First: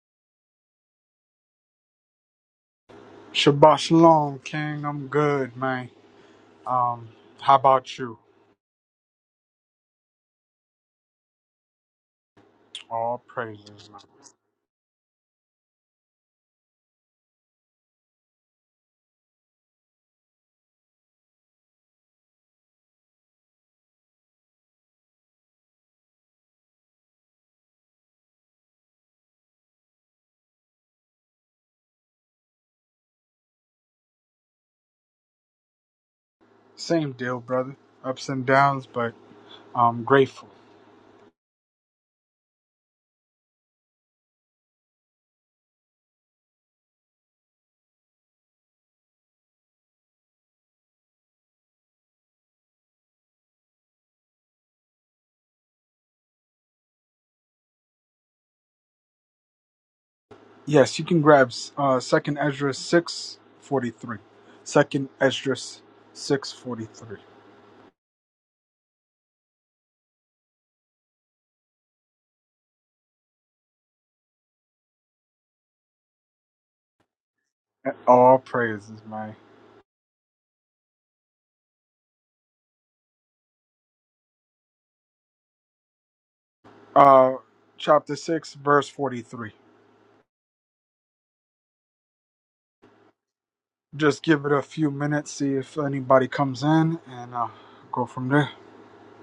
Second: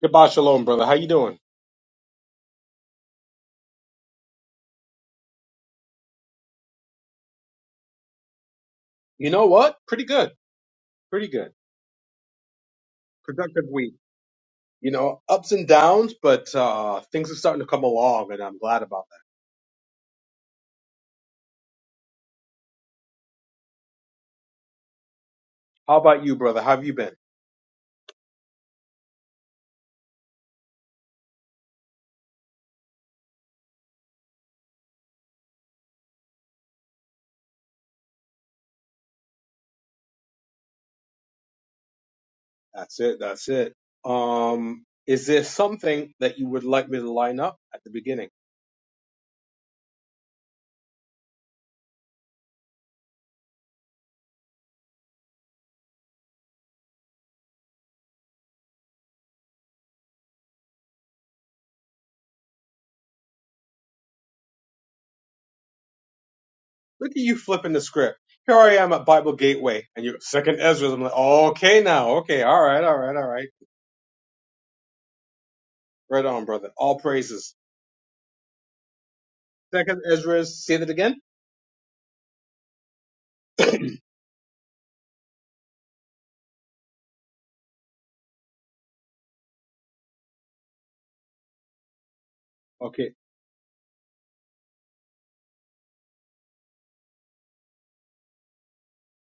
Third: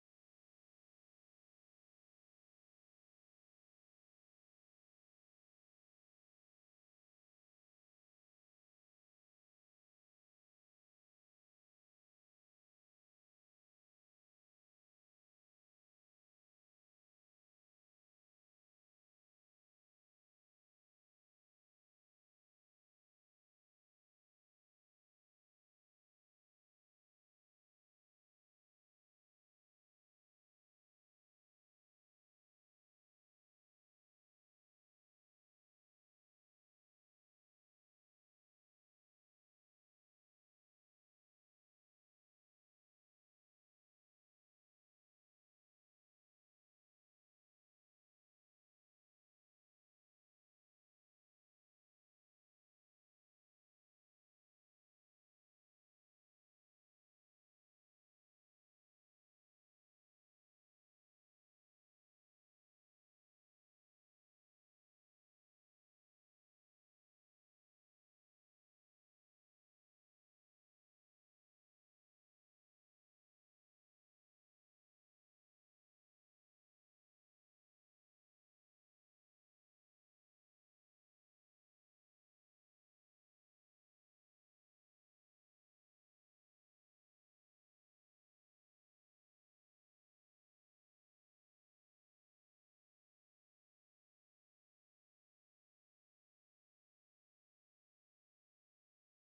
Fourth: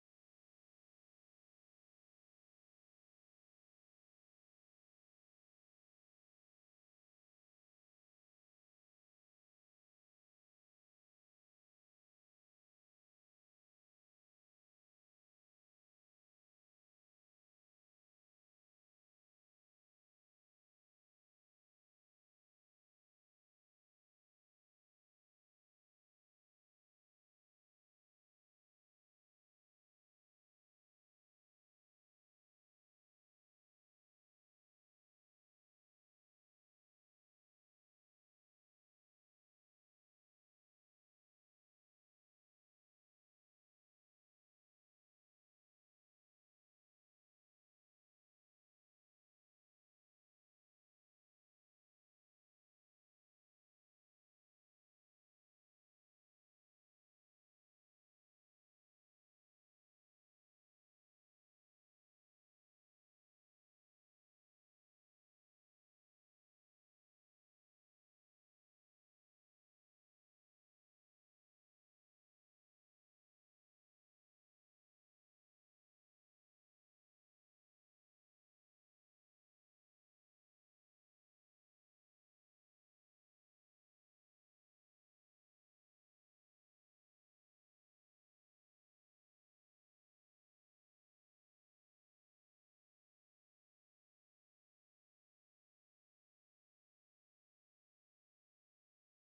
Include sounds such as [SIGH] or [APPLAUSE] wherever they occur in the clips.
Goodbye, shalom, brother. How you doing? Shabbat shalom, King. I'm good, man. Um, how about you? You know what? Pretty good. Pretty good. All Productive praises, week. man. You know, ups and downs, but uh things are starting to come along and I'm glad about that. How about you, brother? How have you been? Same deal, brother. Ups and downs, but I'm grateful. That's it. That's it. Um, is there something that you would like me to line up at the beginning? Yes, you can grab uh, Second Ezra six forty three. Second Ezra six forty Look at three. you flipping the script. Here I am at Bible Gateway, and you're Second Ezra. I'm like, okay, now, okay, all right, all right, all right. Right on, brother. All praises. All praises, man. Second Ezra. Say that again. Uh, chapter six, verse forty three. Okay. Just give it a few minutes, see if anybody comes in, and uh, go from there.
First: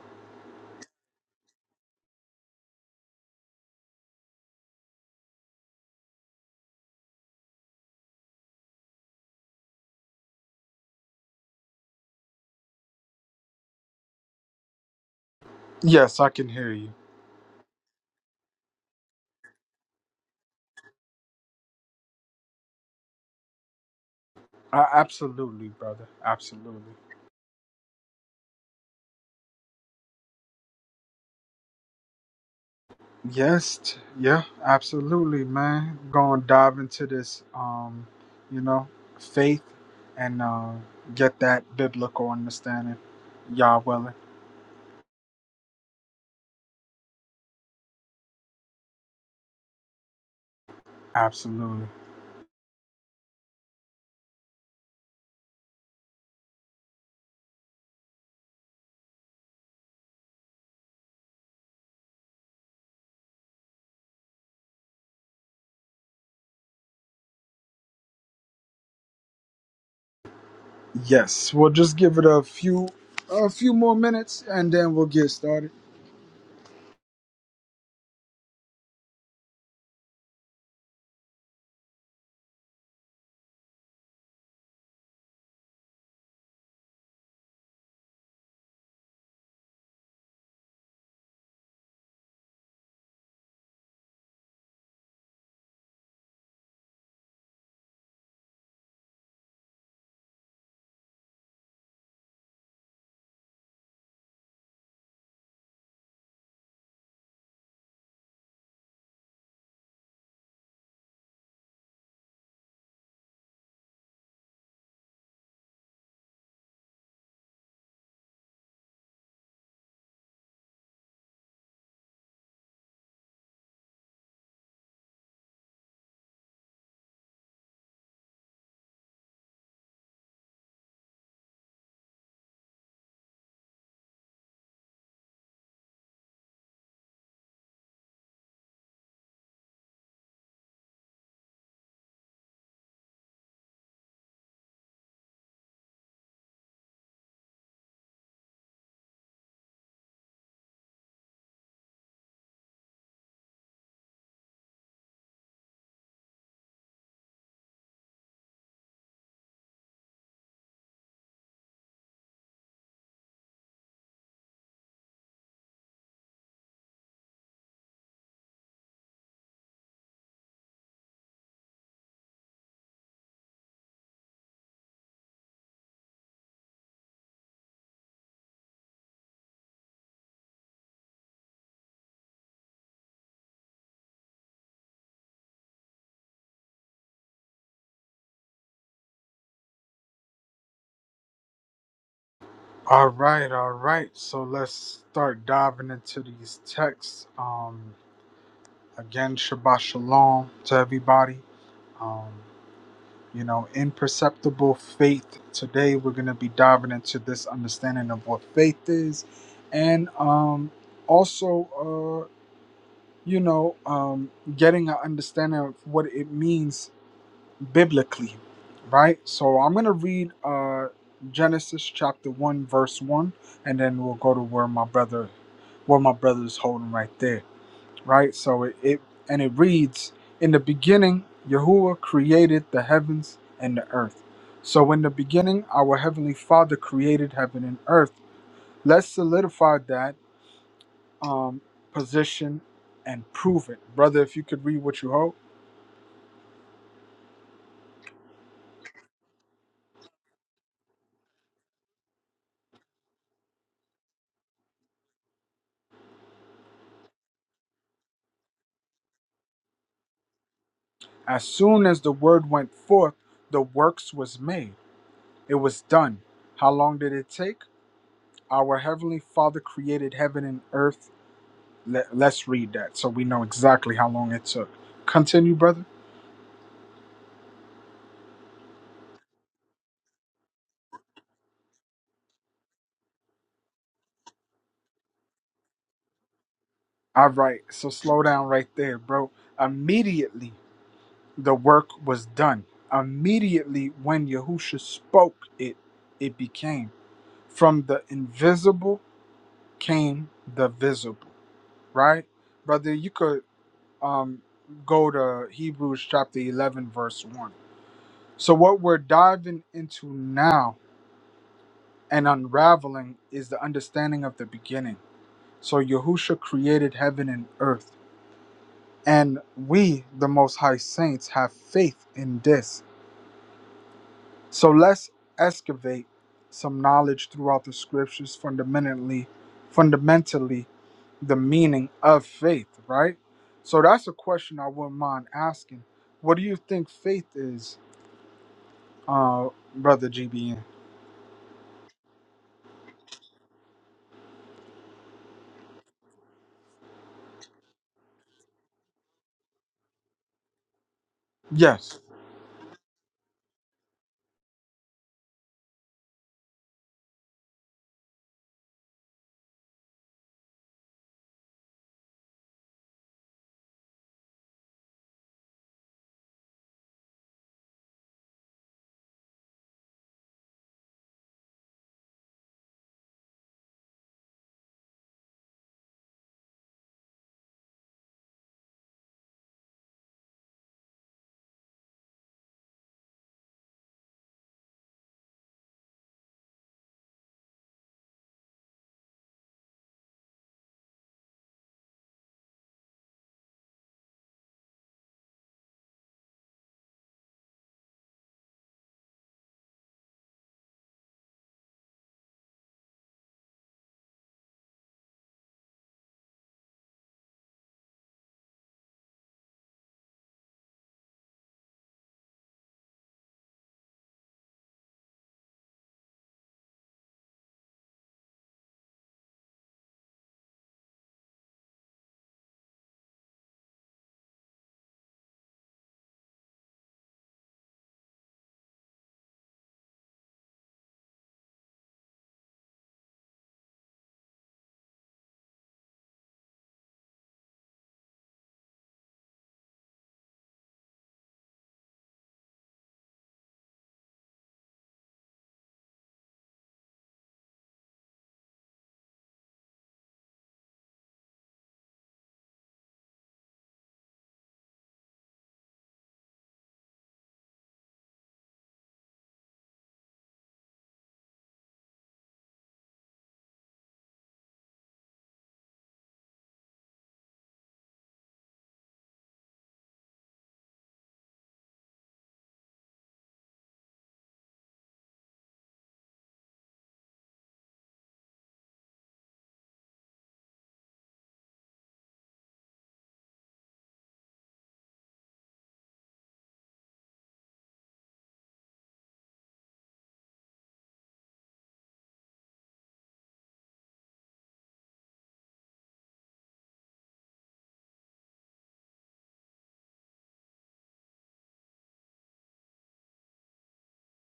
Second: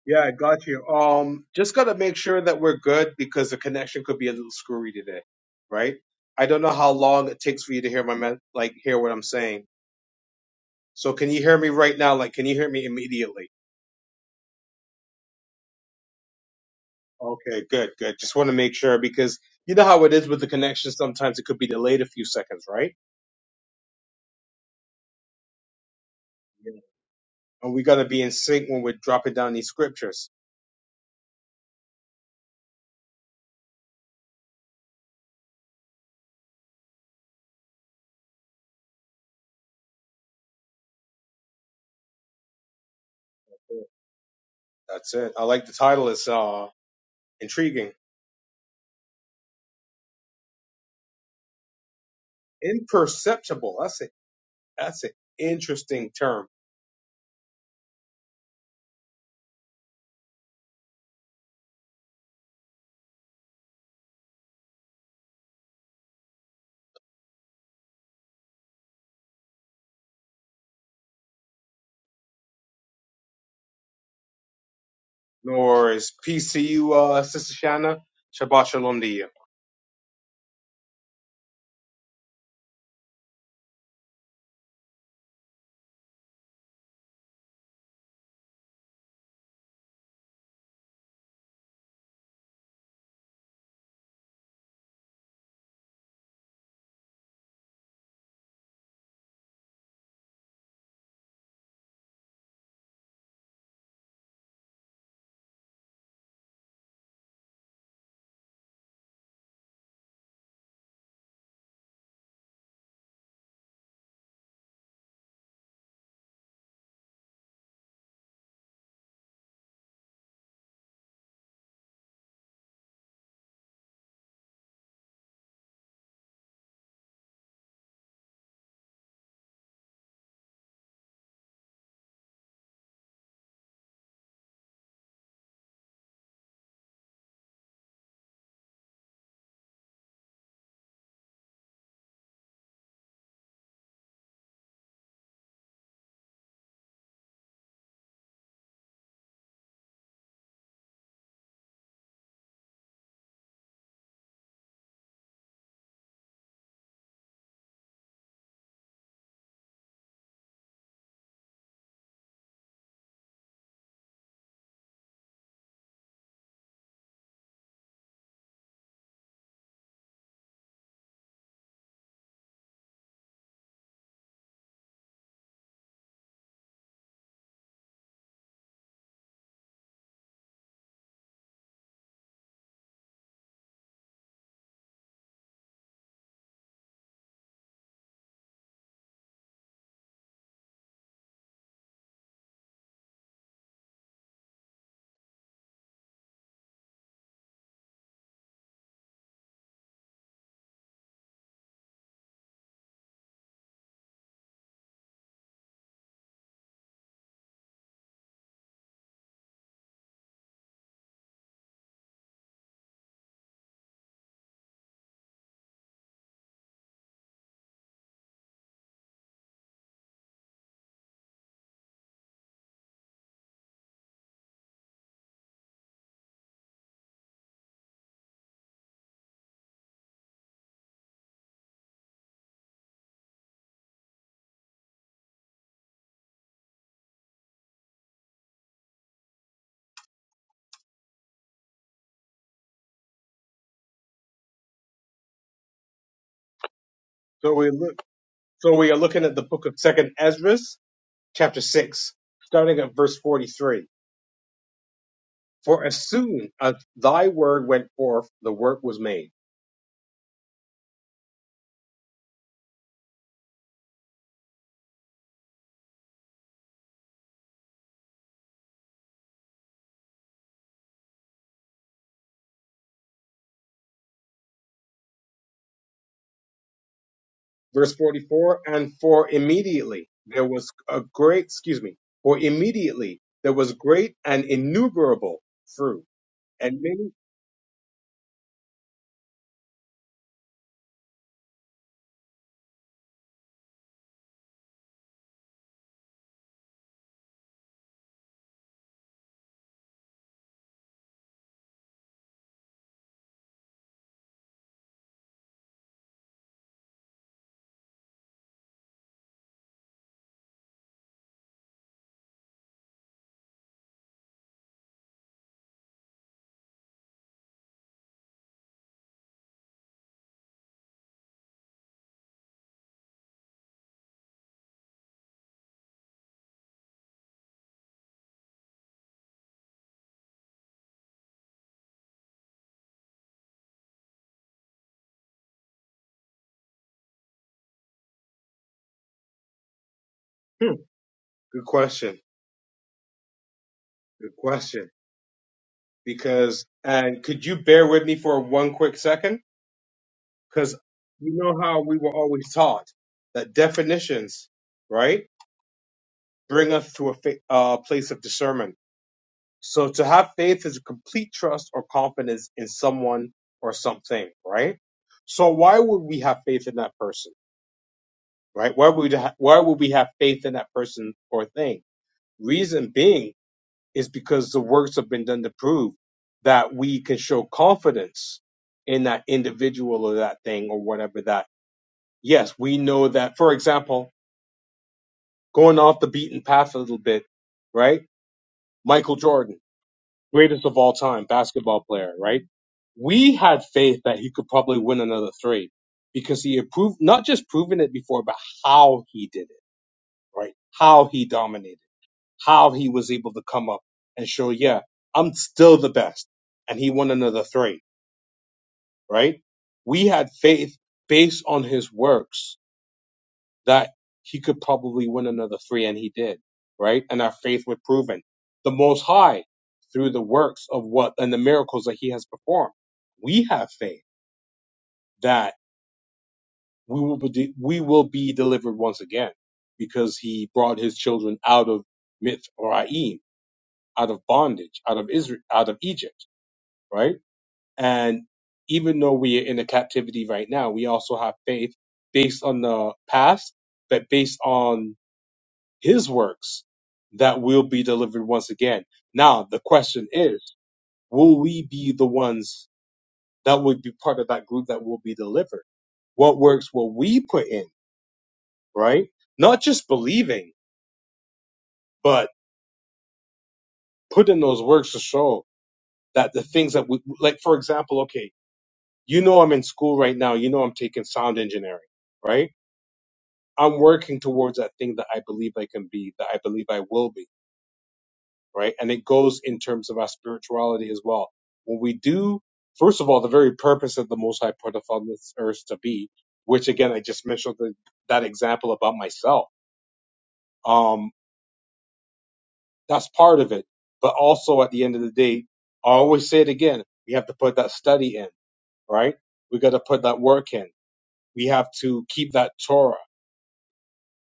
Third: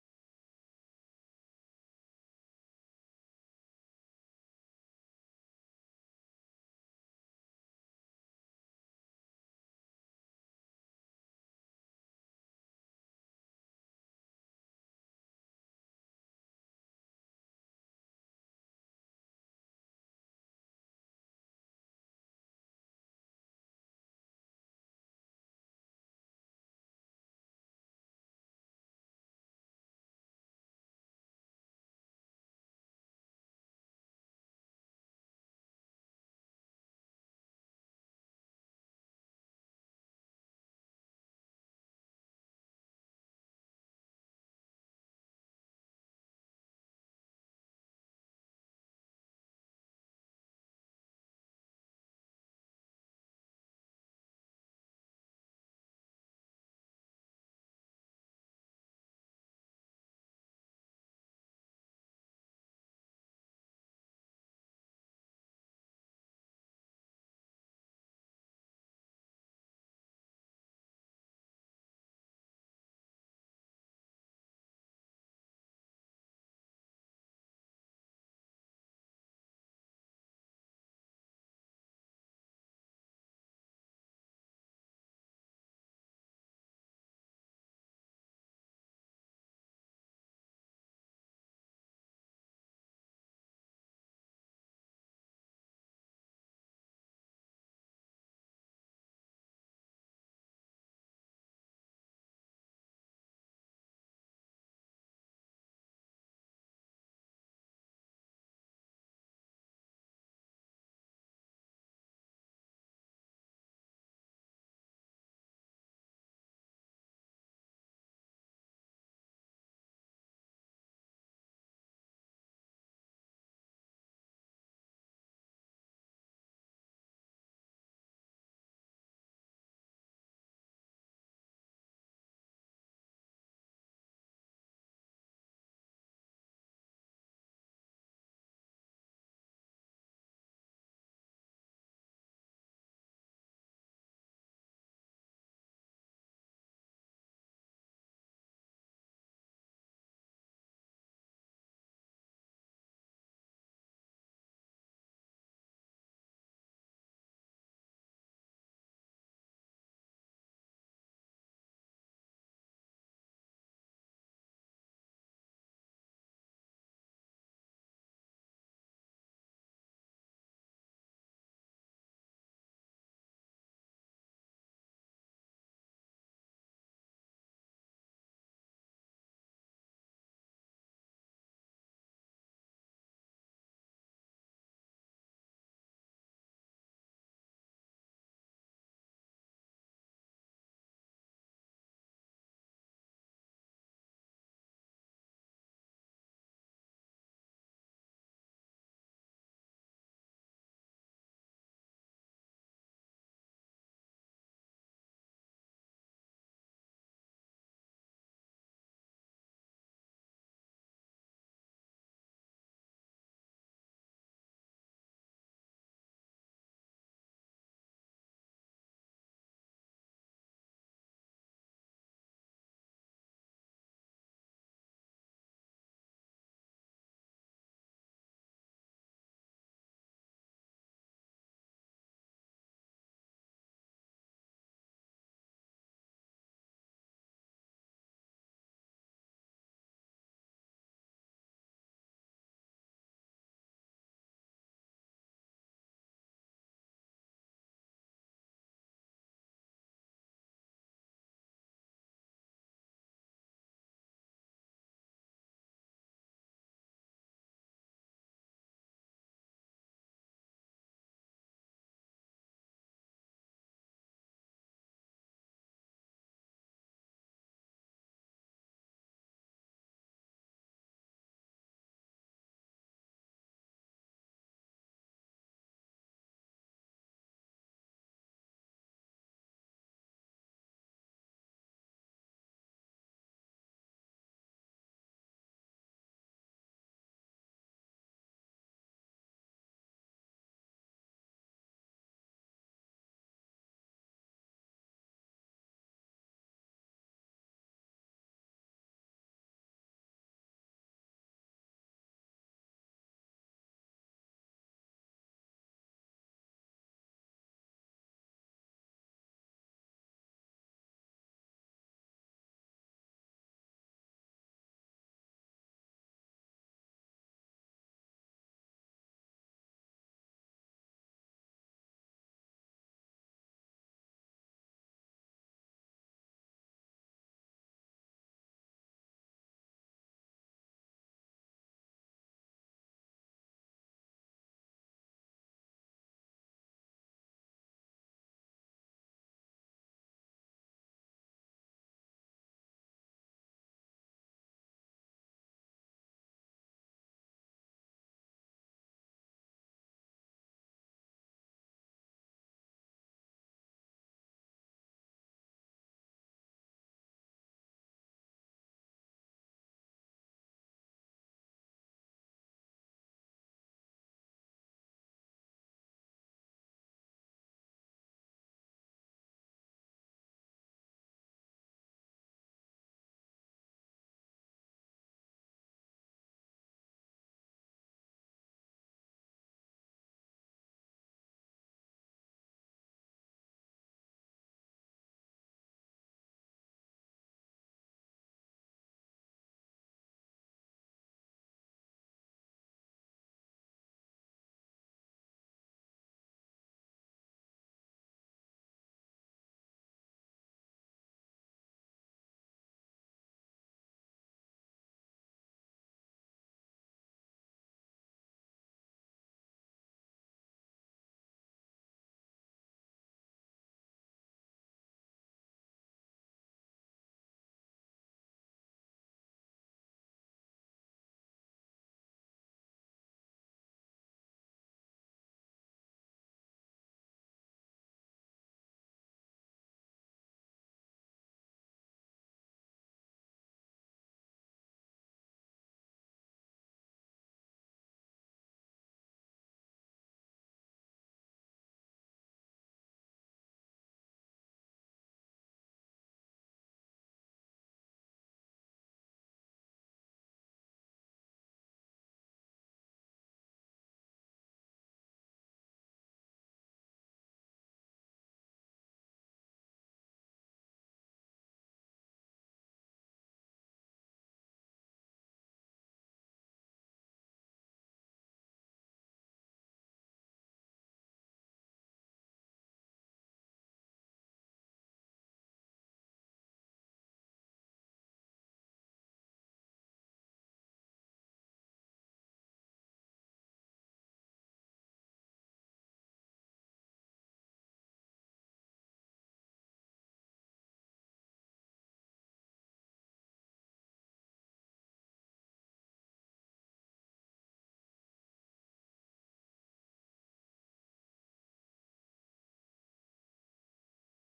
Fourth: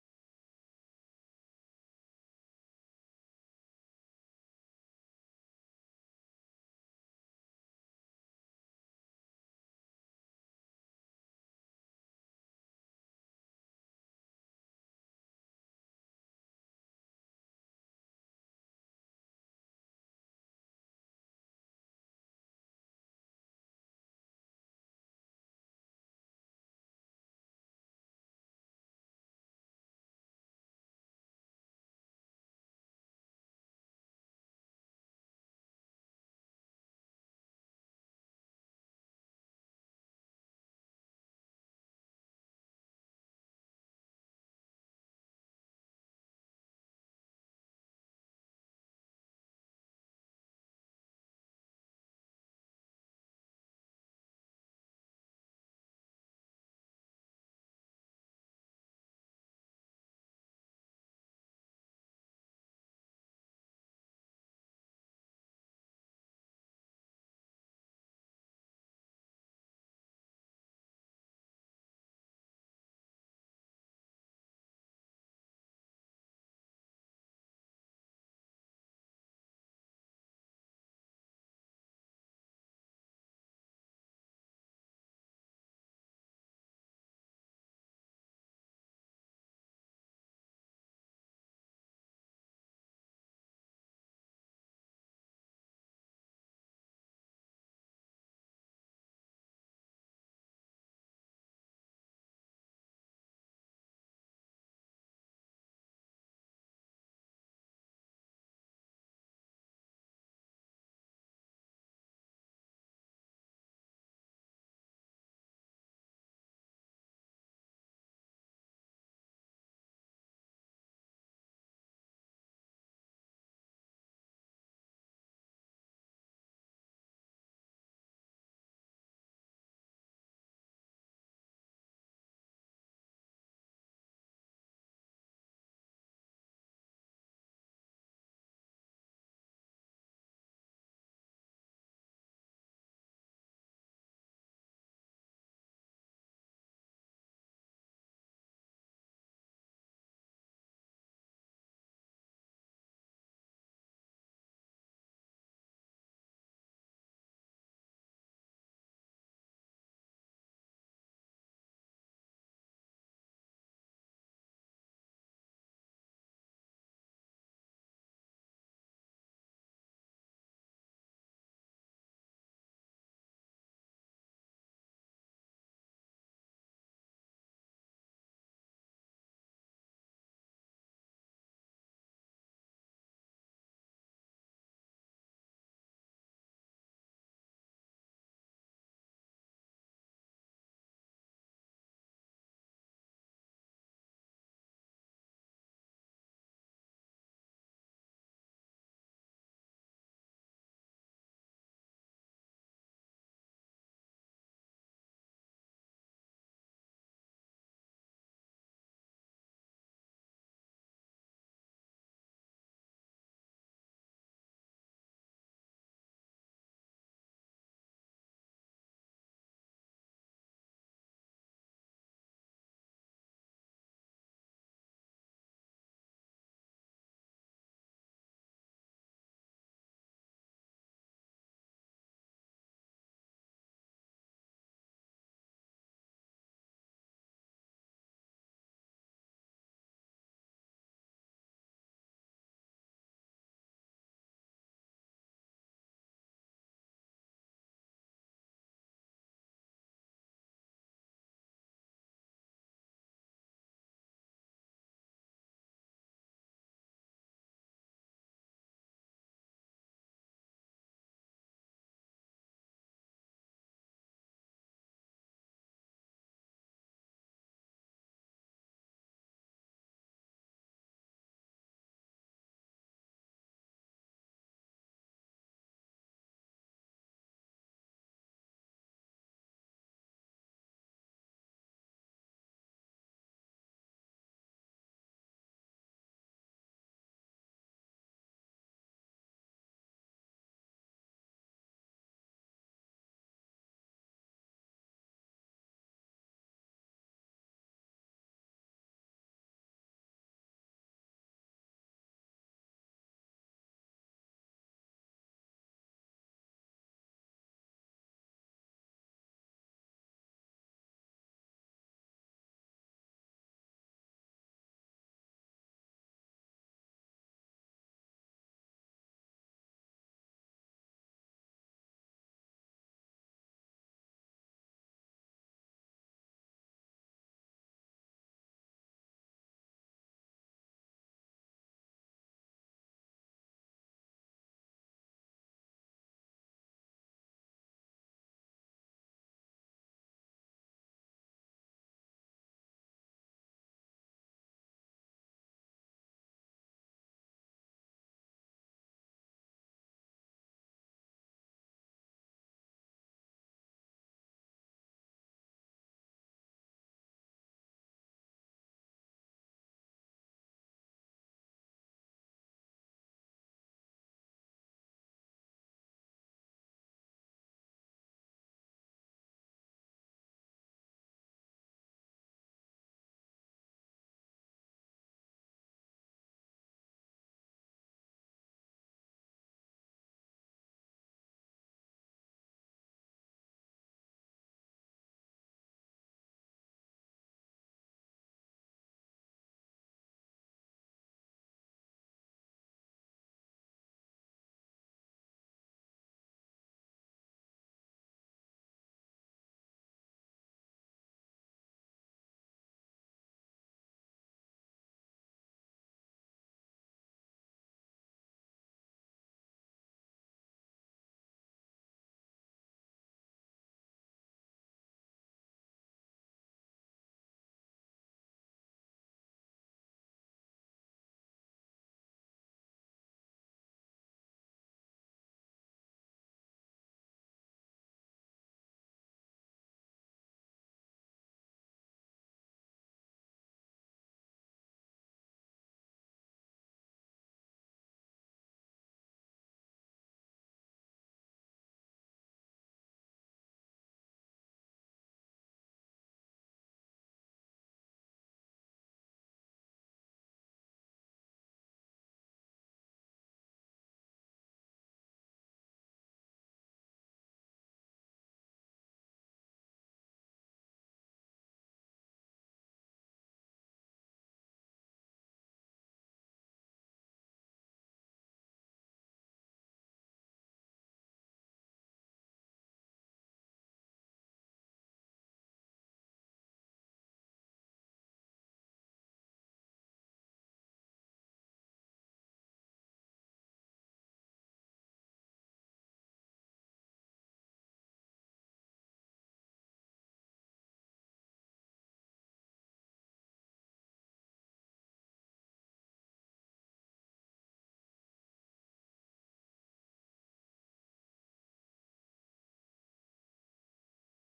Yeah, I got you. Um, just gotta make sure that we're good because the connection could be a little screwy today, right? I don't know how long it takes for you to hear my me- like hear what I'm saying. So can you hear me right now? Like, can you hear me immediately? Yes, I can hear you. Okay, good, good. Just want to make sure because you know how it is with the connection. Sometimes it could be delayed a few seconds, right? Uh, absolutely, brother. Absolutely. Yeah. And we gotta be in sync when we're dropping down these scriptures. Yes, yeah, absolutely, man. Gonna dive into this, um, you know, faith and uh, get that biblical understanding. Y'all Yeah. willing? That's it. I like the title. It's uh intriguing, Absolutely. imperceptible. That's it. That's an interesting term Yes, we'll just give it a few, a few more minutes, and then we'll get started. Nor is Peace to you, uh, Sister Shana Shabbat shalom to you. All right, all right. So let's start diving into these texts. Um, again, Shabbat Shalom to everybody. Um, you know, imperceptible faith. Today, we're going to be diving into this understanding of what faith is, and um, also, uh, you know, um, getting an understanding of what it means biblically, right? So, I'm going to read uh, Genesis chapter one, verse one, and then we'll go to where my brother, where my brother's holding right there right? So it, it and it reads, In the beginning, Yahuwah created the heavens and the earth. So in the beginning, our heavenly Father created heaven and earth. Let's solidify that um, position and prove it, brother. If you could read what you hope. So we look, so we are looking at the book of Second Ezra, chapter six, starting at verse forty-three. For as soon as thy word went forth, the work was made. As soon as the word went forth, the works was made. It was done. How long did it take? Our heavenly Father created heaven and earth. Let, let's read that so we know exactly how long it took. Continue, brother. Verse forty-four, and for immediately there was a great, excuse me, for immediately there was great and innumerable fruit, and many. All right, so slow down right there, bro. Immediately, the work was done. Immediately, when Yahusha spoke it, it became. From the invisible came the visible, right? Brother, you could um, go to Hebrews chapter 11, verse 1. So, what we're diving into now and unraveling is the understanding of the beginning. So, Yahusha created heaven and earth And we, the Most High Saints, have faith in this. So let's excavate some knowledge throughout the scriptures fundamentally, fundamentally the meaning of faith, right? So that's a question I wouldn't mind asking. What do you think faith is, uh, brother GBN? Hmm, good question. Good question. Because and could you bear with me for one quick second? Because you know how we Yes, were always taught that definitions, right, bring us to a fa- uh, place of discernment. So to have faith is a complete trust or confidence in someone or something, right? So why would we have faith in that person, right? Why would ha- why would we have faith in that person or thing? Reason being is because the works have been done to prove that we can show confidence in that individual or that thing or whatever that yes, we know that, for example, going off the beaten path a little bit, right? Michael Jordan, greatest of all time basketball player, right? We had faith that he could probably win another three because he approved, not just proven it before, but how he did it, right? How he dominated, how he was able to come up and show, yeah, I'm still the best. And he won another three, right? We had faith based on his works that he could probably win another three, and he did, right? And our faith was proven. The Most High, through the works of what and the miracles that He has performed, we have faith that we will be we will be delivered once again, because He brought His children out of Mithraim, out of bondage, out of Israel, out of Egypt, right? And even though we are in a captivity right now, we also have faith based on the past, but based on his works that will be delivered once again. Now, the question is, will we be the ones that would be part of that group that will be delivered? What works will we put in, right? Not just believing, but put in those works to show that the things that we, like, for example, okay, you know, I'm in school right now. You know, I'm taking sound engineering, right? I'm working towards that thing that I believe I can be, that I believe I will be right? And it goes in terms of our spirituality as well. When we do, first of all, the very purpose that the Most High put us on this earth to be, which again, I just mentioned the, that example about myself. Um, that's part of it. But also at the end of the day, I always say it again, we have to put that study in, right? We got to put that work in. We have to keep that Torah.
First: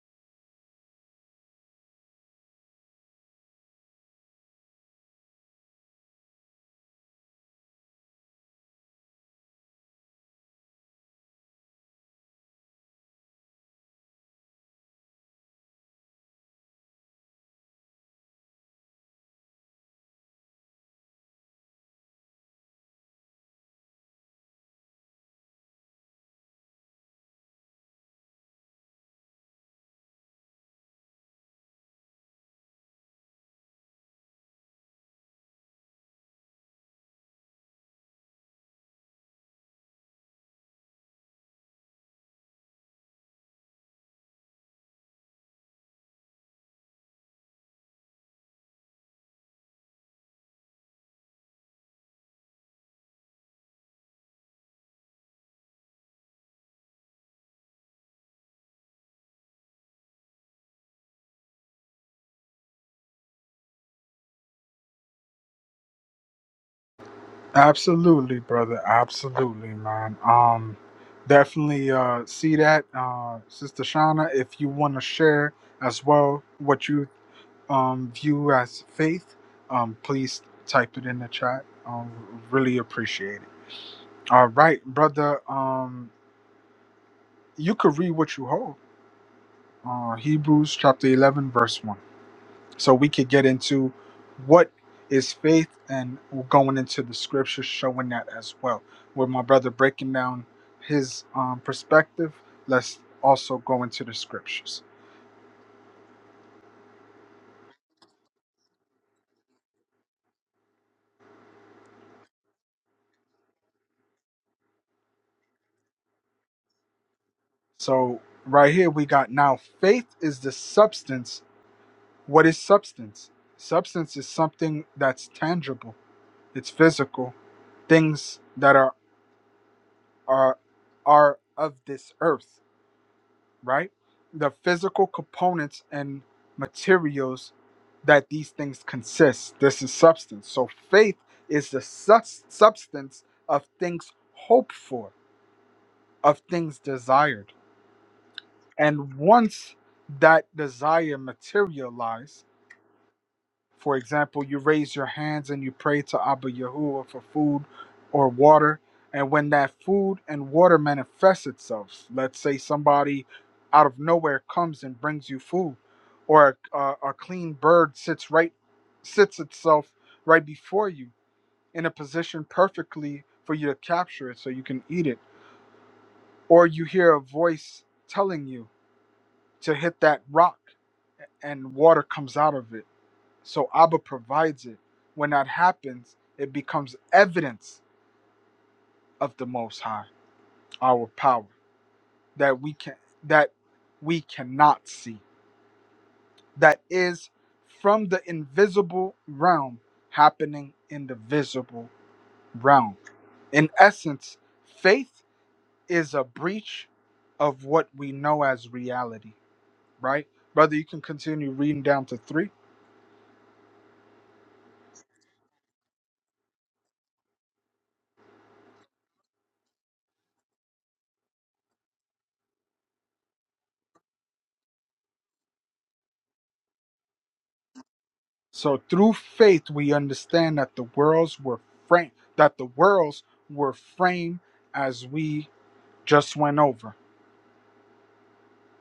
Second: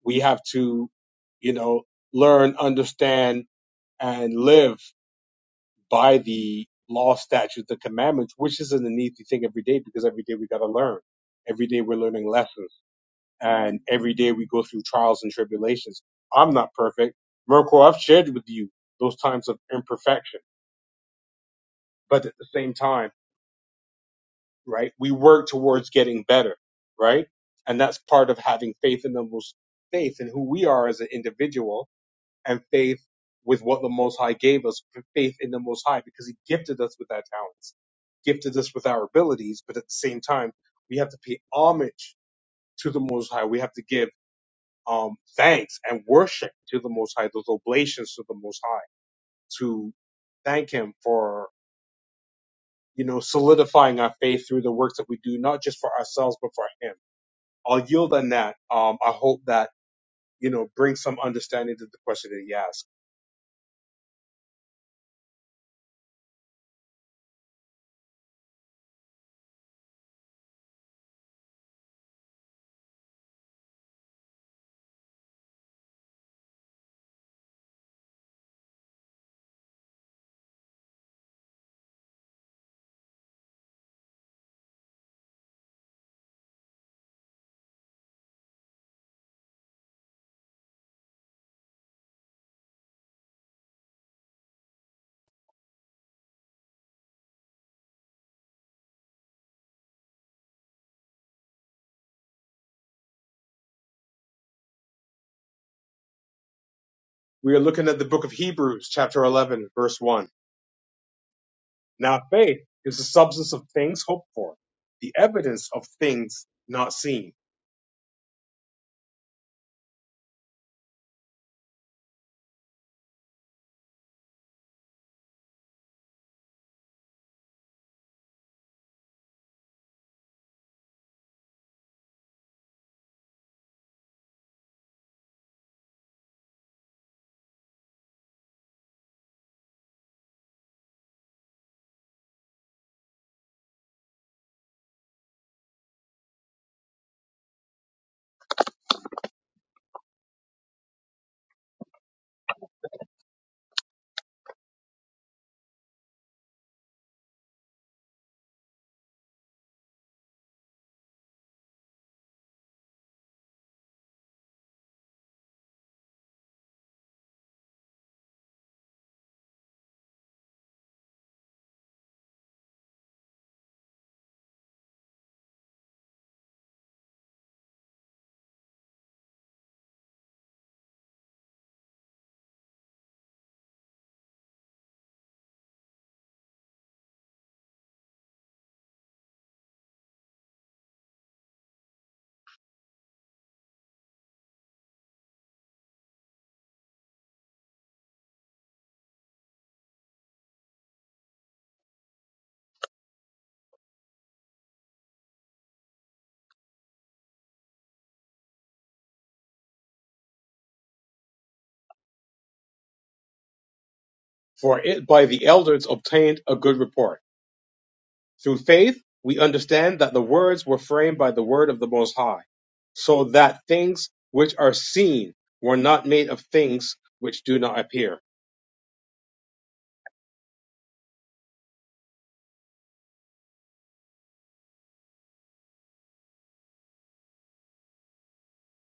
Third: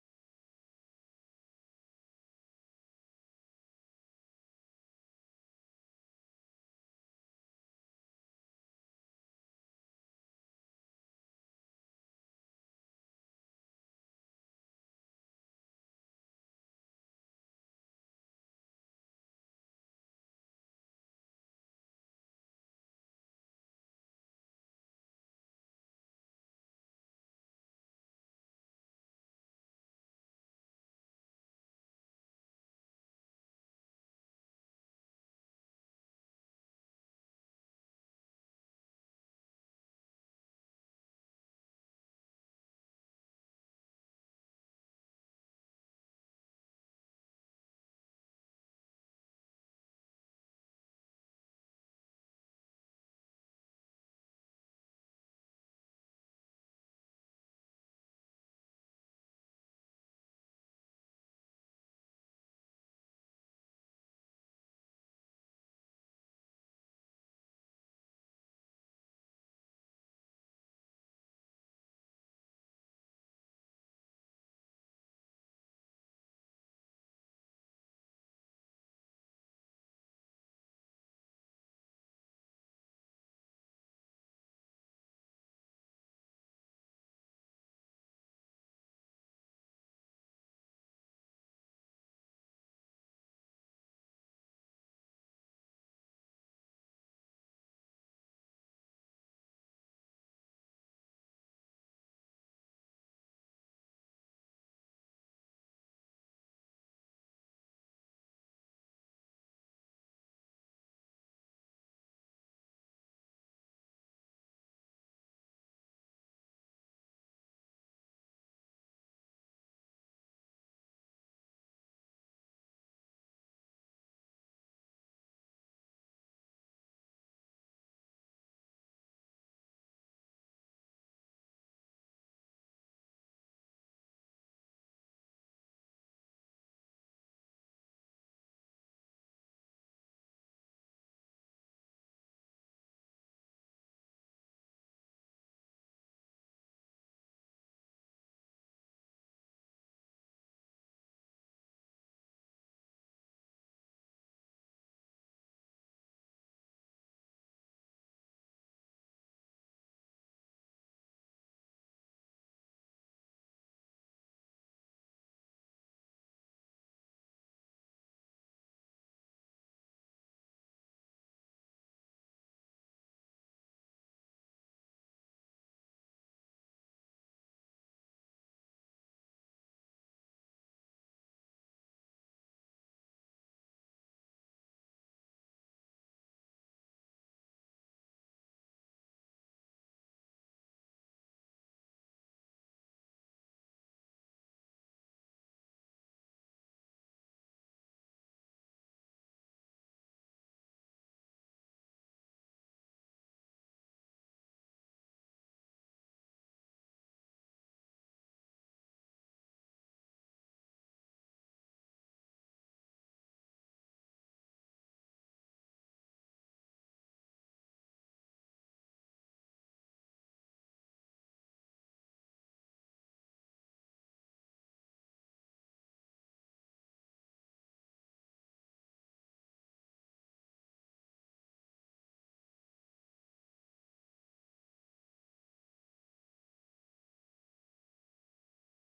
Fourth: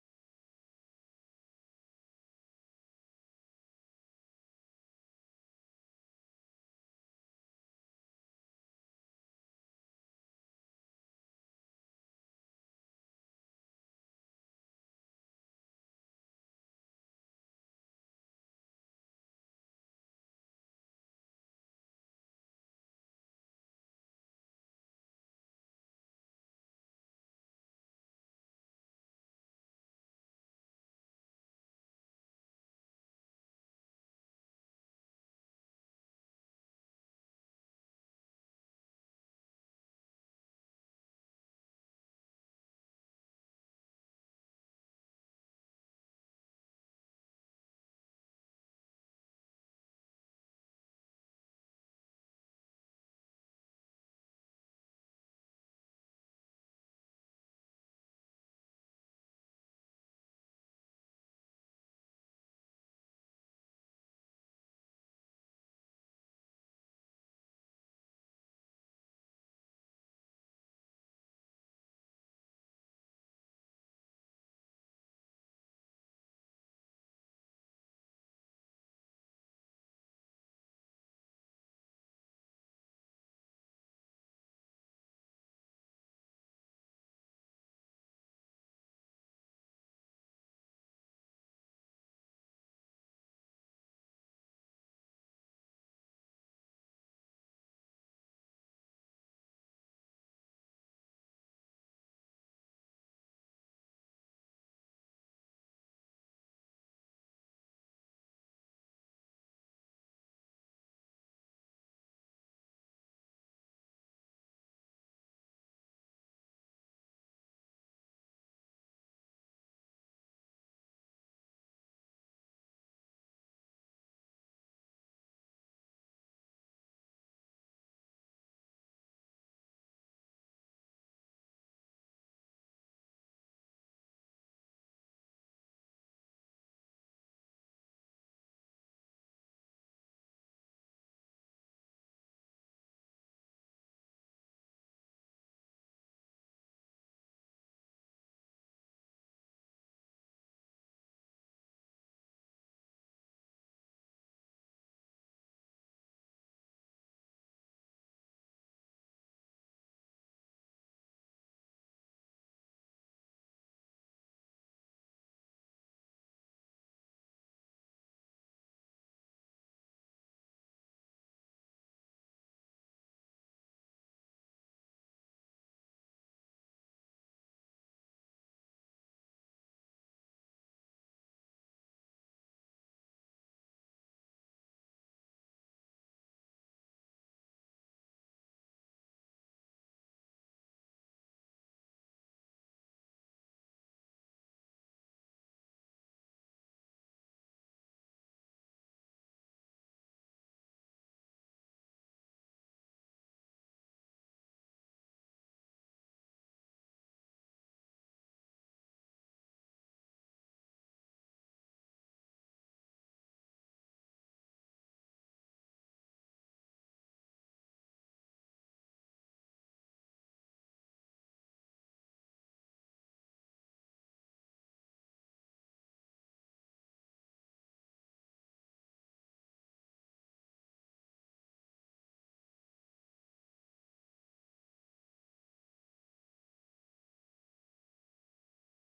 We have to, you know, learn, understand, and live by the law, statutes, the commandments, which is an easy thing every day because every day we got to learn. Every day we're learning lessons and every day we go through trials and tribulations. I'm not perfect. Mirko. I've shared with you those times of imperfection, but at the same time, right, we work towards getting better, right? And that's part of having faith in the most faith in who we are as an individual and faith with what the Most High gave us, faith in the Most High, because He gifted us with our talents, gifted us with our abilities. But at the same time, we have to pay homage to the Most High. We have to give um, thanks and worship to the Most High, those oblations to the Most High, to thank Him for you know solidifying our faith through the works that we do, not just for ourselves but for Him. I'll yield on that. Um, I hope that you know brings some understanding to the question that he asked. absolutely, brother. Absolutely, man. Um, definitely uh, see that, uh, Sister Shauna. If you want to share as well what you um, view as faith, um, please type it in the chat. Um, really appreciate it. All right, brother. Um, you could read what you hold. Uh, Hebrews chapter 11, verse 1. So we could get into what is faith and we're going into the scriptures showing that as well. With my brother breaking down his um, perspective, let's also go into the scriptures. We are looking at the book of Hebrews, chapter 11, verse 1. Now faith is the substance of things hoped for, the evidence of things not seen. So, right here, we got now faith is the substance What is substance? Substance is something that's tangible. It's physical. Things that are are are of this earth, right? The physical components and materials that these things consist. This is substance. So faith is the sus- substance of things hoped for, of things desired. And once that desire materializes, For example, you raise your hands and you pray to Abba Yahuwah for food or water. And when that food and water manifests itself, let's say somebody out of nowhere comes and brings you food, or a, a, a clean bird sits right sits itself right before you in a position perfectly for you to capture it so you can eat it, or you hear a voice telling you to hit that rock and water comes out of it so Abba provides it. When that happens, it becomes evidence of the Most High, our power that we can that we cannot see. That is from the invisible realm happening in the visible realm. In essence, faith is a breach of what we know as reality, right? Brother, you can continue reading down to three. For it by the elders obtained a good report. Through faith, we understand that the words were framed by the word of the Most High, so that things which are seen were not made of things which do not appear. So through faith we understand that the worlds were framed that the worlds were framed as we just went over.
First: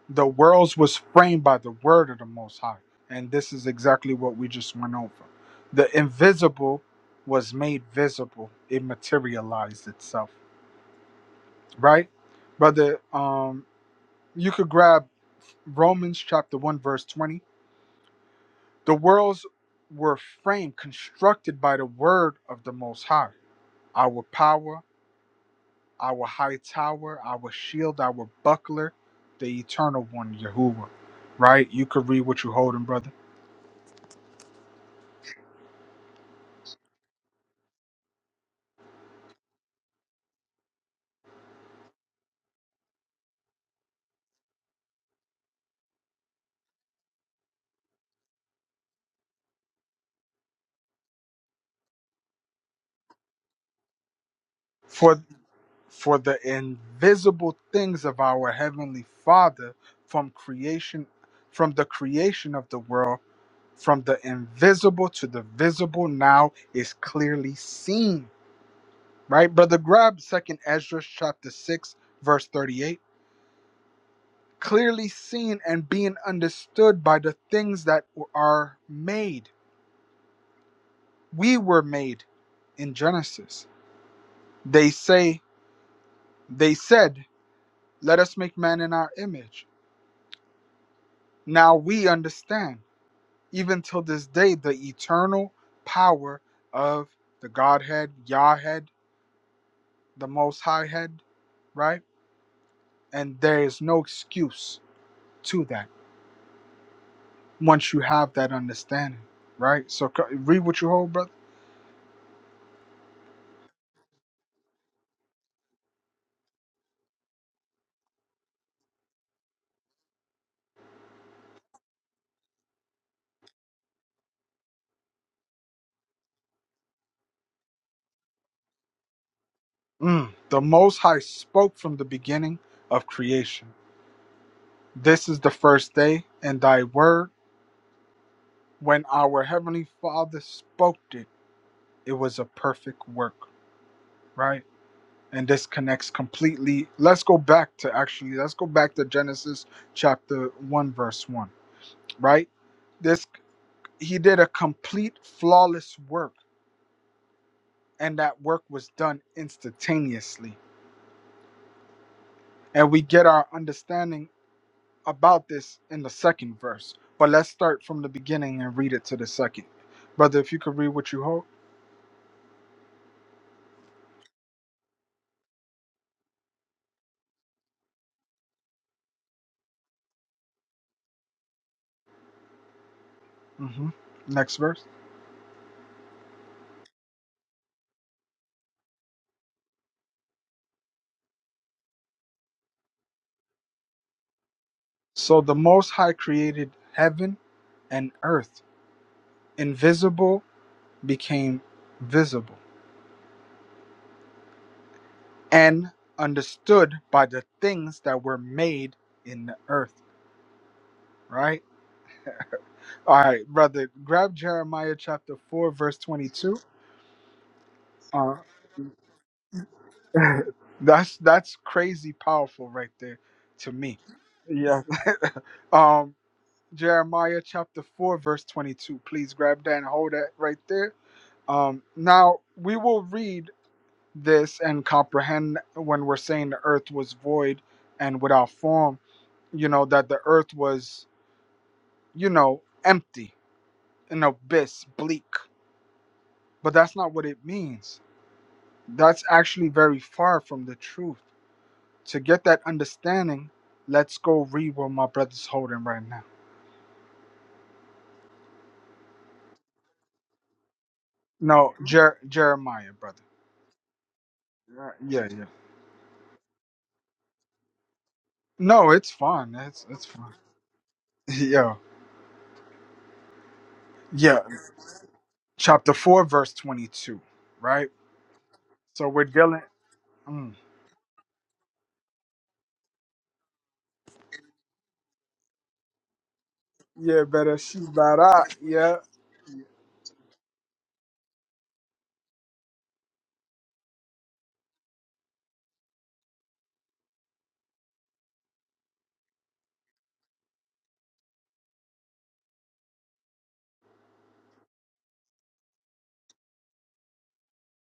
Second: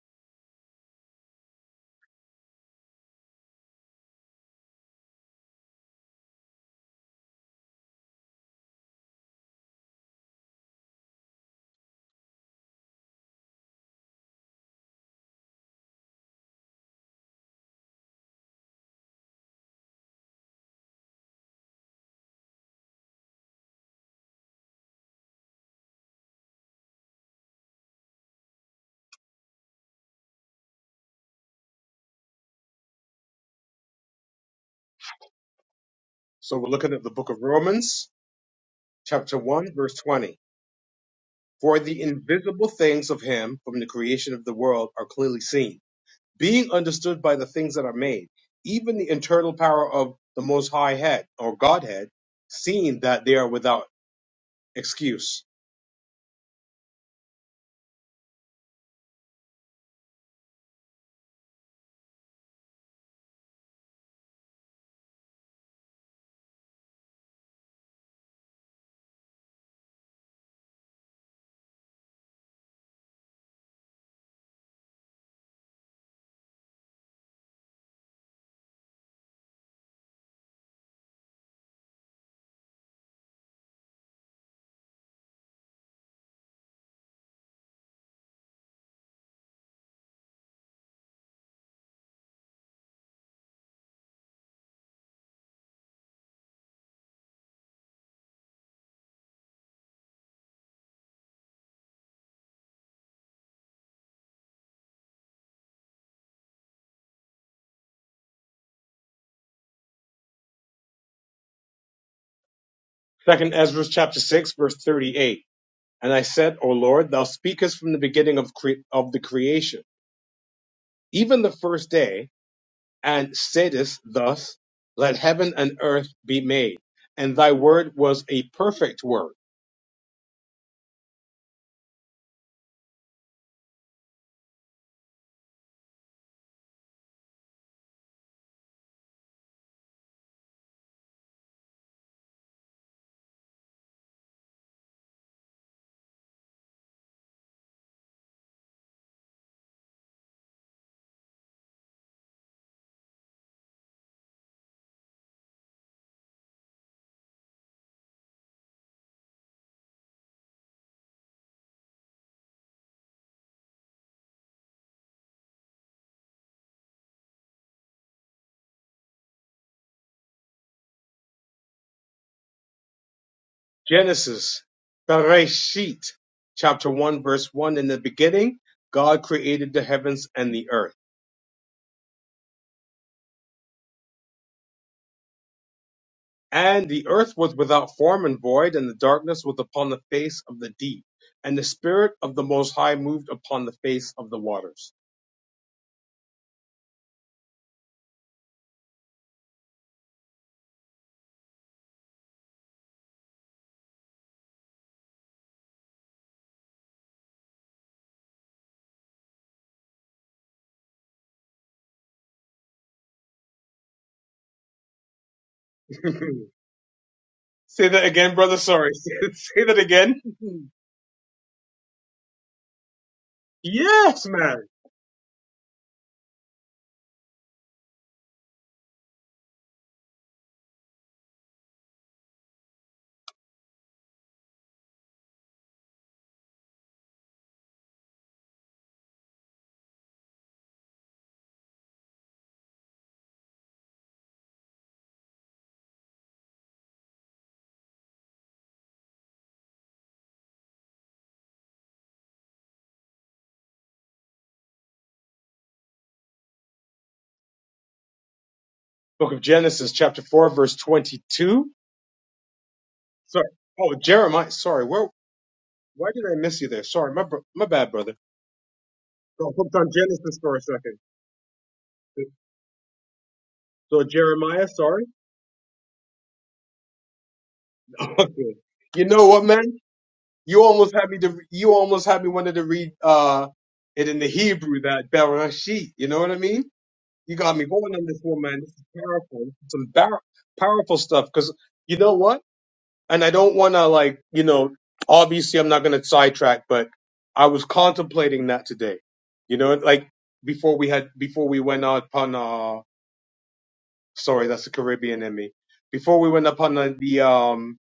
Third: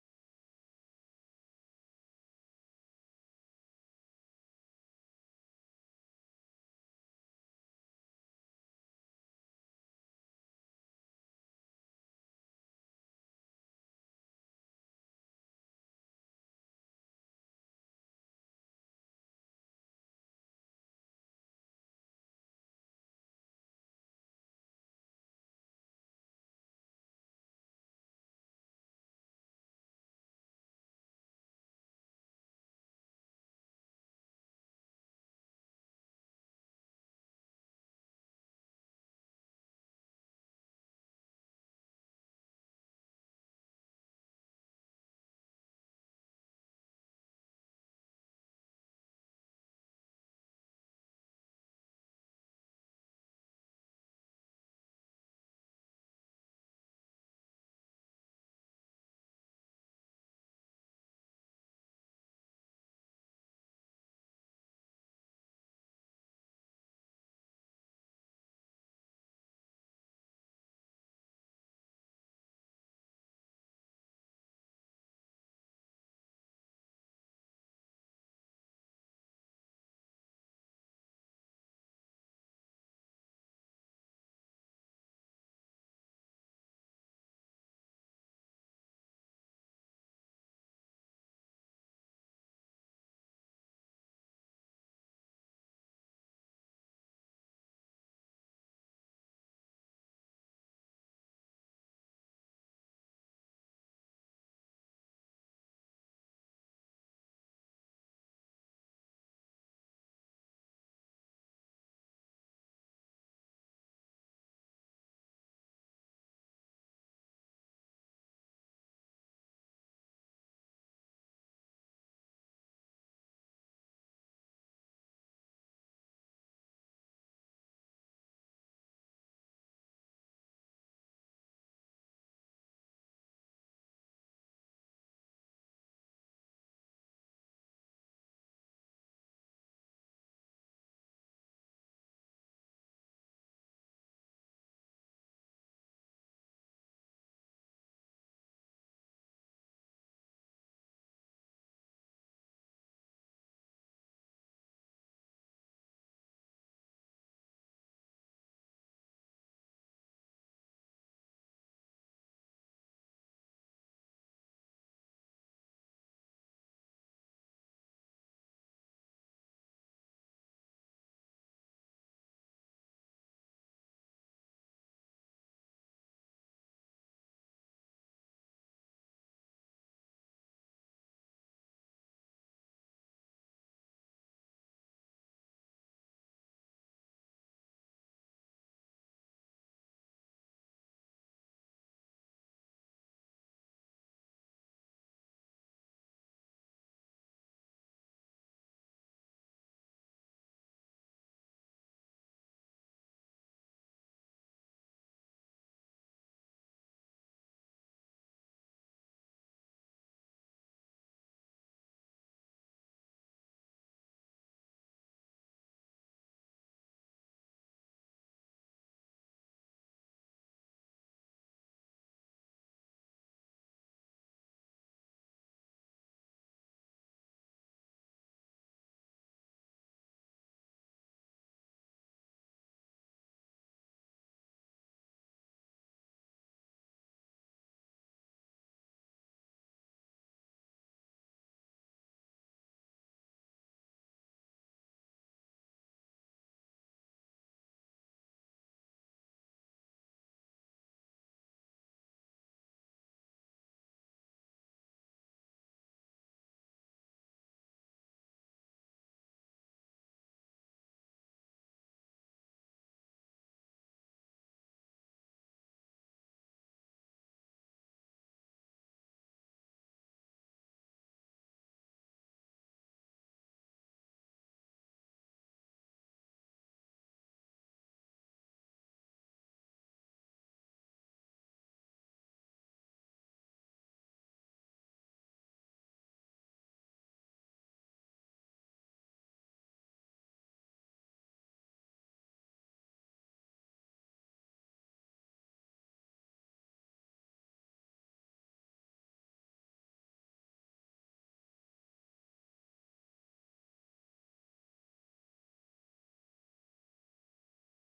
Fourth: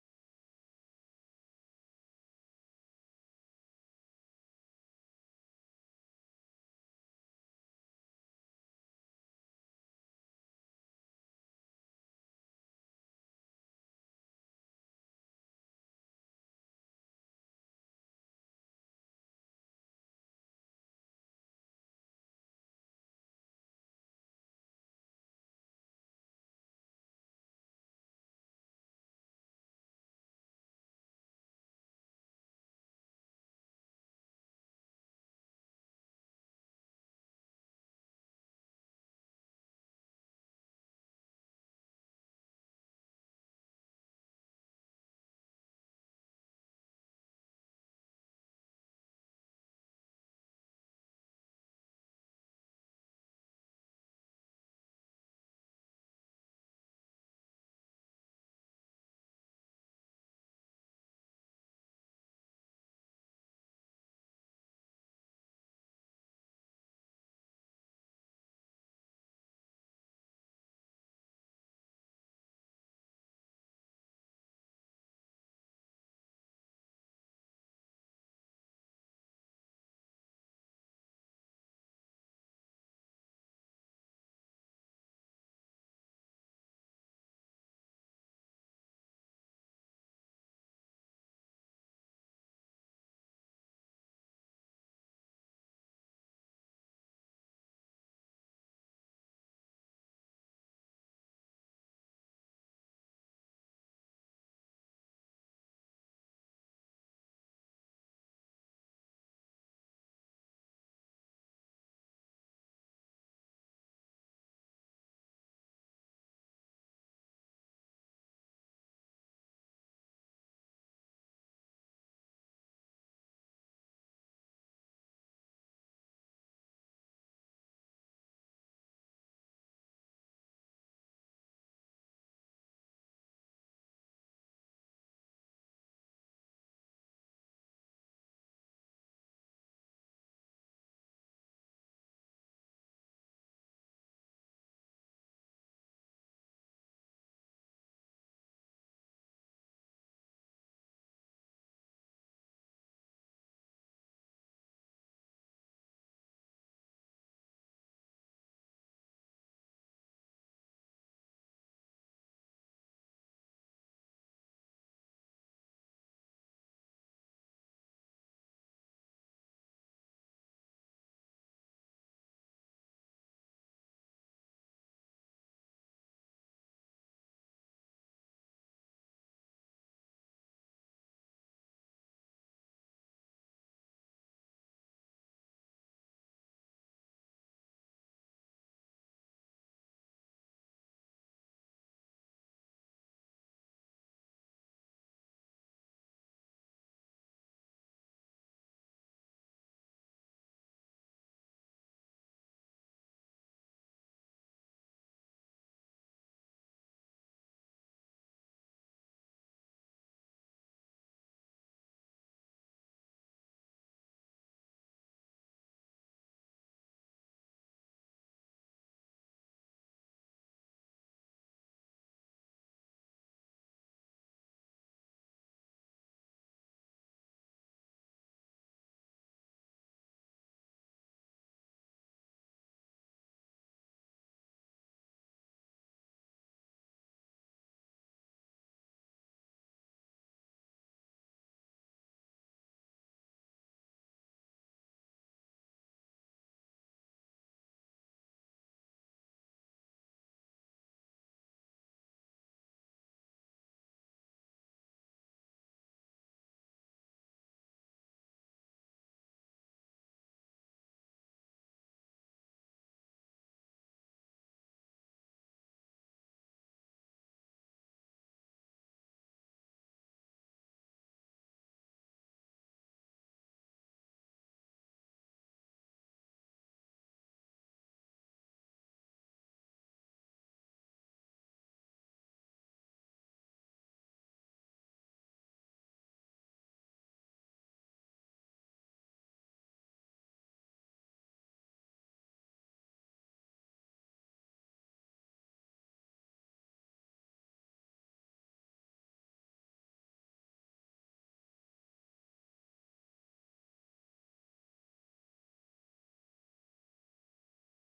The worlds was framed by the word of the most high. And this is exactly what we just went over. The invisible was made visible. It materialized itself. Right? Brother, um you could grab Romans chapter 1 verse 20. The worlds were framed constructed by the word of the most high. Our power our high tower, our shield, our buckler, the eternal one, Yahuwah. Right? You could read what you're holding, brother. So we're looking at the book of Romans, chapter 1, verse 20. For the invisible things of him from the creation of the world are clearly seen being understood by the things that are made, even the internal power of the Most High Head or Godhead, seeing that they are without For excuse. for the invisible things of our heavenly Father from creation, from the creation of the world, from the invisible to the visible now is clearly seen. Right, brother? Grab second Ezra chapter six, verse thirty-eight. Clearly seen and being understood by the things that are made we were made in Genesis. They say, they said, let us make man in our image. Now we understand, even till this day, the eternal power of the Godhead, Yahhead, the Most High Head, right? And there is no excuse to that once you have that understanding, right? So c- read what you hold, brother. Second Ezra chapter six verse thirty-eight. And I said, O Lord, Thou speakest from the beginning of cre- of the creation, even the first day, and saidest thus, Let heaven and earth be made. And Thy word was a perfect word Mm. The Most High spoke from the beginning of creation. This is the first day, and thy word when our heavenly father spoke it it was a perfect work right and this connects completely let's go back to actually let's go back to genesis chapter 1 verse 1 right this he did a complete flawless work and that work was done instantaneously and we get our understanding about this in the second verse but let's start from the beginning and read it to the second brother if you could read what you hold Genesis, Bereshit, chapter 1, verse 1. In the beginning, God created the heavens and the earth. hmm Next verse. And the earth was without form and void, and the darkness was upon the face of the deep. And the Spirit of the Most High moved upon the face of the waters. So the Most High created heaven and earth. Invisible became visible and understood by the things that were made in the earth. Right? All right, brother. Grab Jeremiah chapter 4, verse [LAUGHS] 22. Say that again, Uh, brother. Sorry. [LAUGHS] Say that again. [LAUGHS] [LAUGHS] that's that's crazy powerful right there to me. Yes, man. Yeah. Um Jeremiah chapter 4 verse 22. Please grab that and hold that right there. Um now we will read this and comprehend when we're saying the earth was void and without form, you know that the earth was, you know, empty, an abyss, bleak. But that's not what it means. That's actually very far from the truth To get that understanding, let's go read what my brother's holding right now. Book of Genesis, chapter 4, verse 22. No, Jer- Jeremiah, brother. Sorry. Oh, Jeremiah. Sorry. Yeah, Where, yeah. yeah. why did I miss you there? Sorry. My, br- my bad, brother. No, it's So I fine. hooked It's on it's fine. Genesis for a second. yeah, So [LAUGHS] yeah. Jeremiah, sorry. [LAUGHS] Chapter four, verse twenty-two. Right. Okay. You So we're know what, dealing. man? Mm. You almost had me to. You almost had me wanted to read uh it in the Hebrew that Bereshit. You know what I mean? Yeah, You got better me see going on about this one, that. man. This is Yeah. powerful. Some bar- powerful stuff. Because you know what? And I don't want to like you know. Obviously, I'm not going to sidetrack, but I was contemplating that today. You know, like before we had before we went out upon uh Sorry, that's the Caribbean in me. Before we went upon the, the um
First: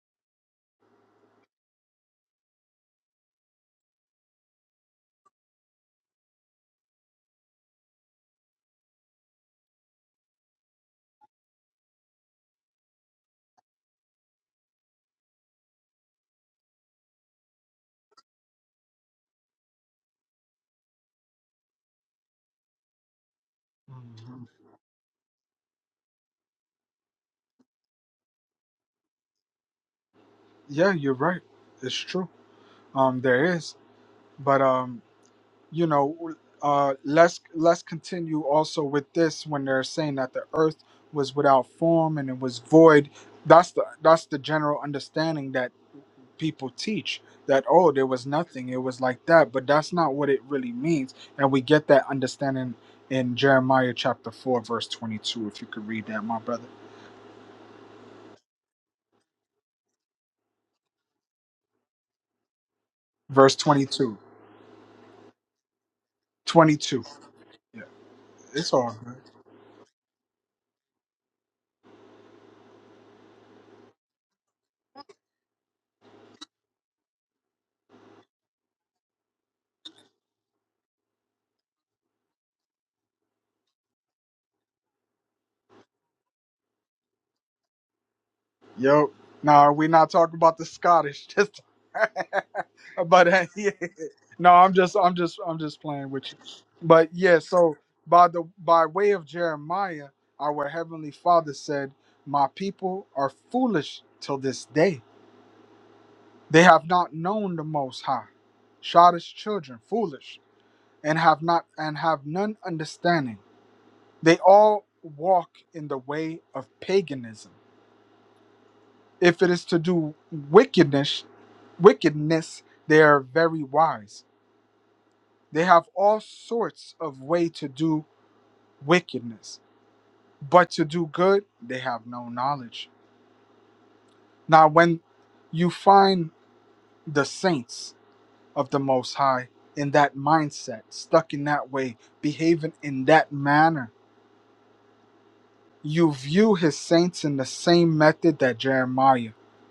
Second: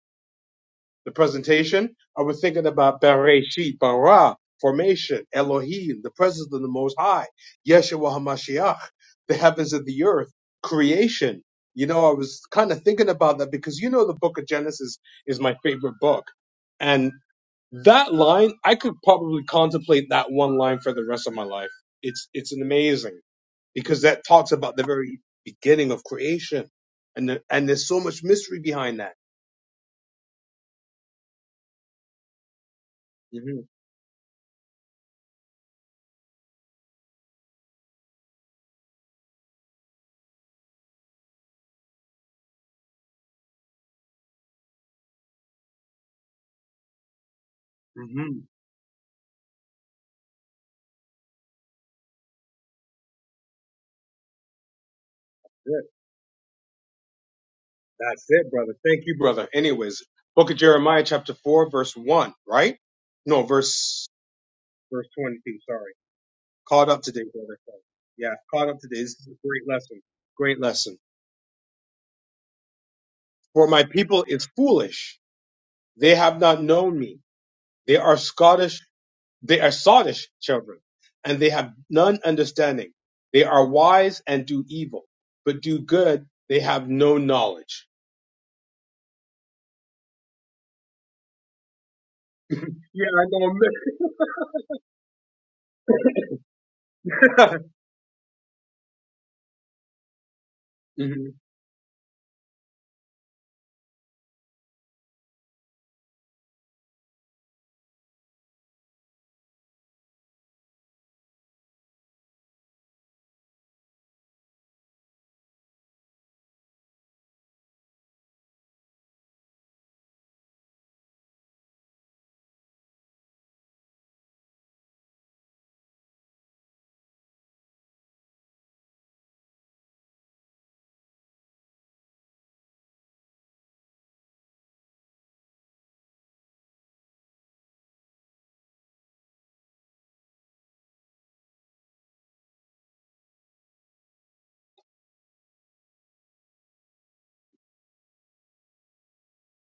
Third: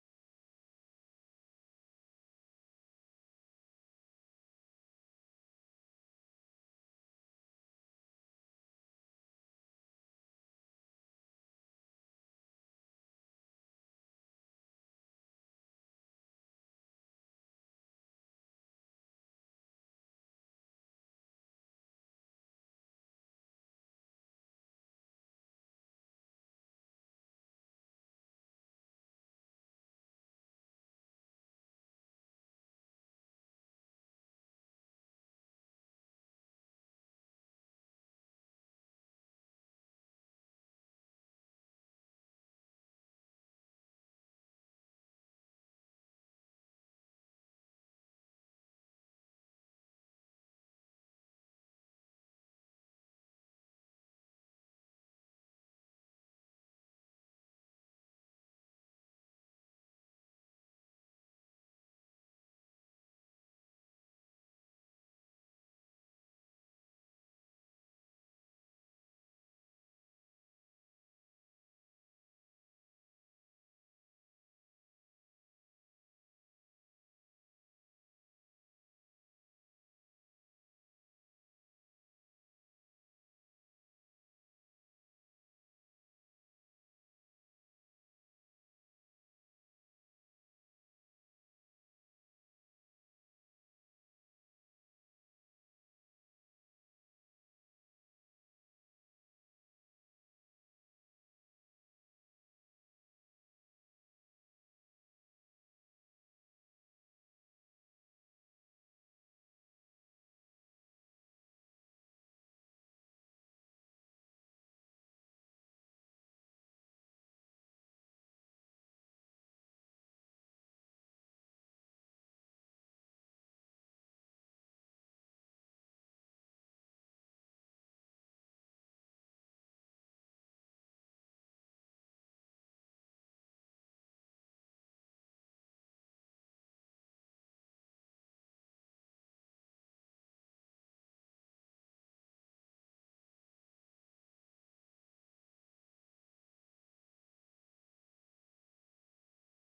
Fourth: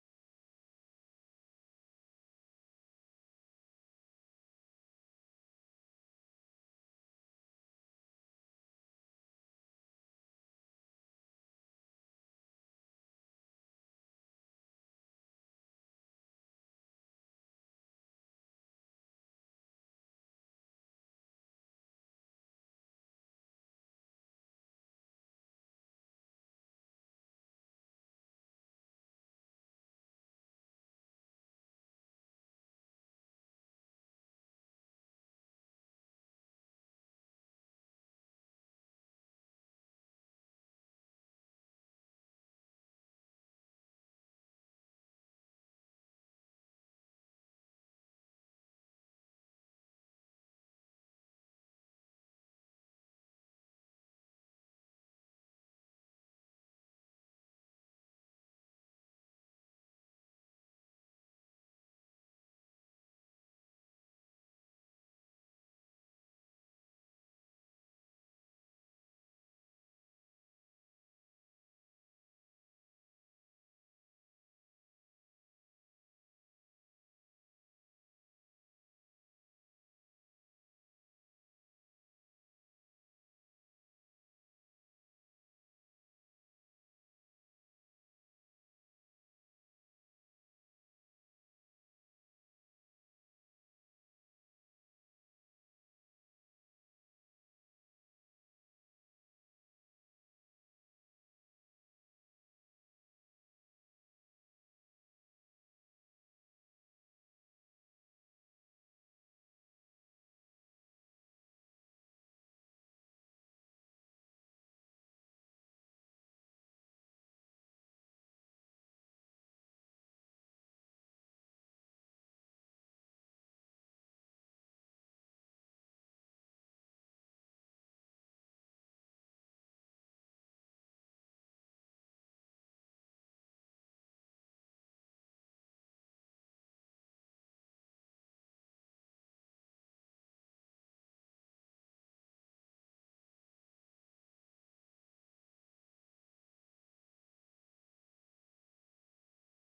the presentation, I was thinking about Bereshit, Bara, formation, Elohim, the presence of the Most High, Yeshua Hamashiach, the heavens and the earth, creation. You know, I was kind of thinking about that because you know the book of Genesis is my favorite book. And that line, I could probably contemplate that one line for the rest of my life. It's it's an amazing because that Mhm. talks about the very beginning of creation, and the, and there's so much mystery behind that. Yeah, you're right. It's true. Um, there hmm is, but um, you know, uh, let's let's continue also with this when they're saying that the earth was without form and it was void. That's the that's the general understanding that people teach that oh there was hmm nothing it was like that but that's not what it really means and we get that understanding in Jeremiah chapter 4 verse 22 if you could read that my brother That's it, brother. Thank you, brother. Anyways, Book of Jeremiah, chapter four, verse one, right? No, verse twenty verse two, verse twenty-two. Sorry, twenty caught two. up today, brother. yeah Yeah, caught it's up all today. This good is a great lesson. Great lesson. For my people is foolish; they have not known me. They are Scottish They are sottish children, and they have none understanding. They are wise and do evil, but do good. They have no knowledge. [LAUGHS] Yo, no, we not talking about the Scottish. [LAUGHS] Just, Yeah, I but uh, know. yeah, no, I'm just, I'm just, I'm just playing with you. But yeah, I'm- so by the by way of Jeremiah, our [LAUGHS] heavenly Mhm. Father said, "My people are foolish till this day. They have not known the Most High. Shadish children, foolish, and have not, and have none understanding. They all walk in the way of paganism." If it is to do wickedness, wickedness, they are very wise. They have all sorts of way to do wickedness, but to do good, they have no knowledge. Now, when you find the saints of the Most High in that mindset, stuck in that way, behaving in that manner, you view his saints in the same method that Jeremiah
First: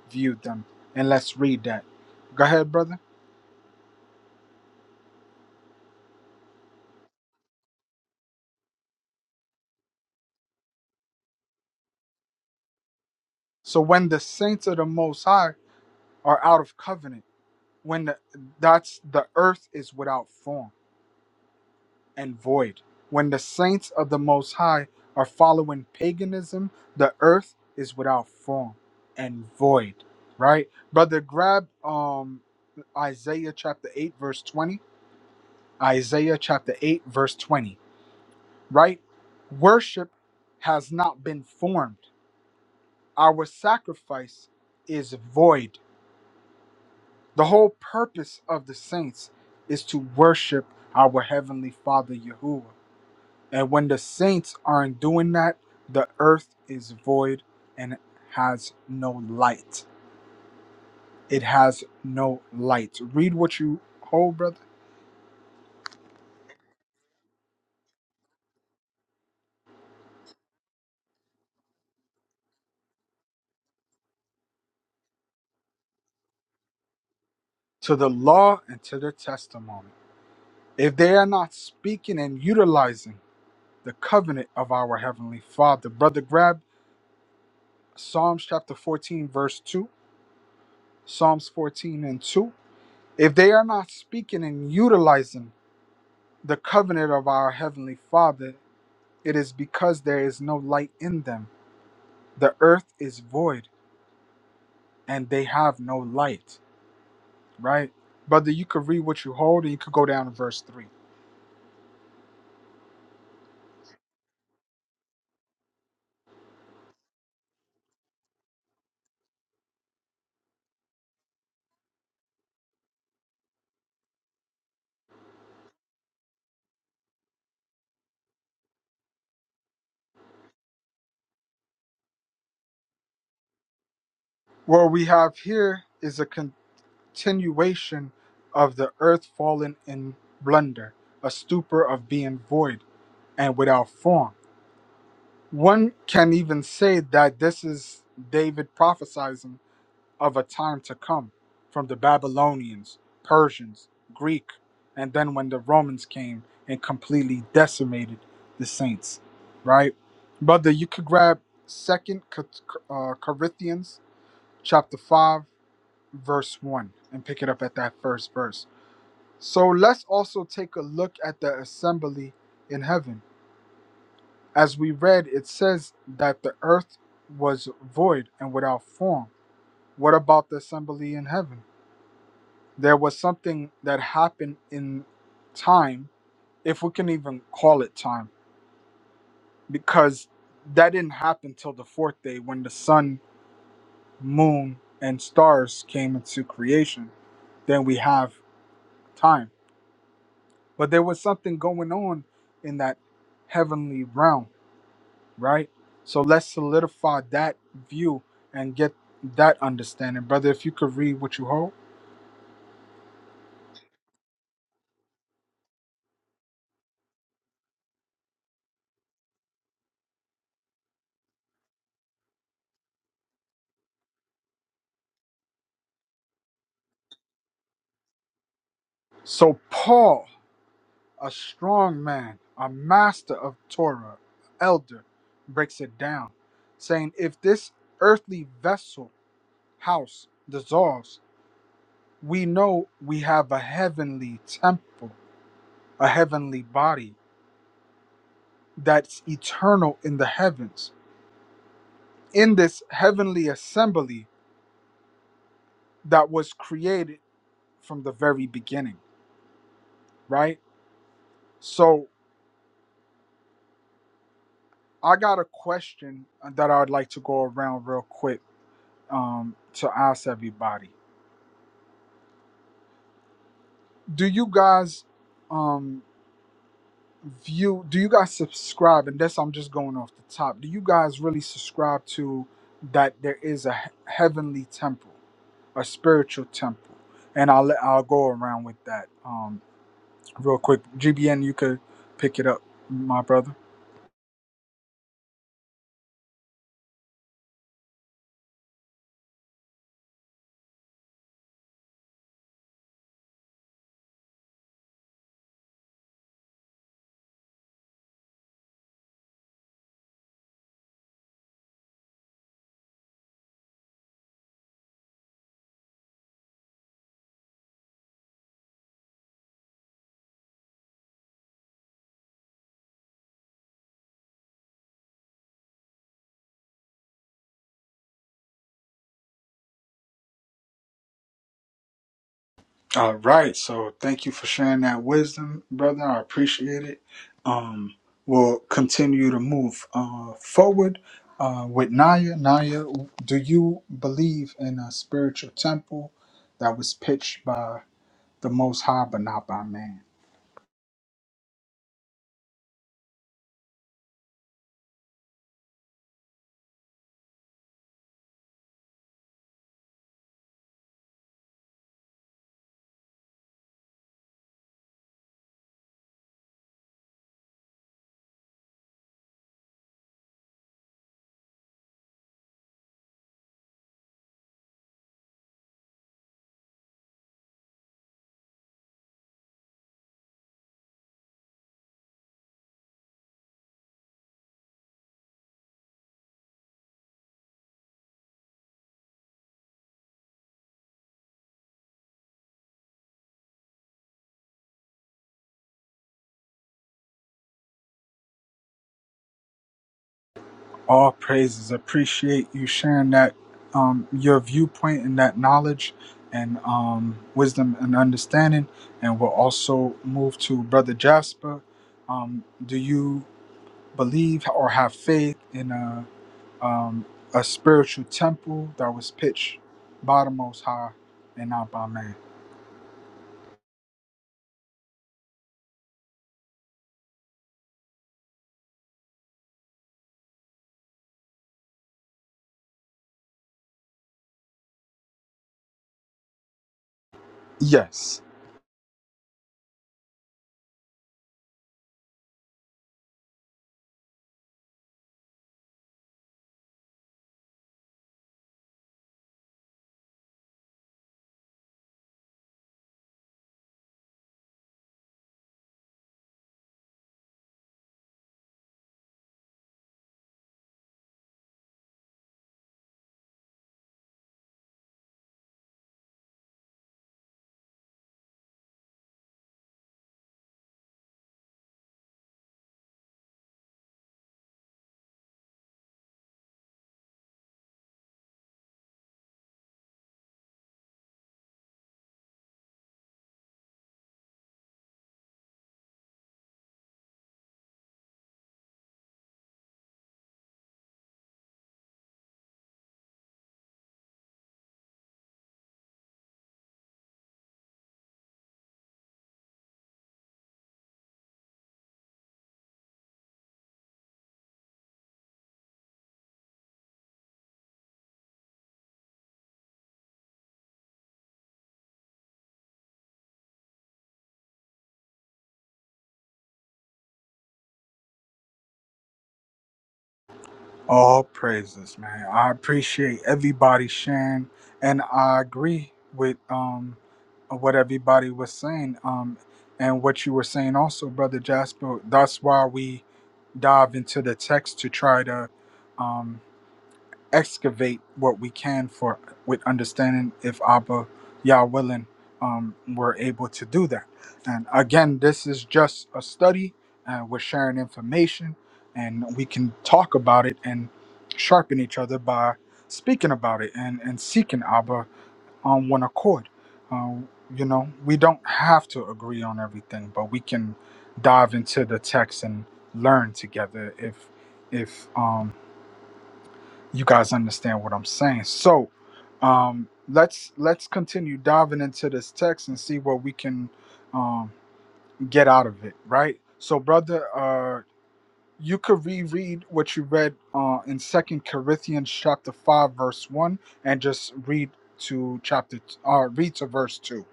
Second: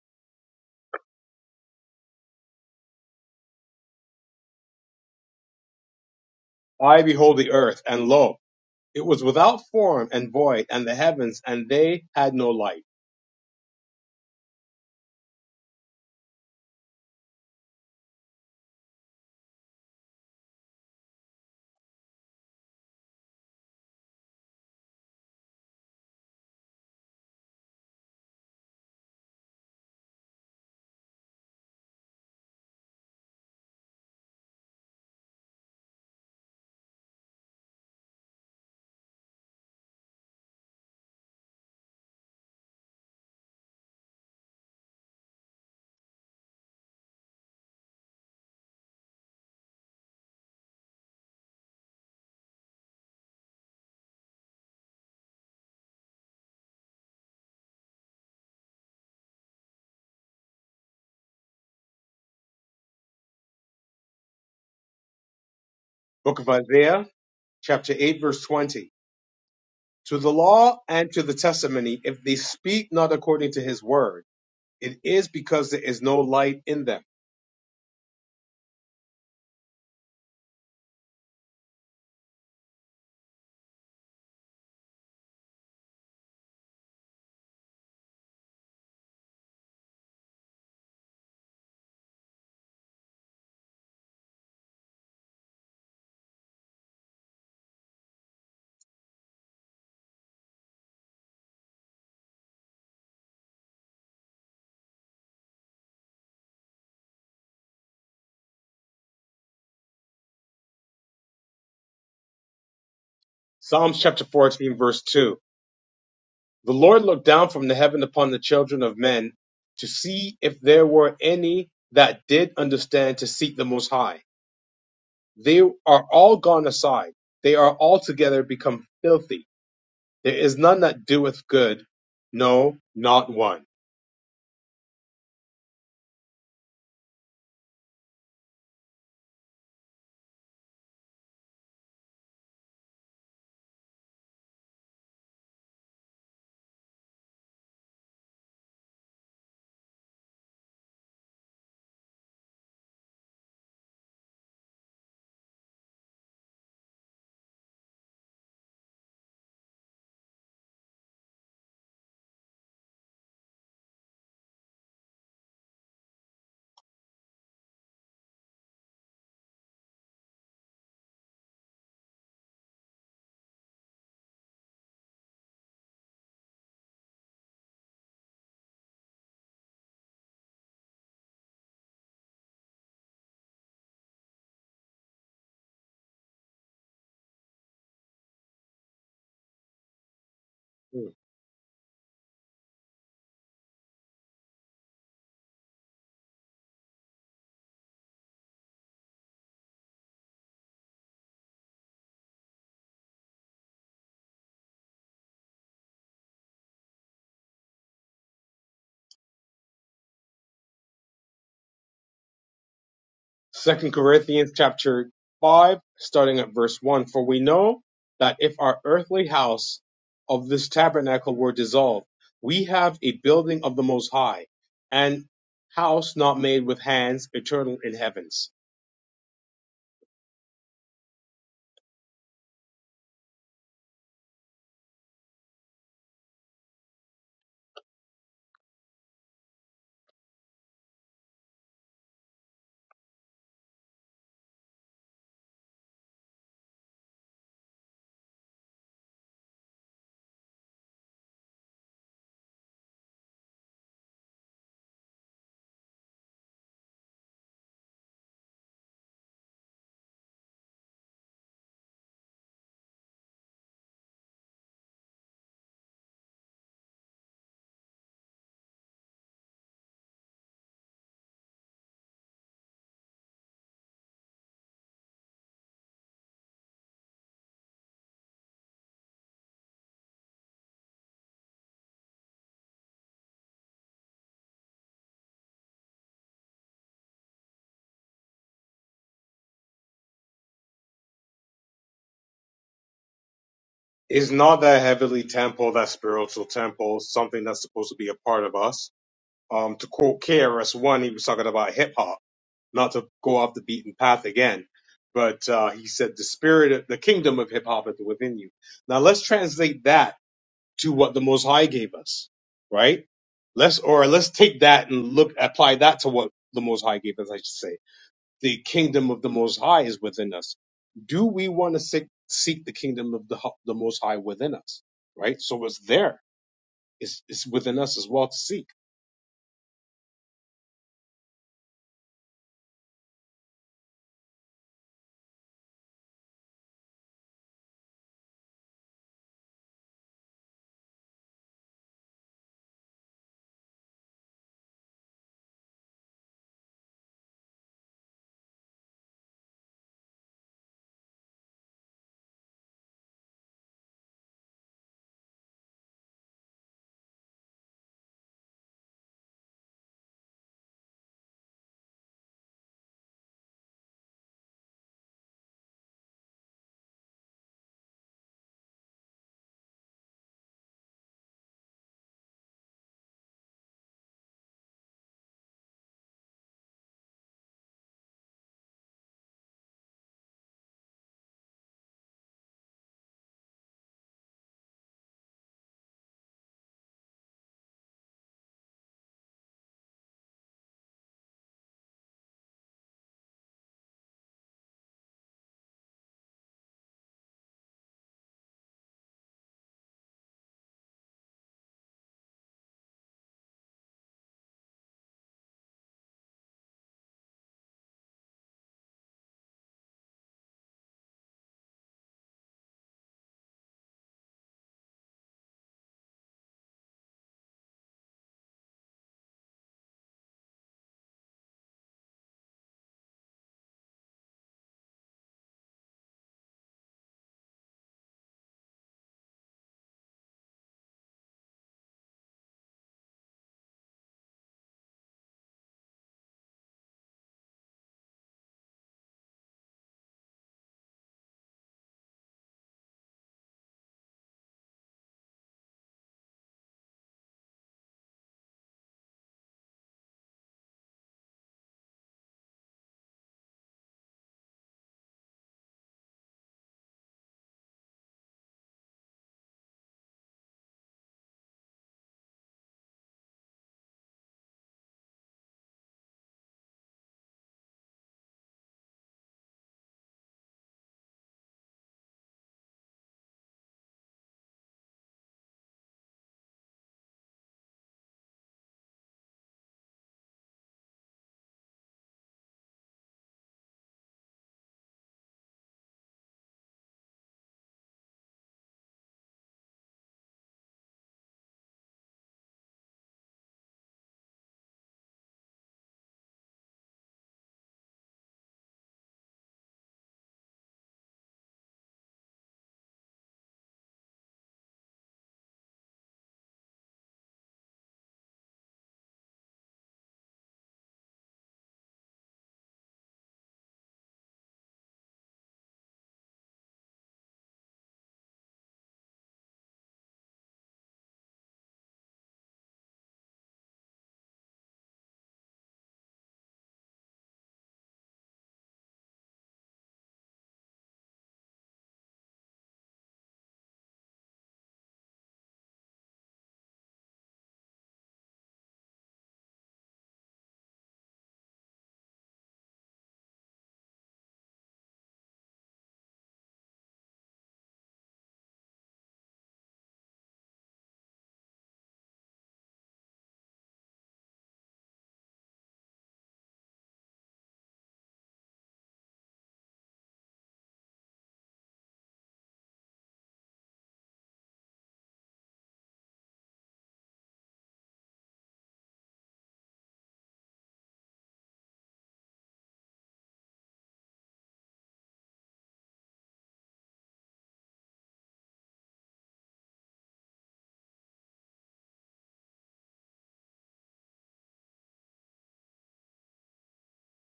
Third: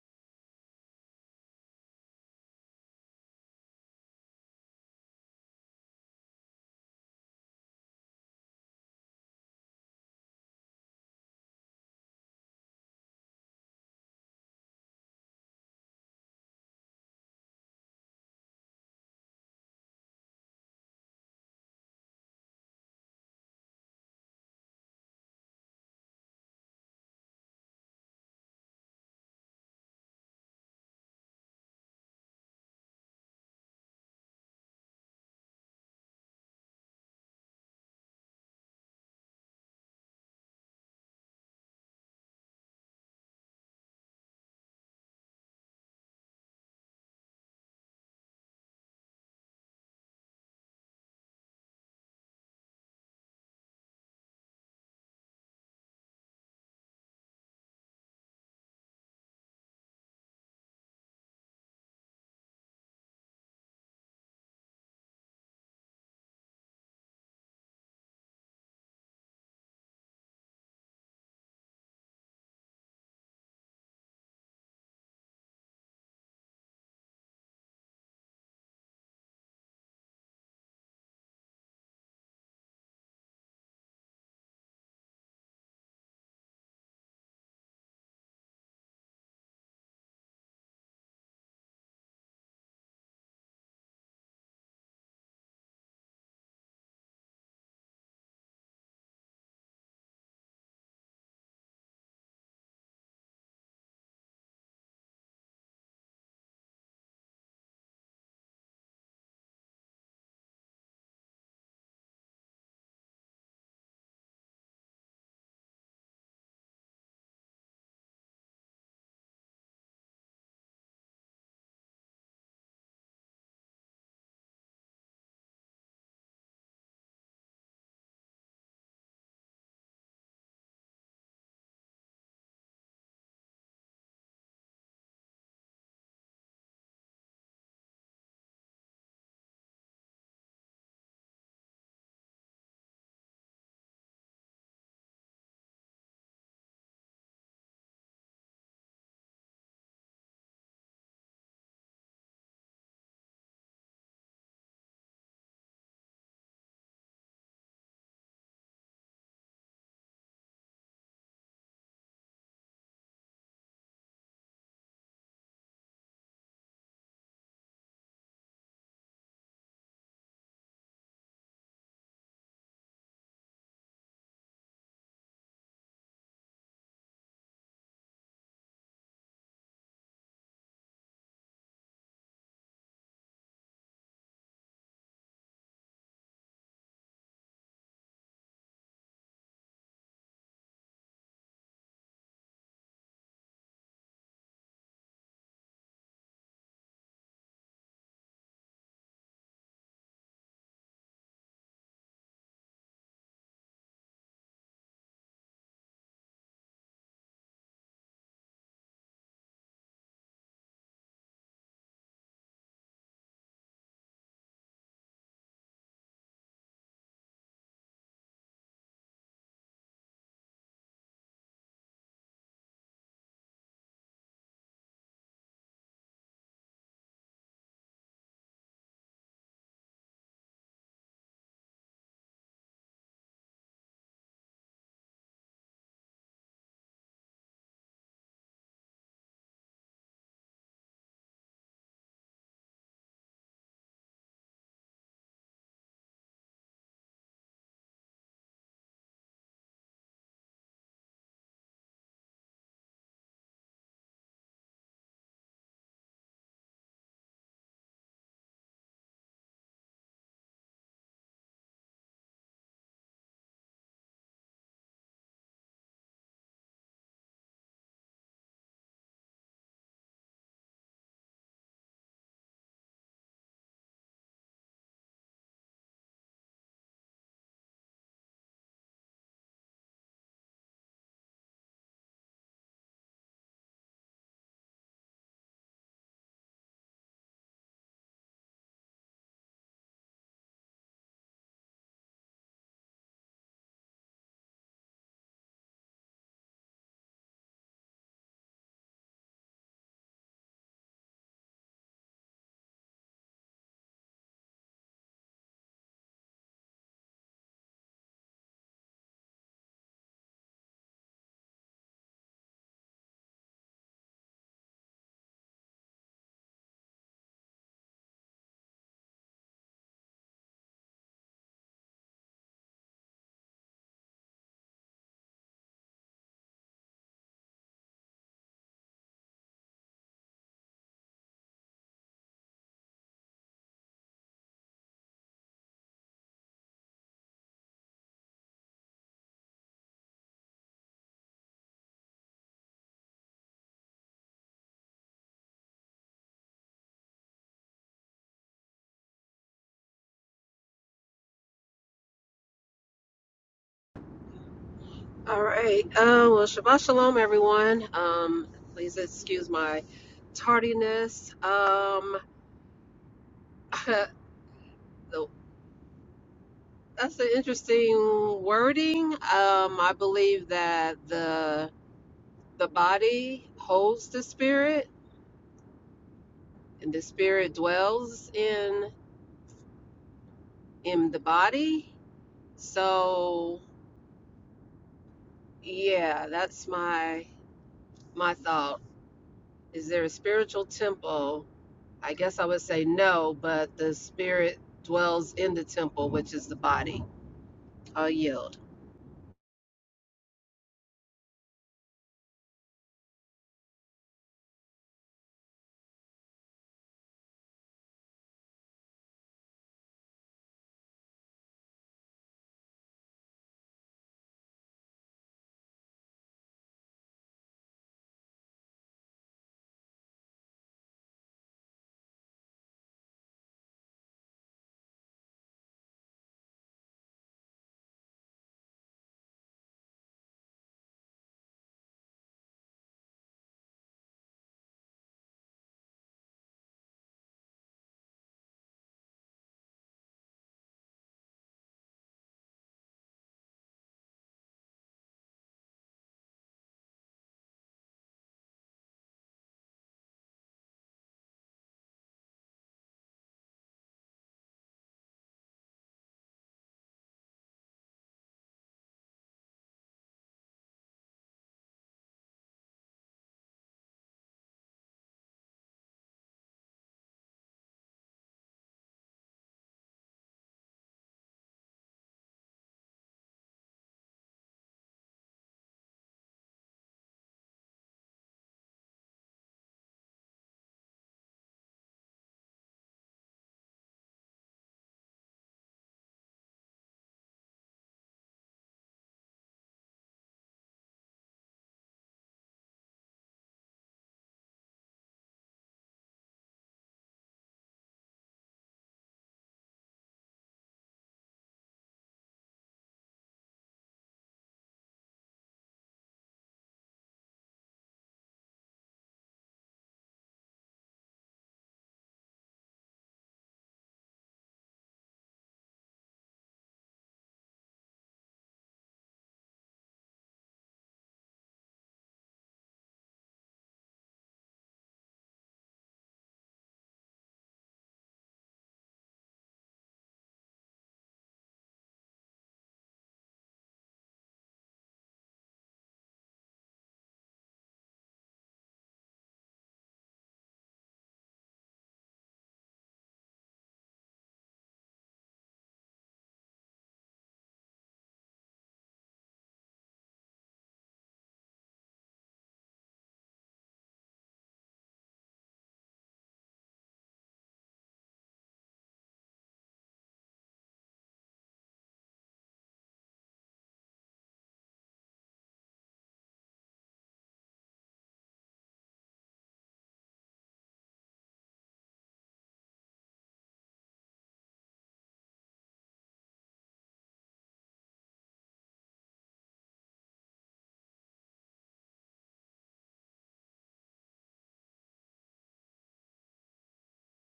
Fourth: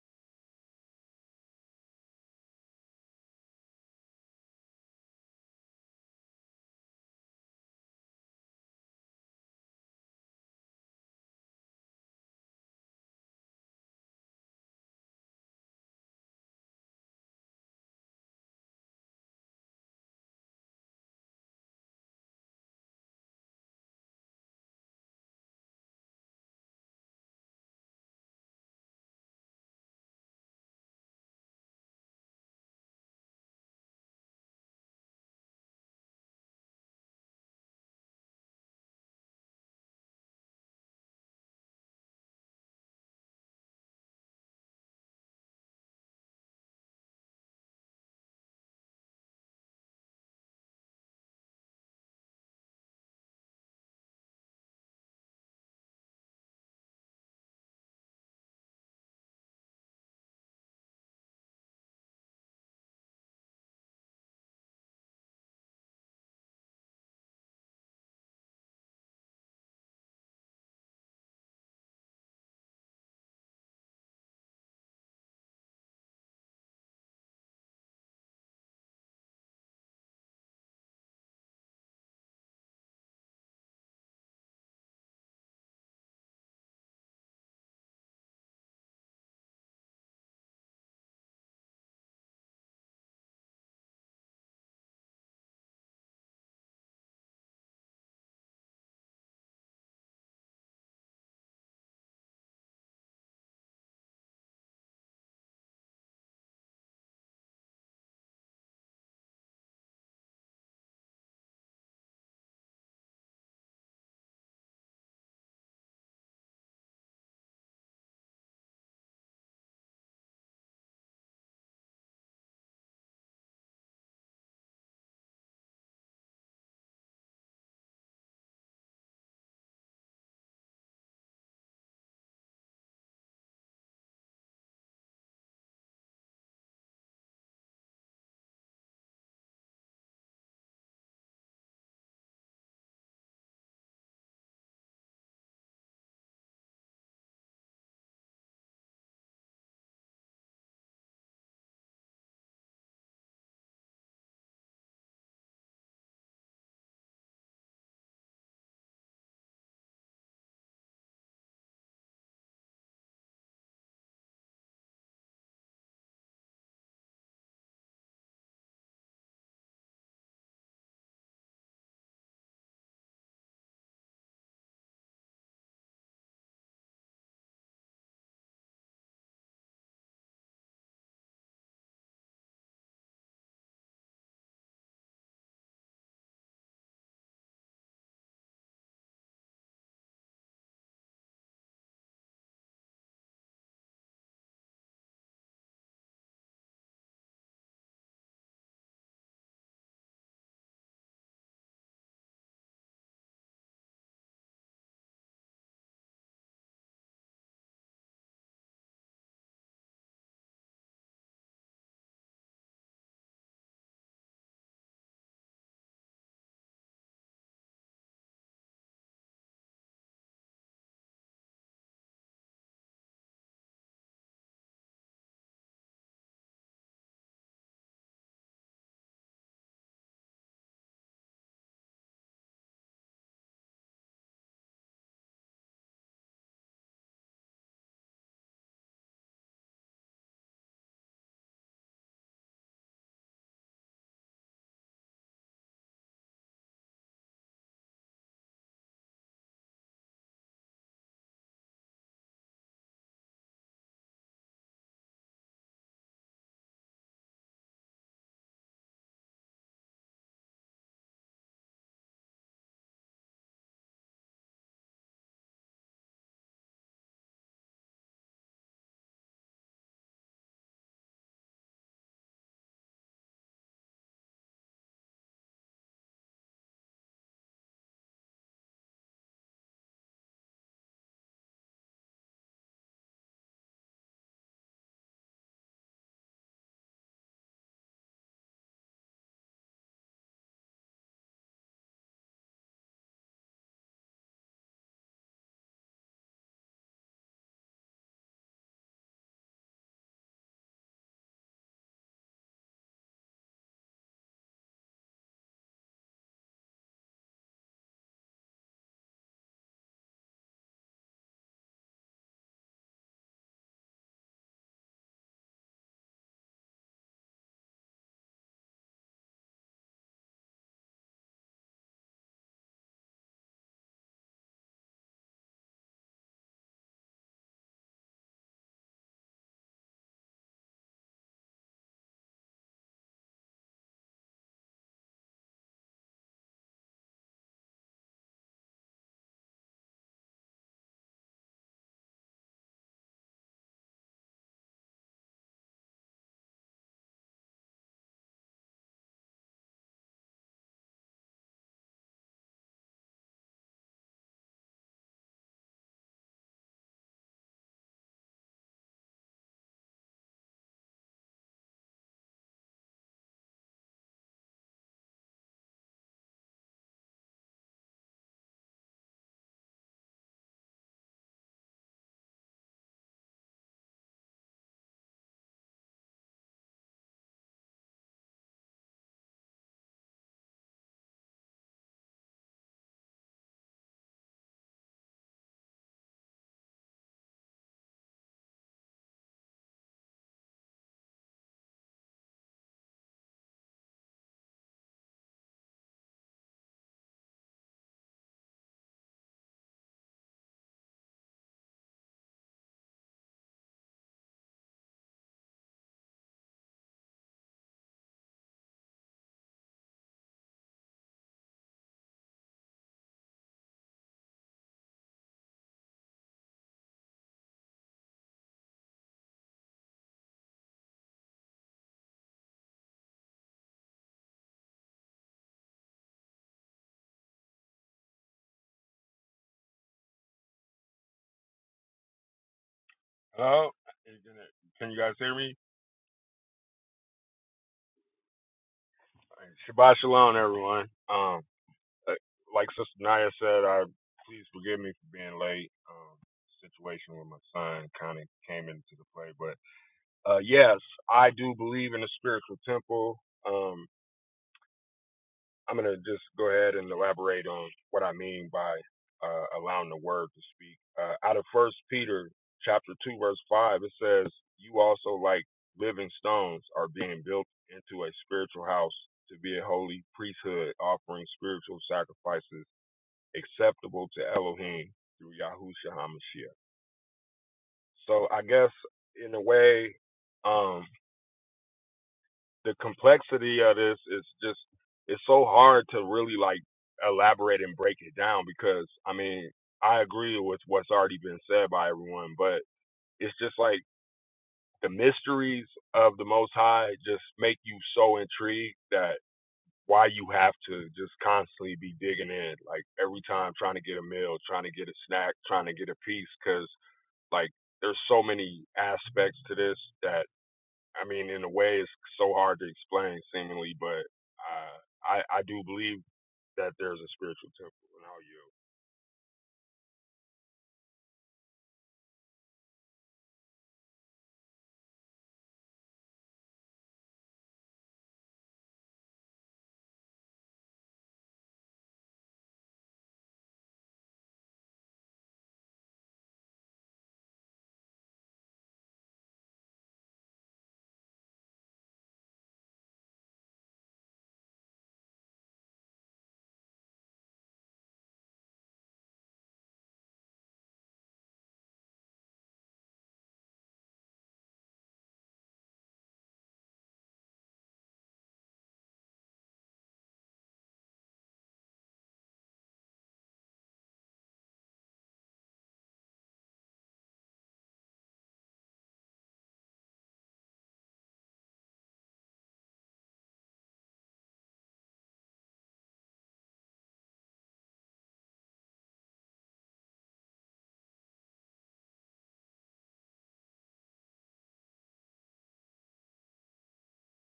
viewed them. And let's read that. Go ahead, brother. I behold the earth, and lo, it was without form and void, and the heavens, and they had no light. So when the saints of the Most High are out of covenant, when the, that's the earth is without form and void. When the saints of the Most High are following paganism, the earth is without form and void. Right, brother? Grab um Isaiah chapter eight verse twenty. Isaiah chapter eight verse twenty. Right, worship has not been formed. Our sacrifice is void The whole purpose of the saints is to worship our Heavenly Father Yahuwah. And when the saints aren't doing that, the earth is void and has no light. It has no light. Read what you hold, brother, Book of Isaiah, chapter 8, verse 20. To the law and to the testimony, if they speak not according to his word, it is because there is no light in them. to the law and to the testimony. If they are not speaking and utilizing the covenant of our Heavenly Father, brother, grab Psalms chapter 14, verse 2, Psalms 14 and 2. If they are not speaking and utilizing the covenant of our Heavenly Father, it is because there is no light in them. The earth is void and they have no light, right? Brother, you could read what you hold and you could go down to verse 3. Psalms chapter 14, verse 2. The Lord looked down from the heaven upon the children of men to see if there were any that did understand to seek the Most High. They are all gone aside. They are altogether become filthy. There is none that doeth good. No, not one. What we have here is a continuation of the earth fallen in blunder, a stupor of being void and without form. One can even say that this is David prophesying of a time to come from the Babylonians, Persians, Greek, and then when the Romans came and completely decimated the saints, right? Brother, you could grab Second uh, Corinthians chapter five, verse one, and pick it up at that first verse. So let's also take a look at the assembly in heaven. As we read, it says that the earth was void and without form. What about the assembly in heaven? There was something that happened in time, if we can even call it time, because that Hmm. didn't happen till the fourth day when the sun, moon, and stars came into creation. Then we have time. But there was something going on in that heavenly realm, right? So let's solidify that view and get that understanding. Brother, if you could read what you hold. Second Corinthians chapter five, starting at verse one. For we know that if our earthly house of this tabernacle were dissolved, we have a building of the Most High, an house not made with hands, eternal in heavens. So, Paul A strong man, a master of Torah, elder, breaks it down, saying, If this earthly vessel, house, dissolves, we know we have a heavenly temple, a heavenly body that's eternal in the heavens, in this heavenly assembly that was created from the very beginning, right? So, I got a question that I would like to go around real quick um, to ask everybody do you guys um view do you guys subscribe and that's i'm just going off the top do you guys really subscribe to that there is a he- heavenly temple a spiritual temple and i'll let i'll go around with that um real quick gbn you could pick it up my brother Is not that heavenly temple, that spiritual temple, something that's supposed to be a part of us? Um, to quote KRS One, he was talking about hip hop not to go off the beaten path again. But uh, he said, the spirit, of, the kingdom of hip hop is within you. Now let's translate that to what the Most High gave us, right? Let's or let's take that and look, apply that to what the Most High gave us. I should say, the kingdom of the Most High is within us. Do we want to seek, seek the kingdom of the, the Most High within us, right? So it's there. It's, it's within us as well to seek. All right. So thank you for sharing that wisdom, brother. I appreciate it. Um, we'll continue to move uh, forward uh, with Naya. Naya, do you believe in a spiritual temple that was pitched by the Most High, but not by man? All right. Uh, well, Shabbat Shalom, everyone. Um, please excuse my tardiness. Um, [LAUGHS] so that's an interesting wording. Um, I believe that the the body holds the spirit, and the spirit dwells in in the body. So, yeah, that's my my thought. Is there a spiritual temple I guess I would say no, but the spirit dwells in the temple, which is the body. I'll yield. All praises. Appreciate you sharing that um, your viewpoint and that knowledge and um, wisdom and understanding. And we'll also move to Brother Jasper. Um, do you? believe or have faith in a um, a spiritual temple that was pitched by the Most High and not by man. Oh, you're gonna, can you guys hear me? Yes, Shabbat shalom, everyone. Um, uh, like Sister Naya said, I please forgive me for being late. Um, situation with my son kind of came into the play, but uh, yes, I do believe in the spiritual temple. Um, I'm going to just go ahead and elaborate on what I mean by uh, allowing the word to speak. Uh, out of First Peter chapter two verse five, it says, "You also, like living stones, are being built into a spiritual house to be a holy priesthood, offering spiritual sacrifices acceptable to Elohim through Yahushua Hamashiach." So I guess in a way, um, the complexity of this is just it's so hard to really like elaborate and break it down because I mean I agree with what's already been said by everyone, but it's just like the mysteries of the Most High just make you so intrigued that why you have to just constantly be digging in, like every time trying to get a meal, trying to get a snack, trying to get a piece, because like there's so many aspects to this that I mean, in a way, it's so hard to explain, seemingly, but uh, I I do believe that there's a spiritual temple in all you. all praises, man. I appreciate everybody sharing, and I agree with um, what everybody was saying, um, and what you were saying also, brother Jasper. That's why we dive into the text to try to. um excavate what we can for with understanding if Abba, Yah willing, um, we're able to do that. And again, this is just a study, and we're sharing information, and we can talk about it and sharpen each other by speaking about it and, and seeking Abba on one accord. Um, you know, we don't have to agree on everything, but we can dive into the text and learn together if if um, you guys understand what I'm saying. So, um, let's let's continue diving into this text and see what we can um, get out of it, right? So, brother, uh, you could reread what you read uh, in Second Corinthians chapter five, verse one, and just read to chapter uh, read to verse two.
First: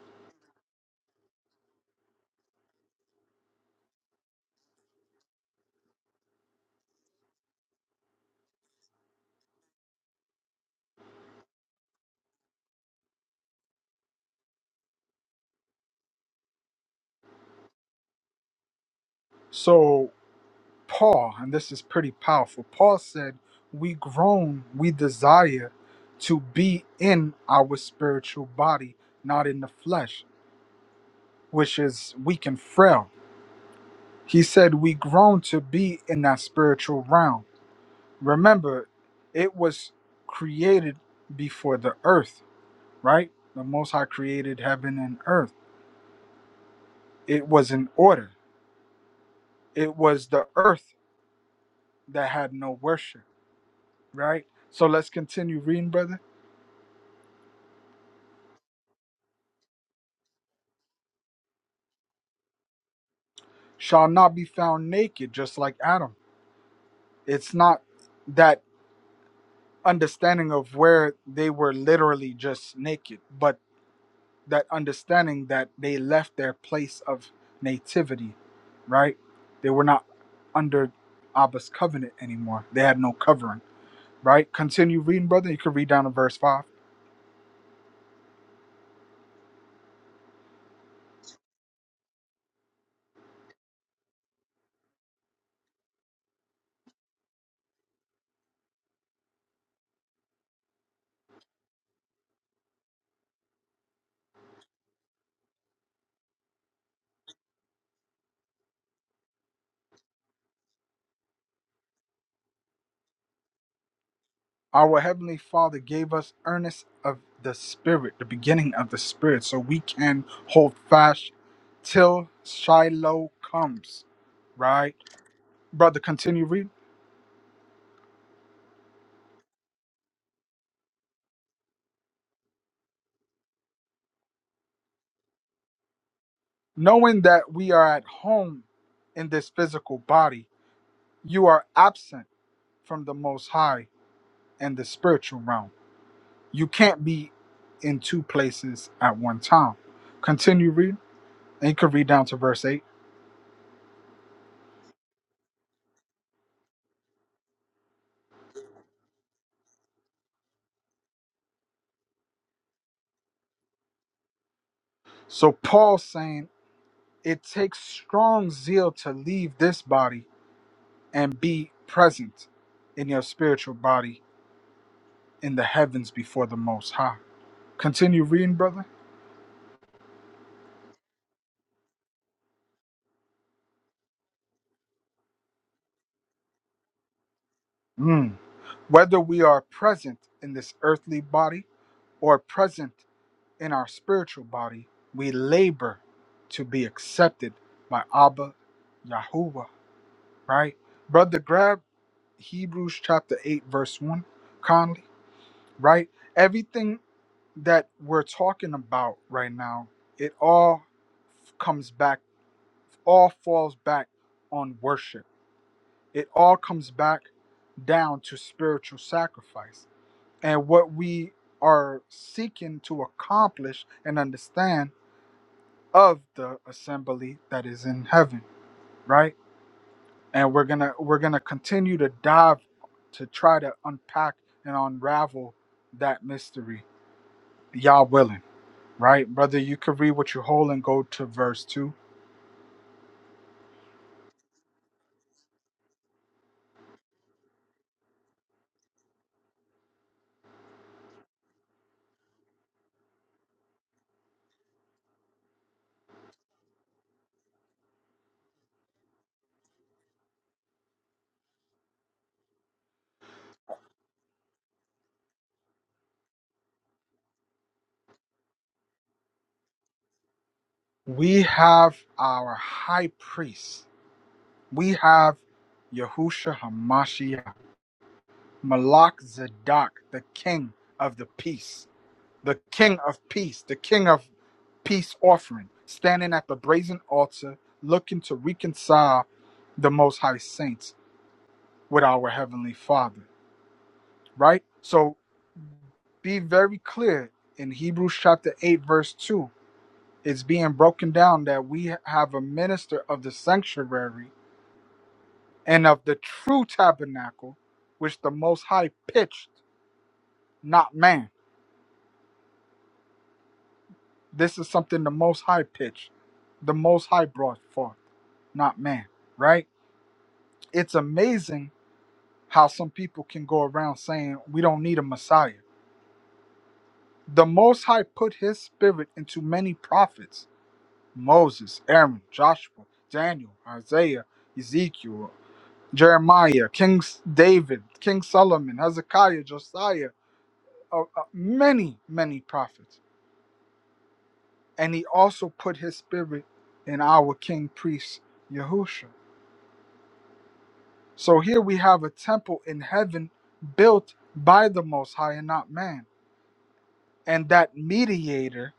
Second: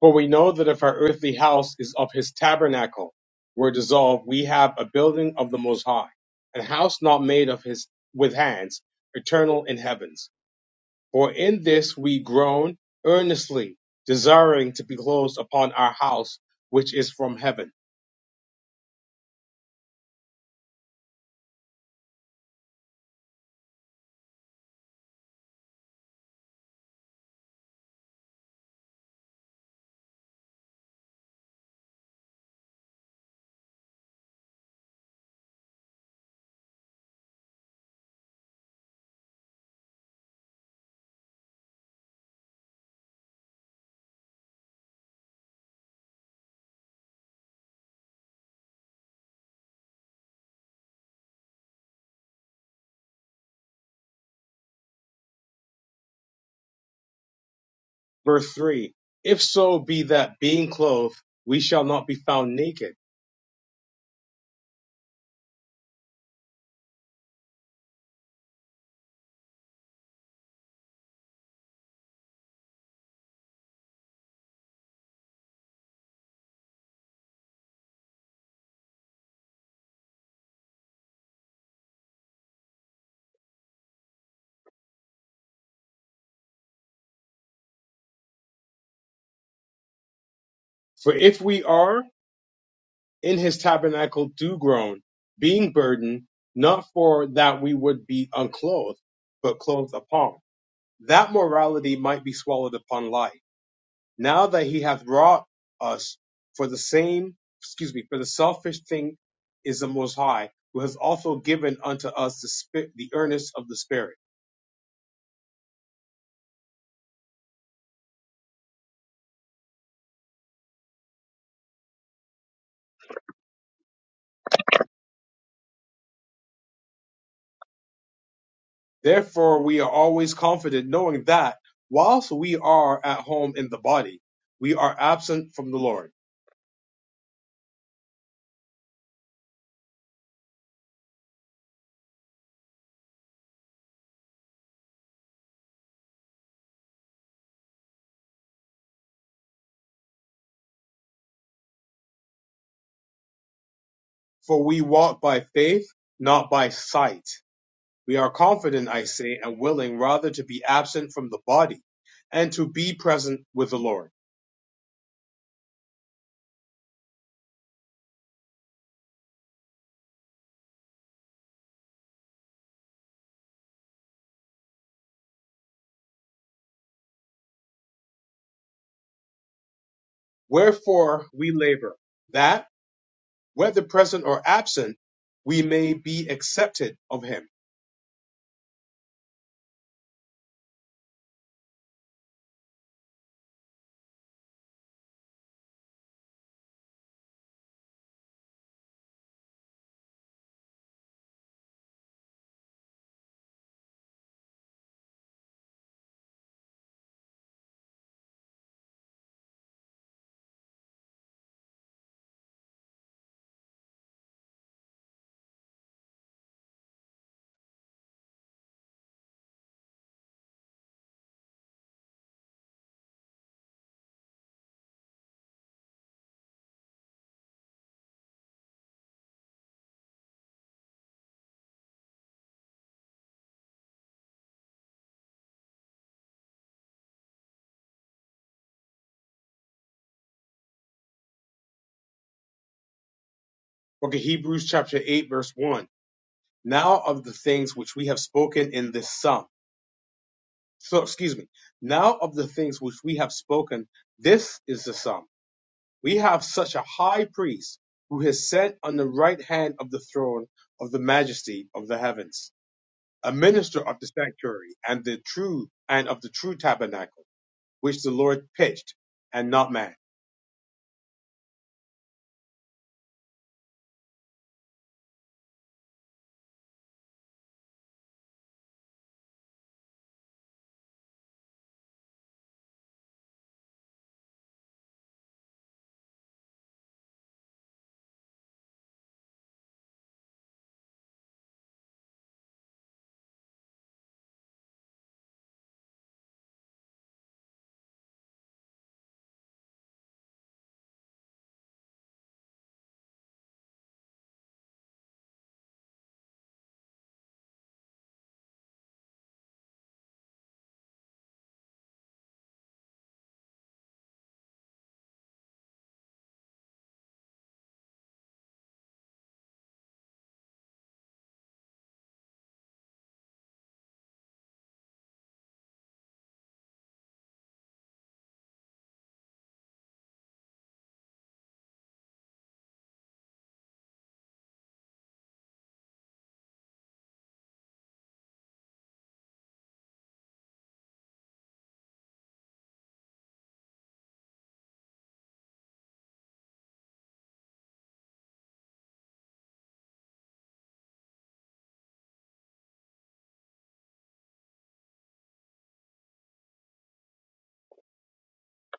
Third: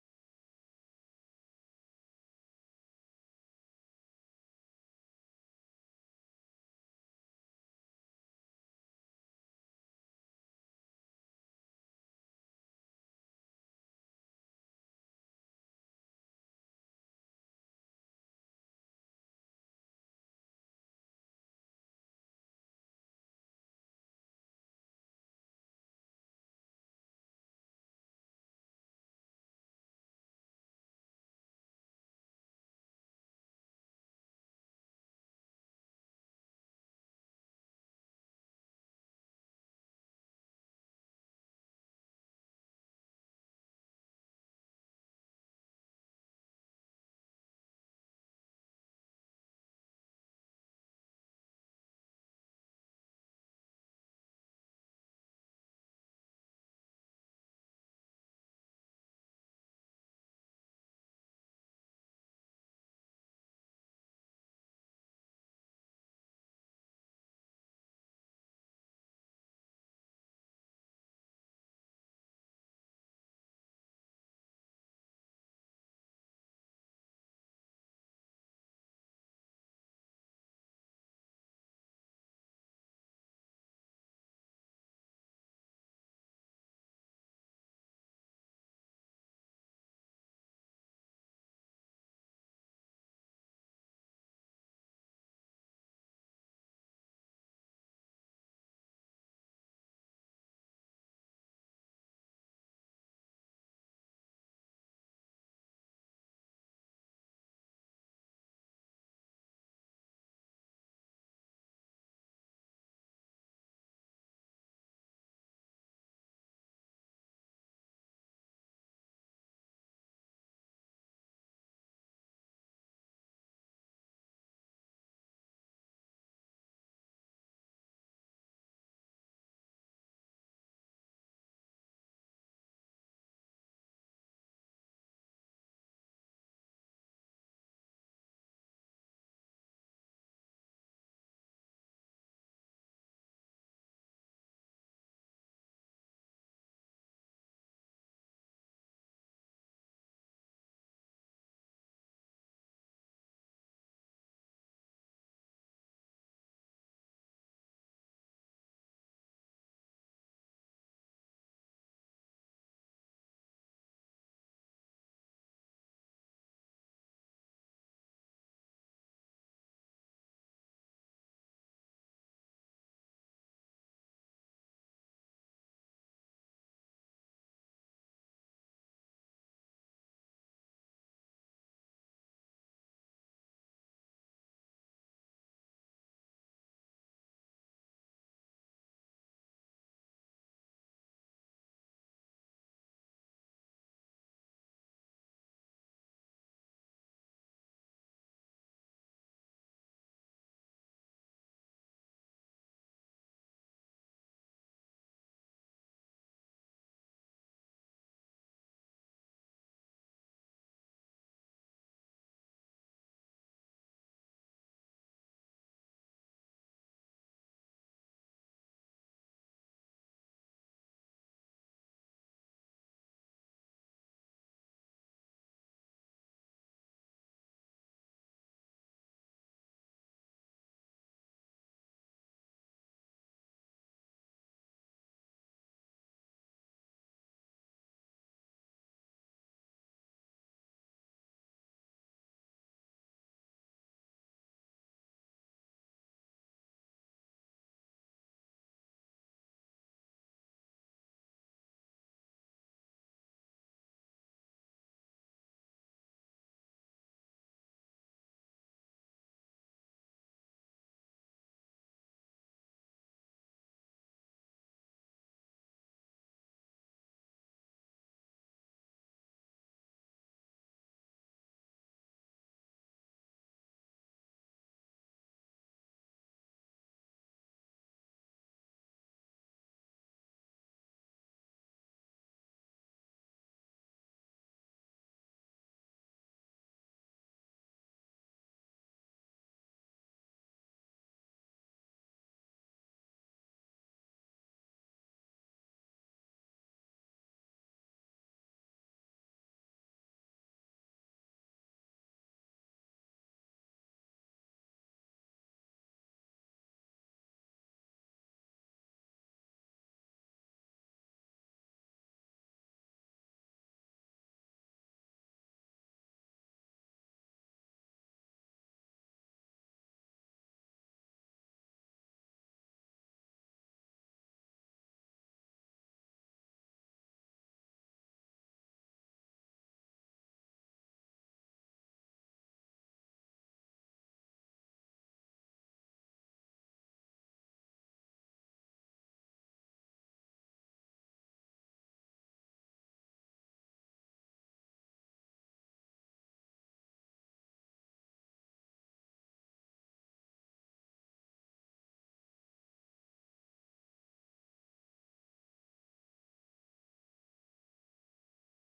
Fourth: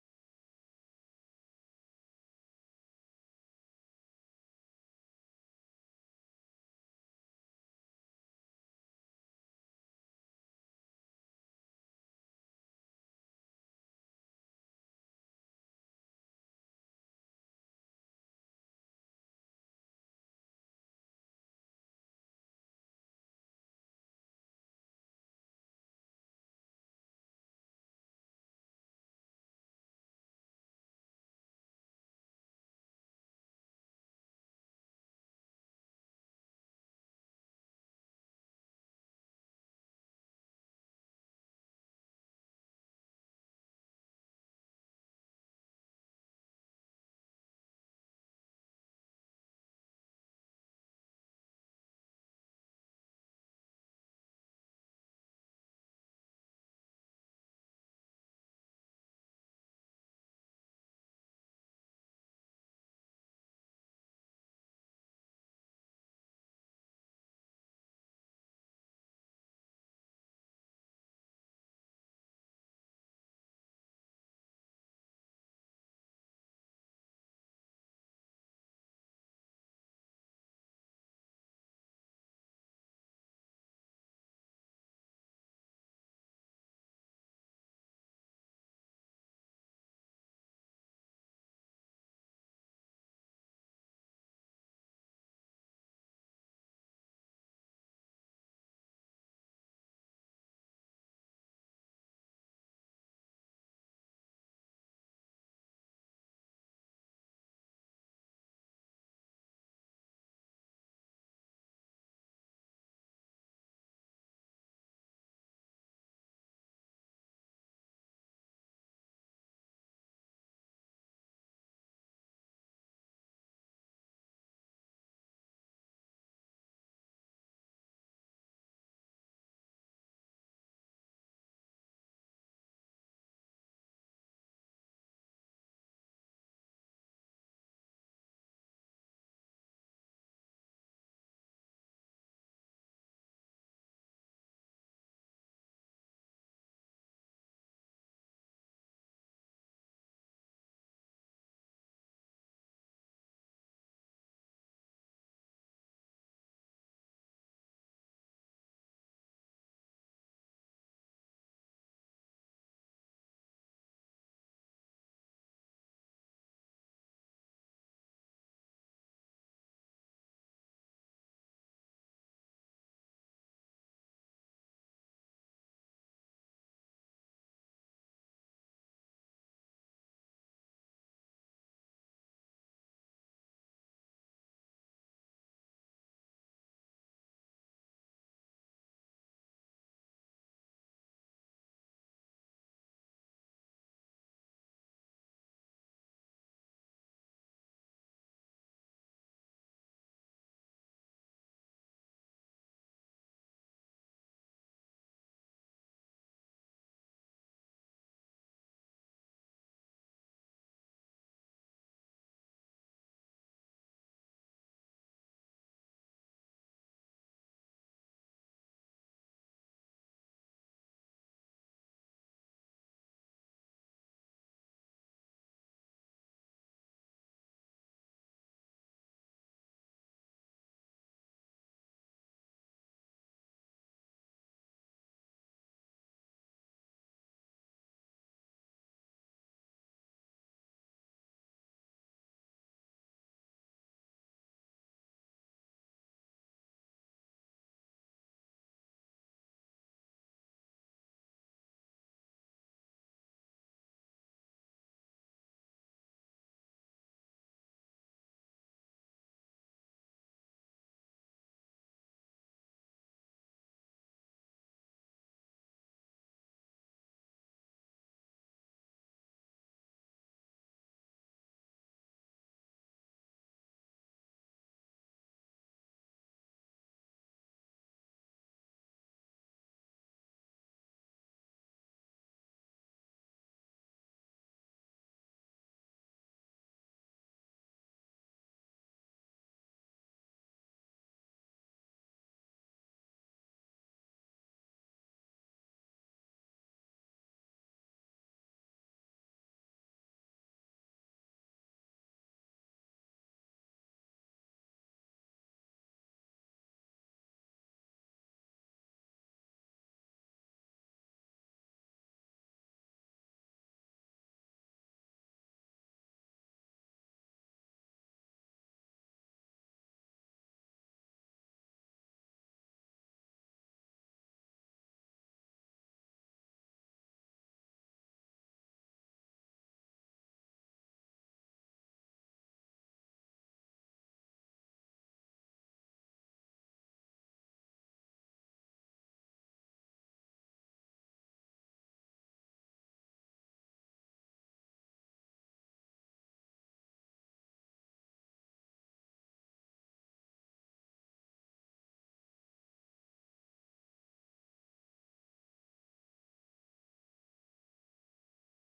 For we know that if our earthly house is of his tabernacle were dissolved, we have a building of the Most High, an house not made of his with hands, eternal in heavens. For in this we groan earnestly, desiring to be closed upon our house which is from heaven. So, Paul, and this is pretty powerful, Paul said, We groan, we desire to be in our spiritual body, not in the flesh, which is weak and frail. He said, We groan to be in that spiritual realm. Remember, it was created before the earth, right? The Most High created heaven and earth. It was in order. It was the earth that had no worship, right? So let's continue reading, brother. Verse three. If so be that being clothed, we shall not be found naked. shall not be found naked, just like Adam. It's not that understanding of where they were literally just naked, but that understanding that they left their place of nativity, right? They were not under Abba's covenant anymore. They had no covering, right? Continue reading, brother. You can read down to verse 5. For if we are, in his tabernacle do groan, being burdened, not for that we would be unclothed, but clothed upon, that morality might be swallowed upon life. Now that he hath wrought us for the same, excuse me, for the selfish thing is the Most High, who has also given unto us the, spi- the earnest of the Spirit. Our Heavenly Father gave us earnest of the Spirit, the beginning of the Spirit, so we can hold fast till Shiloh comes. Right? Brother, continue reading. Therefore, we are always confident, knowing that whilst we are at home in the body, we are absent from the Lord Knowing that we are at home in this physical body, you are absent from the Most High and the spiritual realm. You can't be in two places at one time. Continue reading, and you can read down to verse 8. For we walk by faith, not by sight. We are confident, I say, and willing rather to be absent from the body and to be present with the Lord. So Paul's saying, It takes strong zeal to leave this body and be present in your spiritual body in the heavens before the Most High. Continue reading, brother. Wherefore we labor, that, whether present or absent, we may be accepted of him. Mm. Whether we are present in this earthly body or present in our spiritual body, we labor to be accepted by Abba Yahuwah, right? Brother, grab Hebrews chapter 8, verse 1, Conley, right? Everything that we're talking about right now, it all comes back, all falls back on worship. It all comes back down to spiritual sacrifice. And what we are seeking to accomplish and understand of the assembly that is in heaven, right? And we're going to we're going to continue to dive to try to unpack and unravel that mystery, Y'all willing. right, brother? You could read what you hold and go to verse 2. Okay, Hebrews chapter 8 verse 1. Now of the things which we have spoken in this sum. So, excuse me. Now of the things which we have spoken, this is the sum. We have such a high priest who is set on the right hand of the throne of the majesty of the heavens, a minister of the sanctuary and the true and of the true tabernacle, which the Lord pitched and not man. We have our high priest. We have Yahusha Hamashiach, Malak Zadok, the king of the peace, the king of peace, the king of peace offering, standing at the brazen altar, looking to reconcile the most high saints with our heavenly father, right? So be very clear in Hebrews chapter 8, verse 2 it's being broken down that we have a minister of the sanctuary and of the true tabernacle, which the Most High pitched, not man. This is something the Most High pitched, the Most High brought forth, not man, right? It's amazing how some people can go around saying we don't need a Messiah. The Most High put his spirit into many prophets Moses, Aaron, Joshua, Daniel, Isaiah, Ezekiel, Jeremiah, King S- David, King Solomon, Hezekiah, Josiah, uh, uh, many, many prophets. And he also put his spirit in our king priest, Yahushua. So here we have a temple in heaven built by the Most High and not man. And that mediator,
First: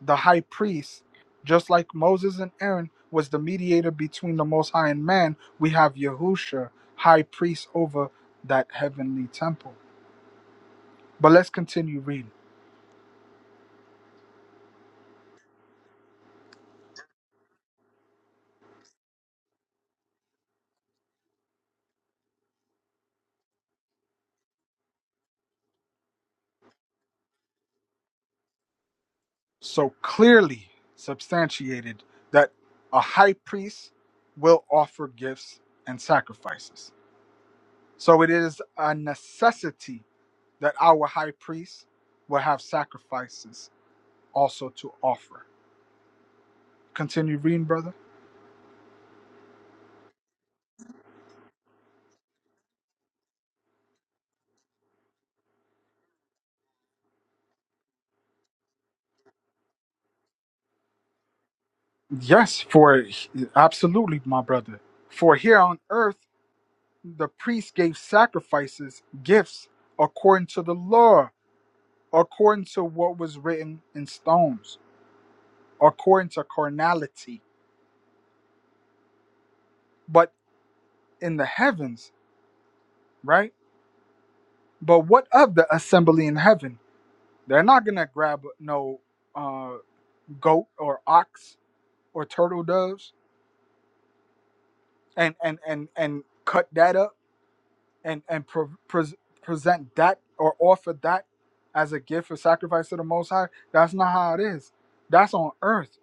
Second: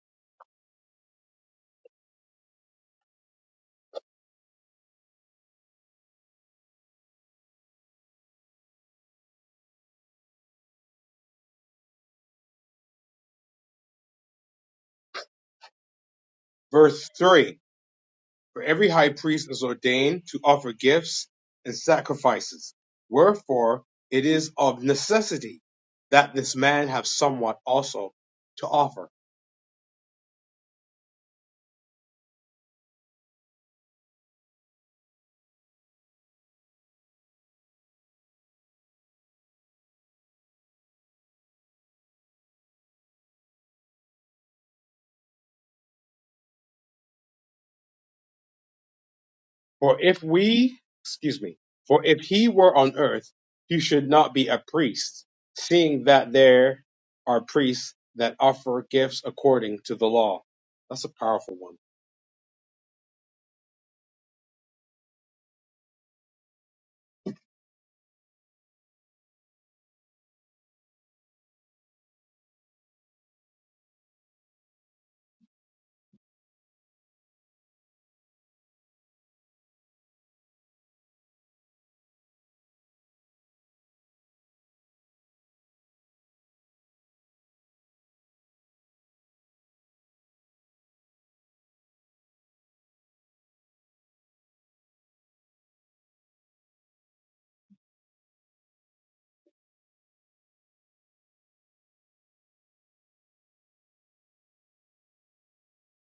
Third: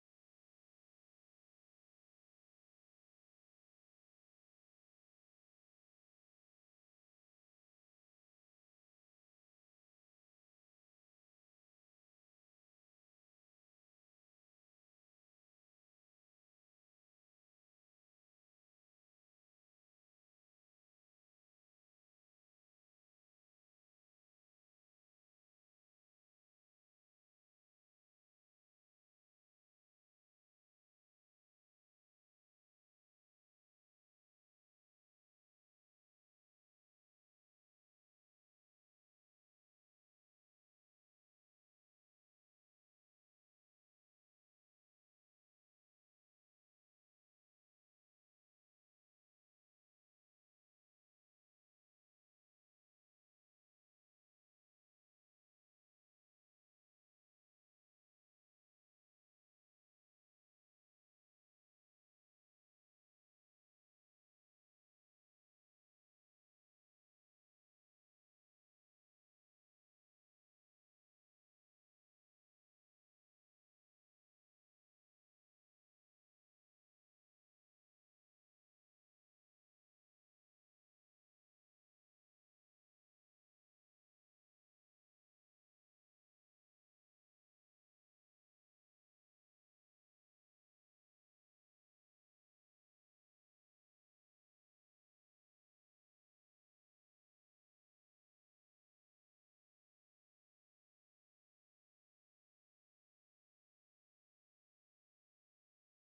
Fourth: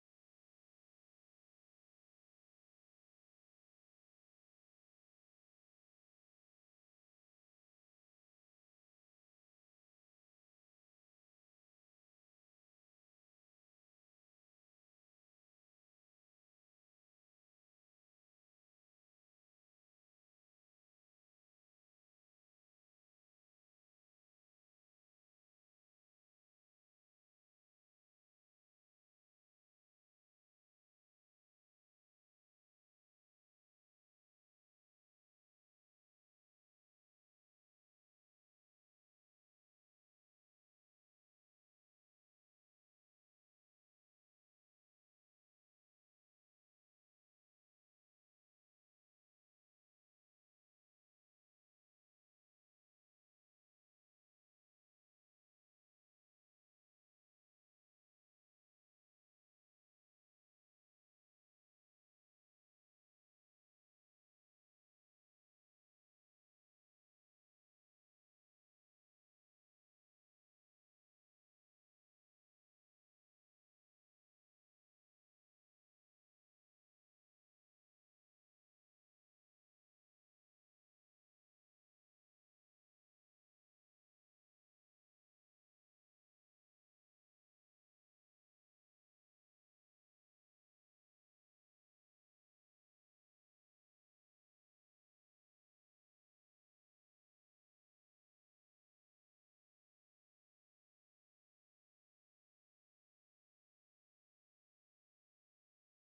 the high priest, just like Moses and Aaron was the mediator between the Most High and man, we have Yahushua, high priest over that heavenly temple. But let's continue reading. Verse three. For every high priest is ordained to offer gifts and sacrifices. Wherefore it is of necessity that this man have somewhat also to offer. so clearly substantiated that a high priest will offer gifts and sacrifices. So it is a necessity that our high priest will have sacrifices also to offer. Continue reading, brother. For if we, excuse me, for if he were on earth, he should not be a priest, seeing that there are priests that offer gifts according to the law. That's a powerful one. Yes, for absolutely, my brother. For here on earth, the priest gave sacrifices, gifts, according to the law, according to what was written in stones, according to carnality but in the heavens, right? But what of the assembly in heaven? They're not gonna grab no uh, goat or ox or turtle doves and and and and cut that up and and pre- pres present that or offer that as a gift or sacrifice to the Most High. That's not how it is. That's on earth,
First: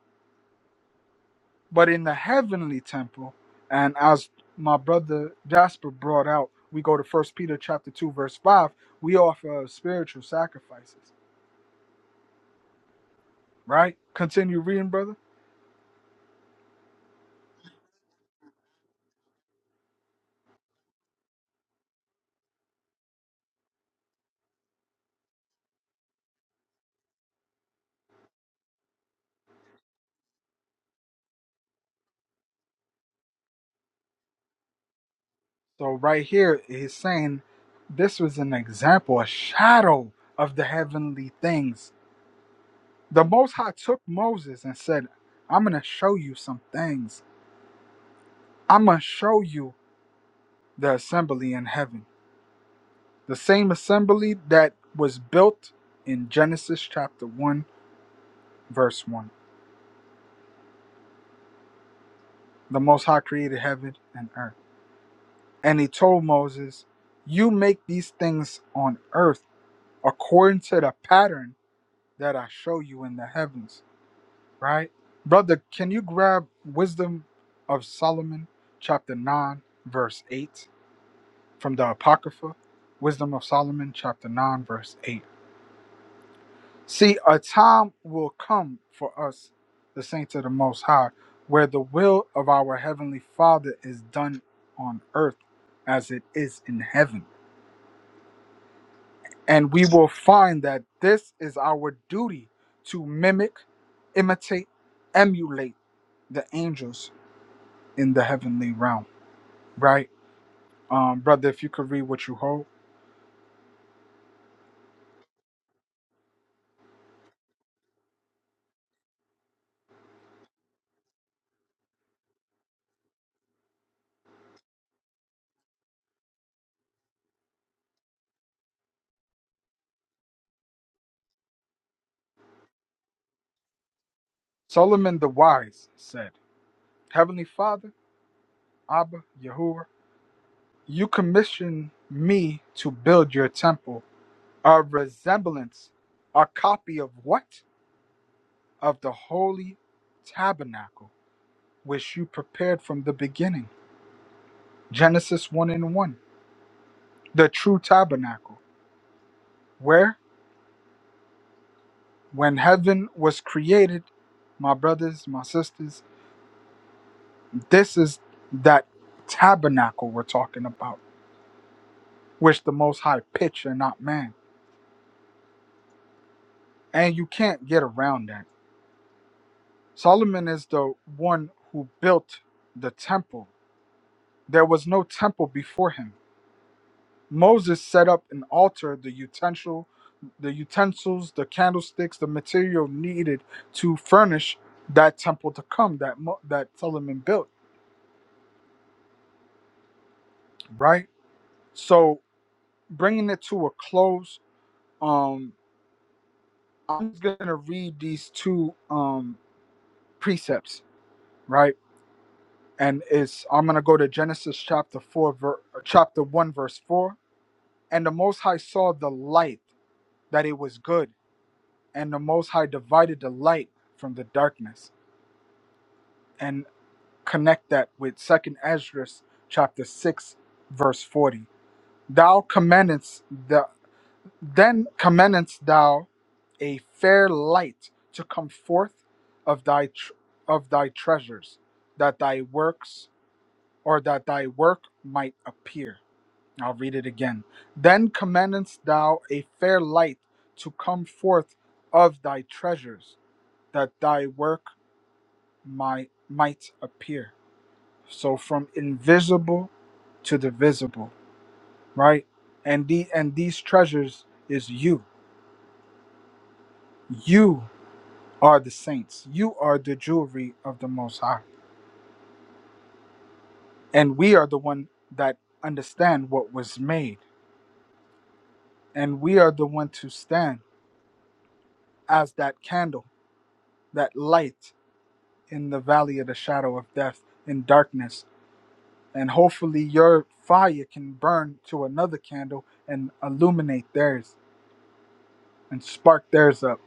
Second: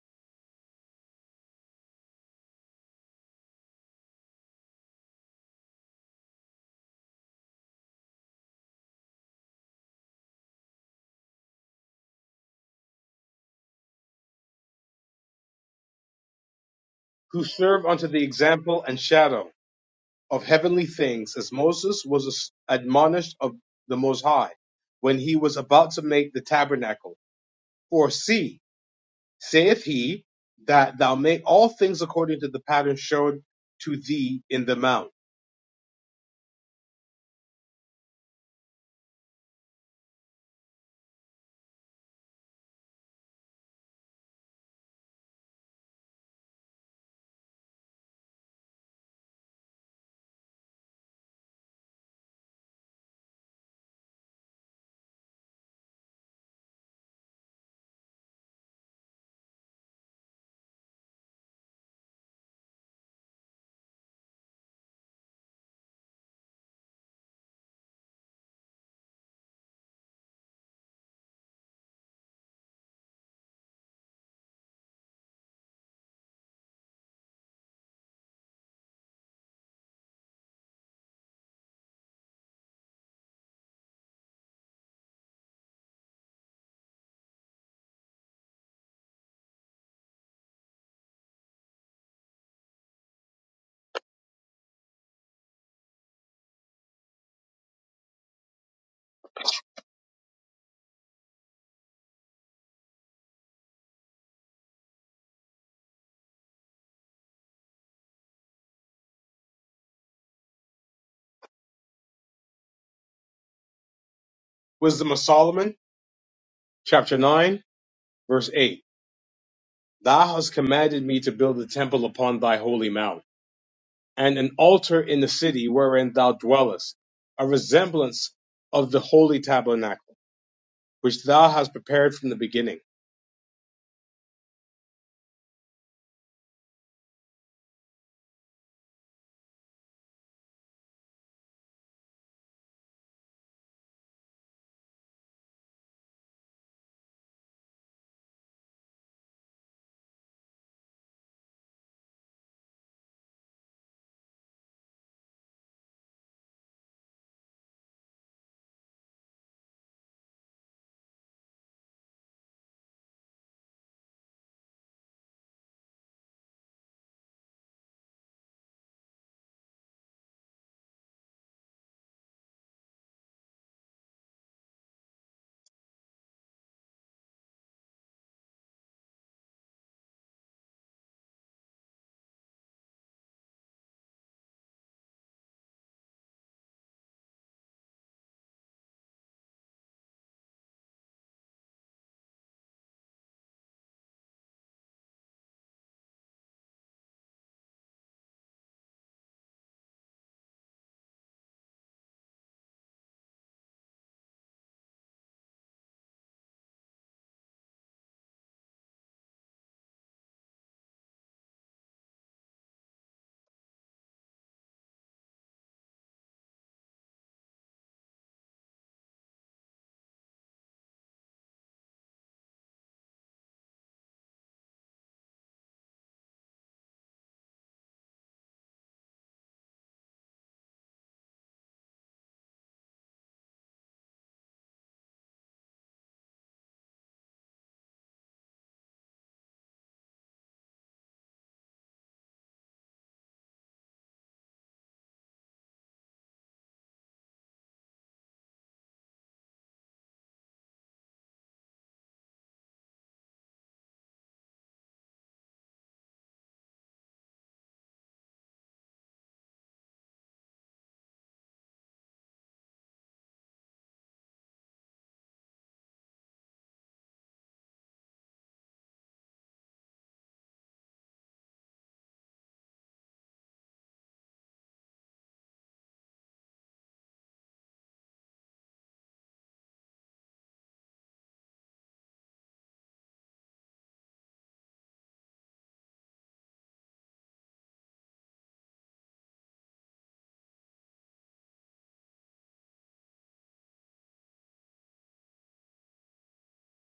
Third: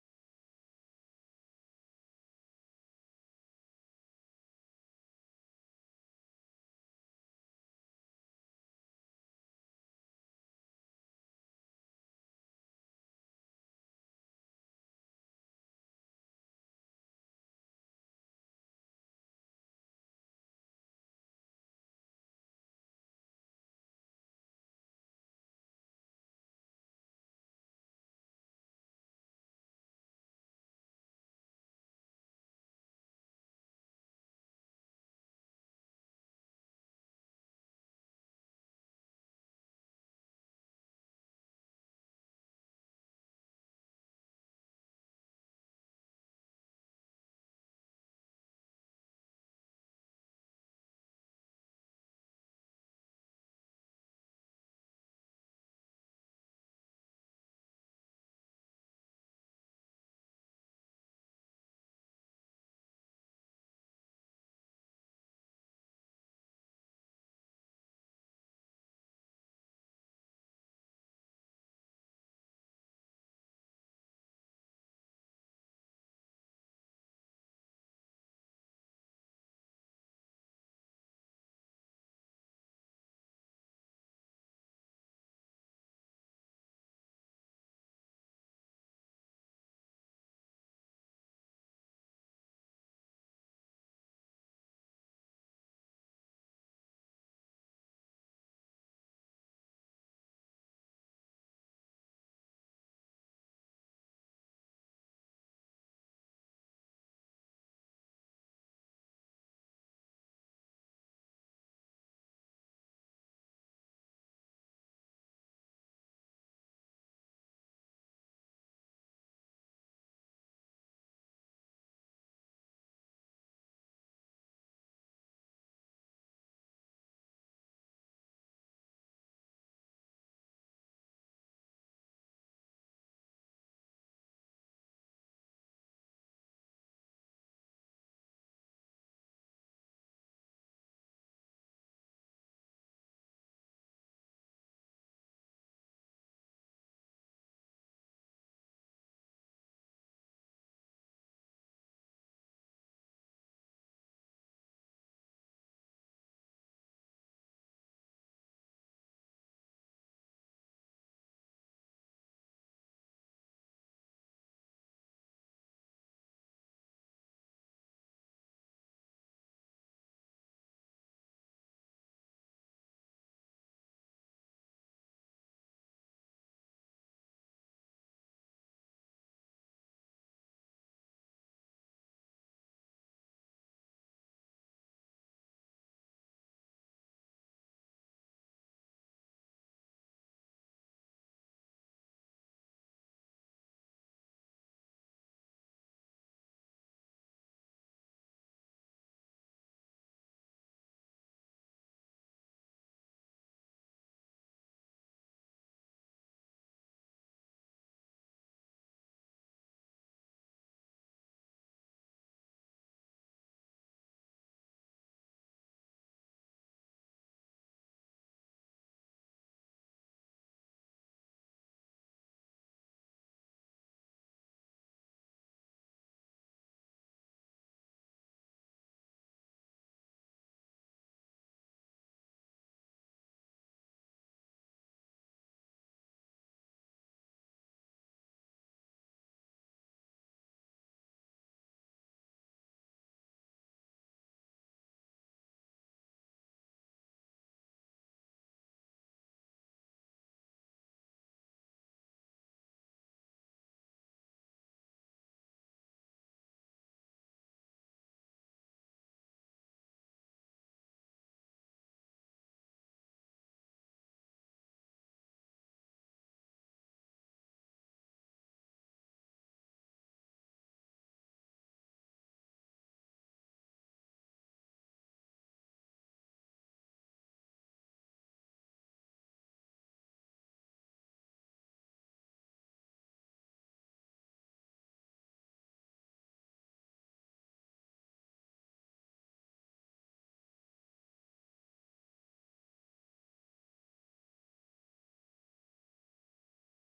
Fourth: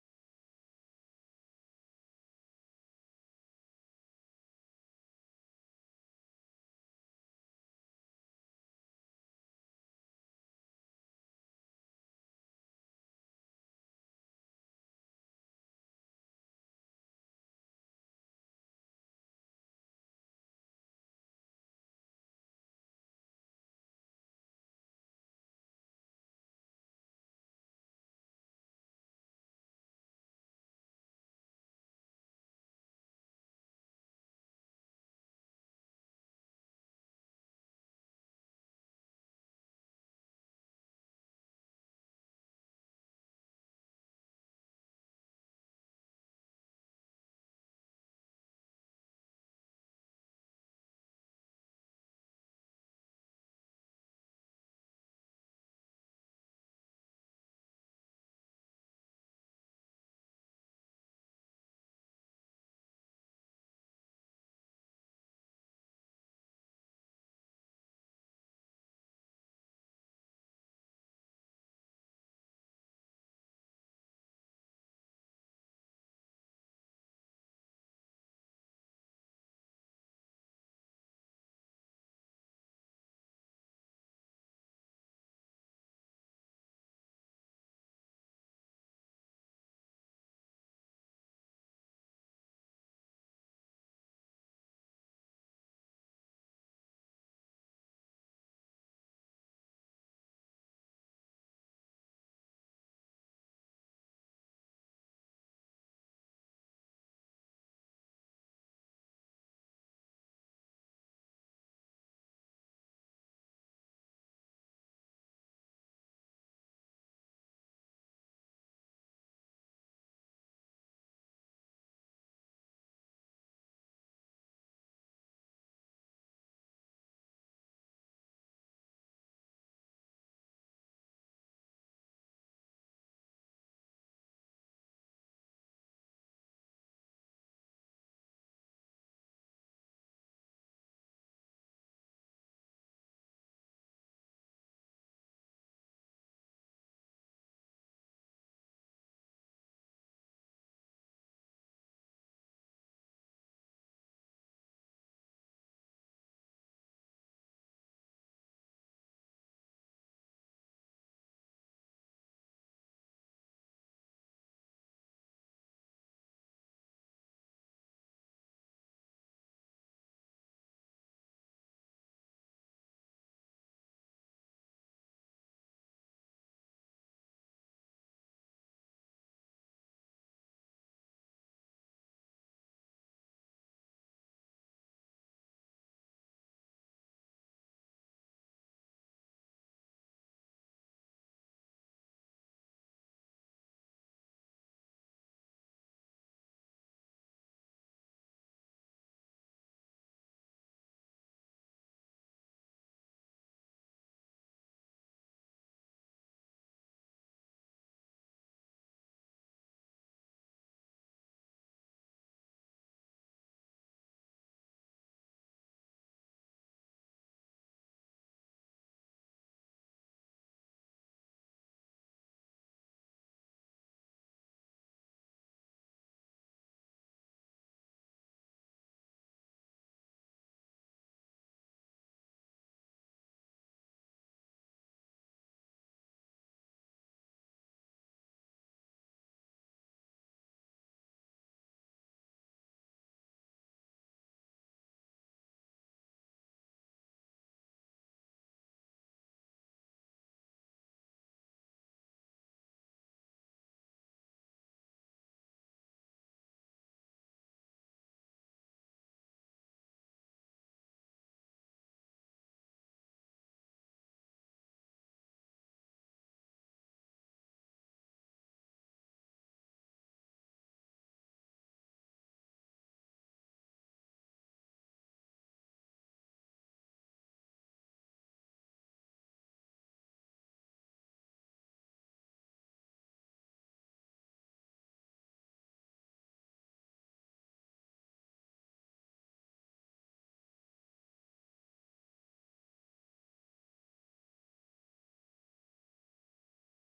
but in the heavenly temple. And as my brother Jasper brought out, we go to First Peter chapter two verse five. We offer spiritual sacrifices right? Continue reading, brother. Who serve unto the example and shadow of heavenly things, as Moses was admonished of the Most High when he was about to make the tabernacle. For see, saith he, that thou make all things according to the pattern showed to thee in the mount. So right here, he's saying this was an example, a shadow of the heavenly things. The Most High took Moses and said, I'm going to show you some things. I'm going to show you the assembly in heaven. The same assembly that was built in Genesis chapter 1, verse 1. The Most High created heaven and earth. And he told Moses, You make these things on earth according to the pattern that I show you in the heavens. Right? Brother, can you grab Wisdom of Solomon, chapter 9, verse 8, from the Apocrypha? Wisdom of Solomon, chapter 9, verse 8. See, a time will come for us, the saints of the Most High, where the will of our Heavenly Father is done on earth as it is in heaven. And we will find that this is our duty to mimic, imitate, emulate the angels in the heavenly realm, right? Um, brother, if you could read what you hold. Wisdom of Solomon, chapter 9, verse 8. Thou hast commanded me to build a temple upon thy holy mount, and an altar in the city wherein thou dwellest, a resemblance of the holy tabernacle, which thou hast prepared from the beginning. Solomon the Wise said, Heavenly Father, Abba, Yahuwah, you commissioned me to build your temple, a resemblance, a copy of what? Of the holy tabernacle, which you prepared from the beginning. Genesis 1 and 1. The true tabernacle, where, when heaven was created, my brothers, my sisters. This is that tabernacle we're talking about, which the Most High pitched and not man. And you can't get around that. Solomon is the one who built the temple. There was no temple before him. Moses set up an altar, the utensil, the utensils, the candlesticks, the material needed to furnish that temple to come that Mo- that Solomon built, right? So bringing it to a close, Um. I'm just gonna read these two um, precepts, right? And it's I'm gonna go to Genesis chapter four, ver, chapter one, verse four. And the Most High saw the light that it was good, and the Most High divided the light from the darkness. And connect that with Second Esdras chapter six, verse forty. Thou commandest the. Then commandest thou a fair light to come forth of thy tr- of thy treasures, that thy works or that thy work might appear. I'll read it again. Then commandest thou a fair light to come forth of thy treasures, that thy work might might appear. So from invisible to the visible, right? And the and these treasures is you. You are the saints. You are the jewelry of the Most High. And we are the one that understand what was made. And we are the one to stand as that candle, that light in the valley of the shadow of death, in darkness. And hopefully your fire can burn to another candle and illuminate theirs and spark theirs up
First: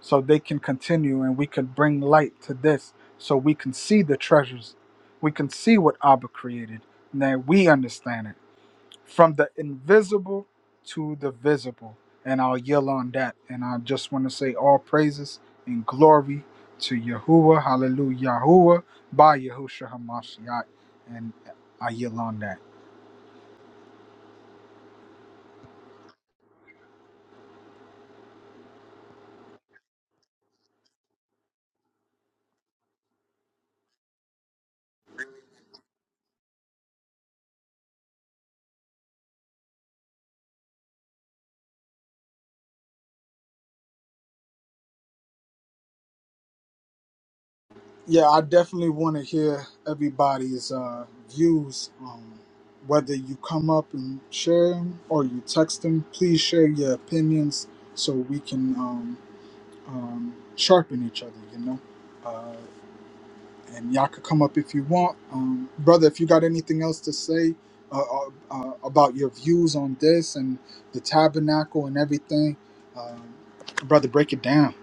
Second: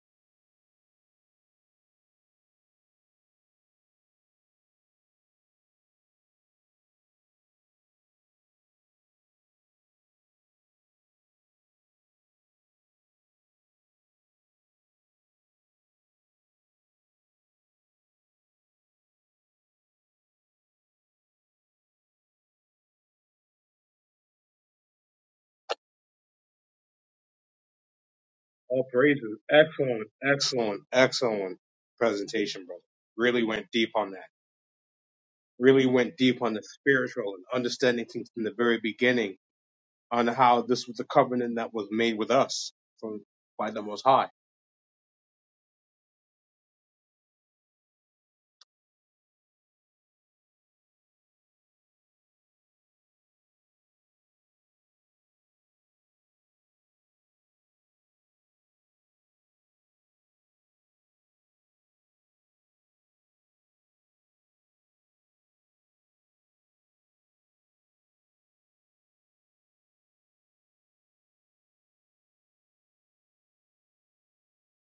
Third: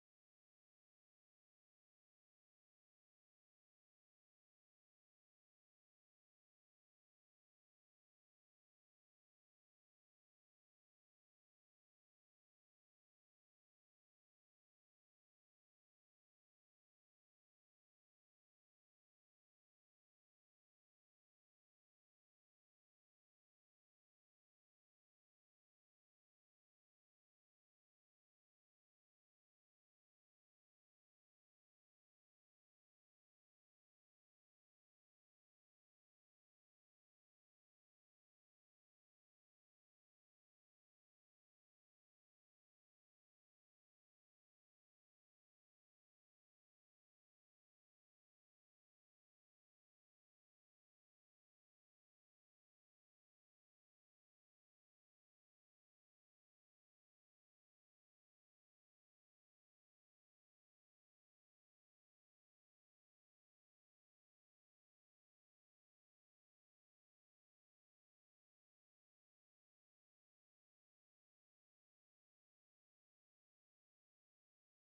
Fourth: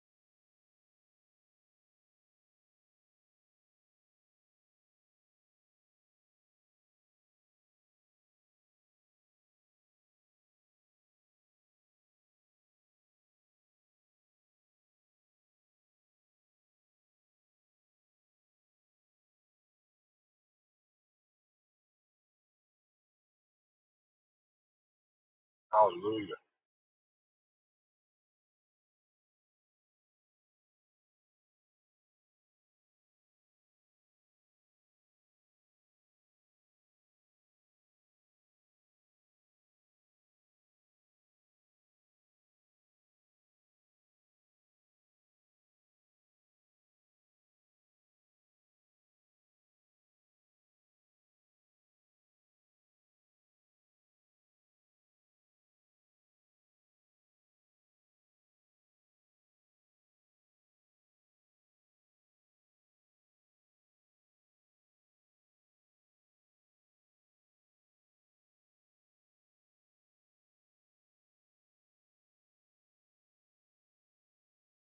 so they can continue and we can bring light to this so we can see the treasures. We can see what Abba created and that we understand it from the invisible to the visible. And I'll yell on that. And I just want to say all praises and glory to Yahuwah. Hallelujah. Yahuwah by Yahushua HaMashiach. And I yell on that. Hallelujah. All praises. Excellent, excellent, excellent presentation, brother. Really went deep on that. Really went deep on the spiritual and understanding things from the very beginning on how this was the covenant that was made with us from by the Most High Yeah, I definitely want to hear everybody's uh, views. Um, whether you come up and share them or you text them, please share your opinions so we can um, um, sharpen each other, you know? Uh, and y'all could come up if you want, um, brother. If you got anything else to say uh, uh, uh, about your views on this and the tabernacle and everything, um, brother, break it down.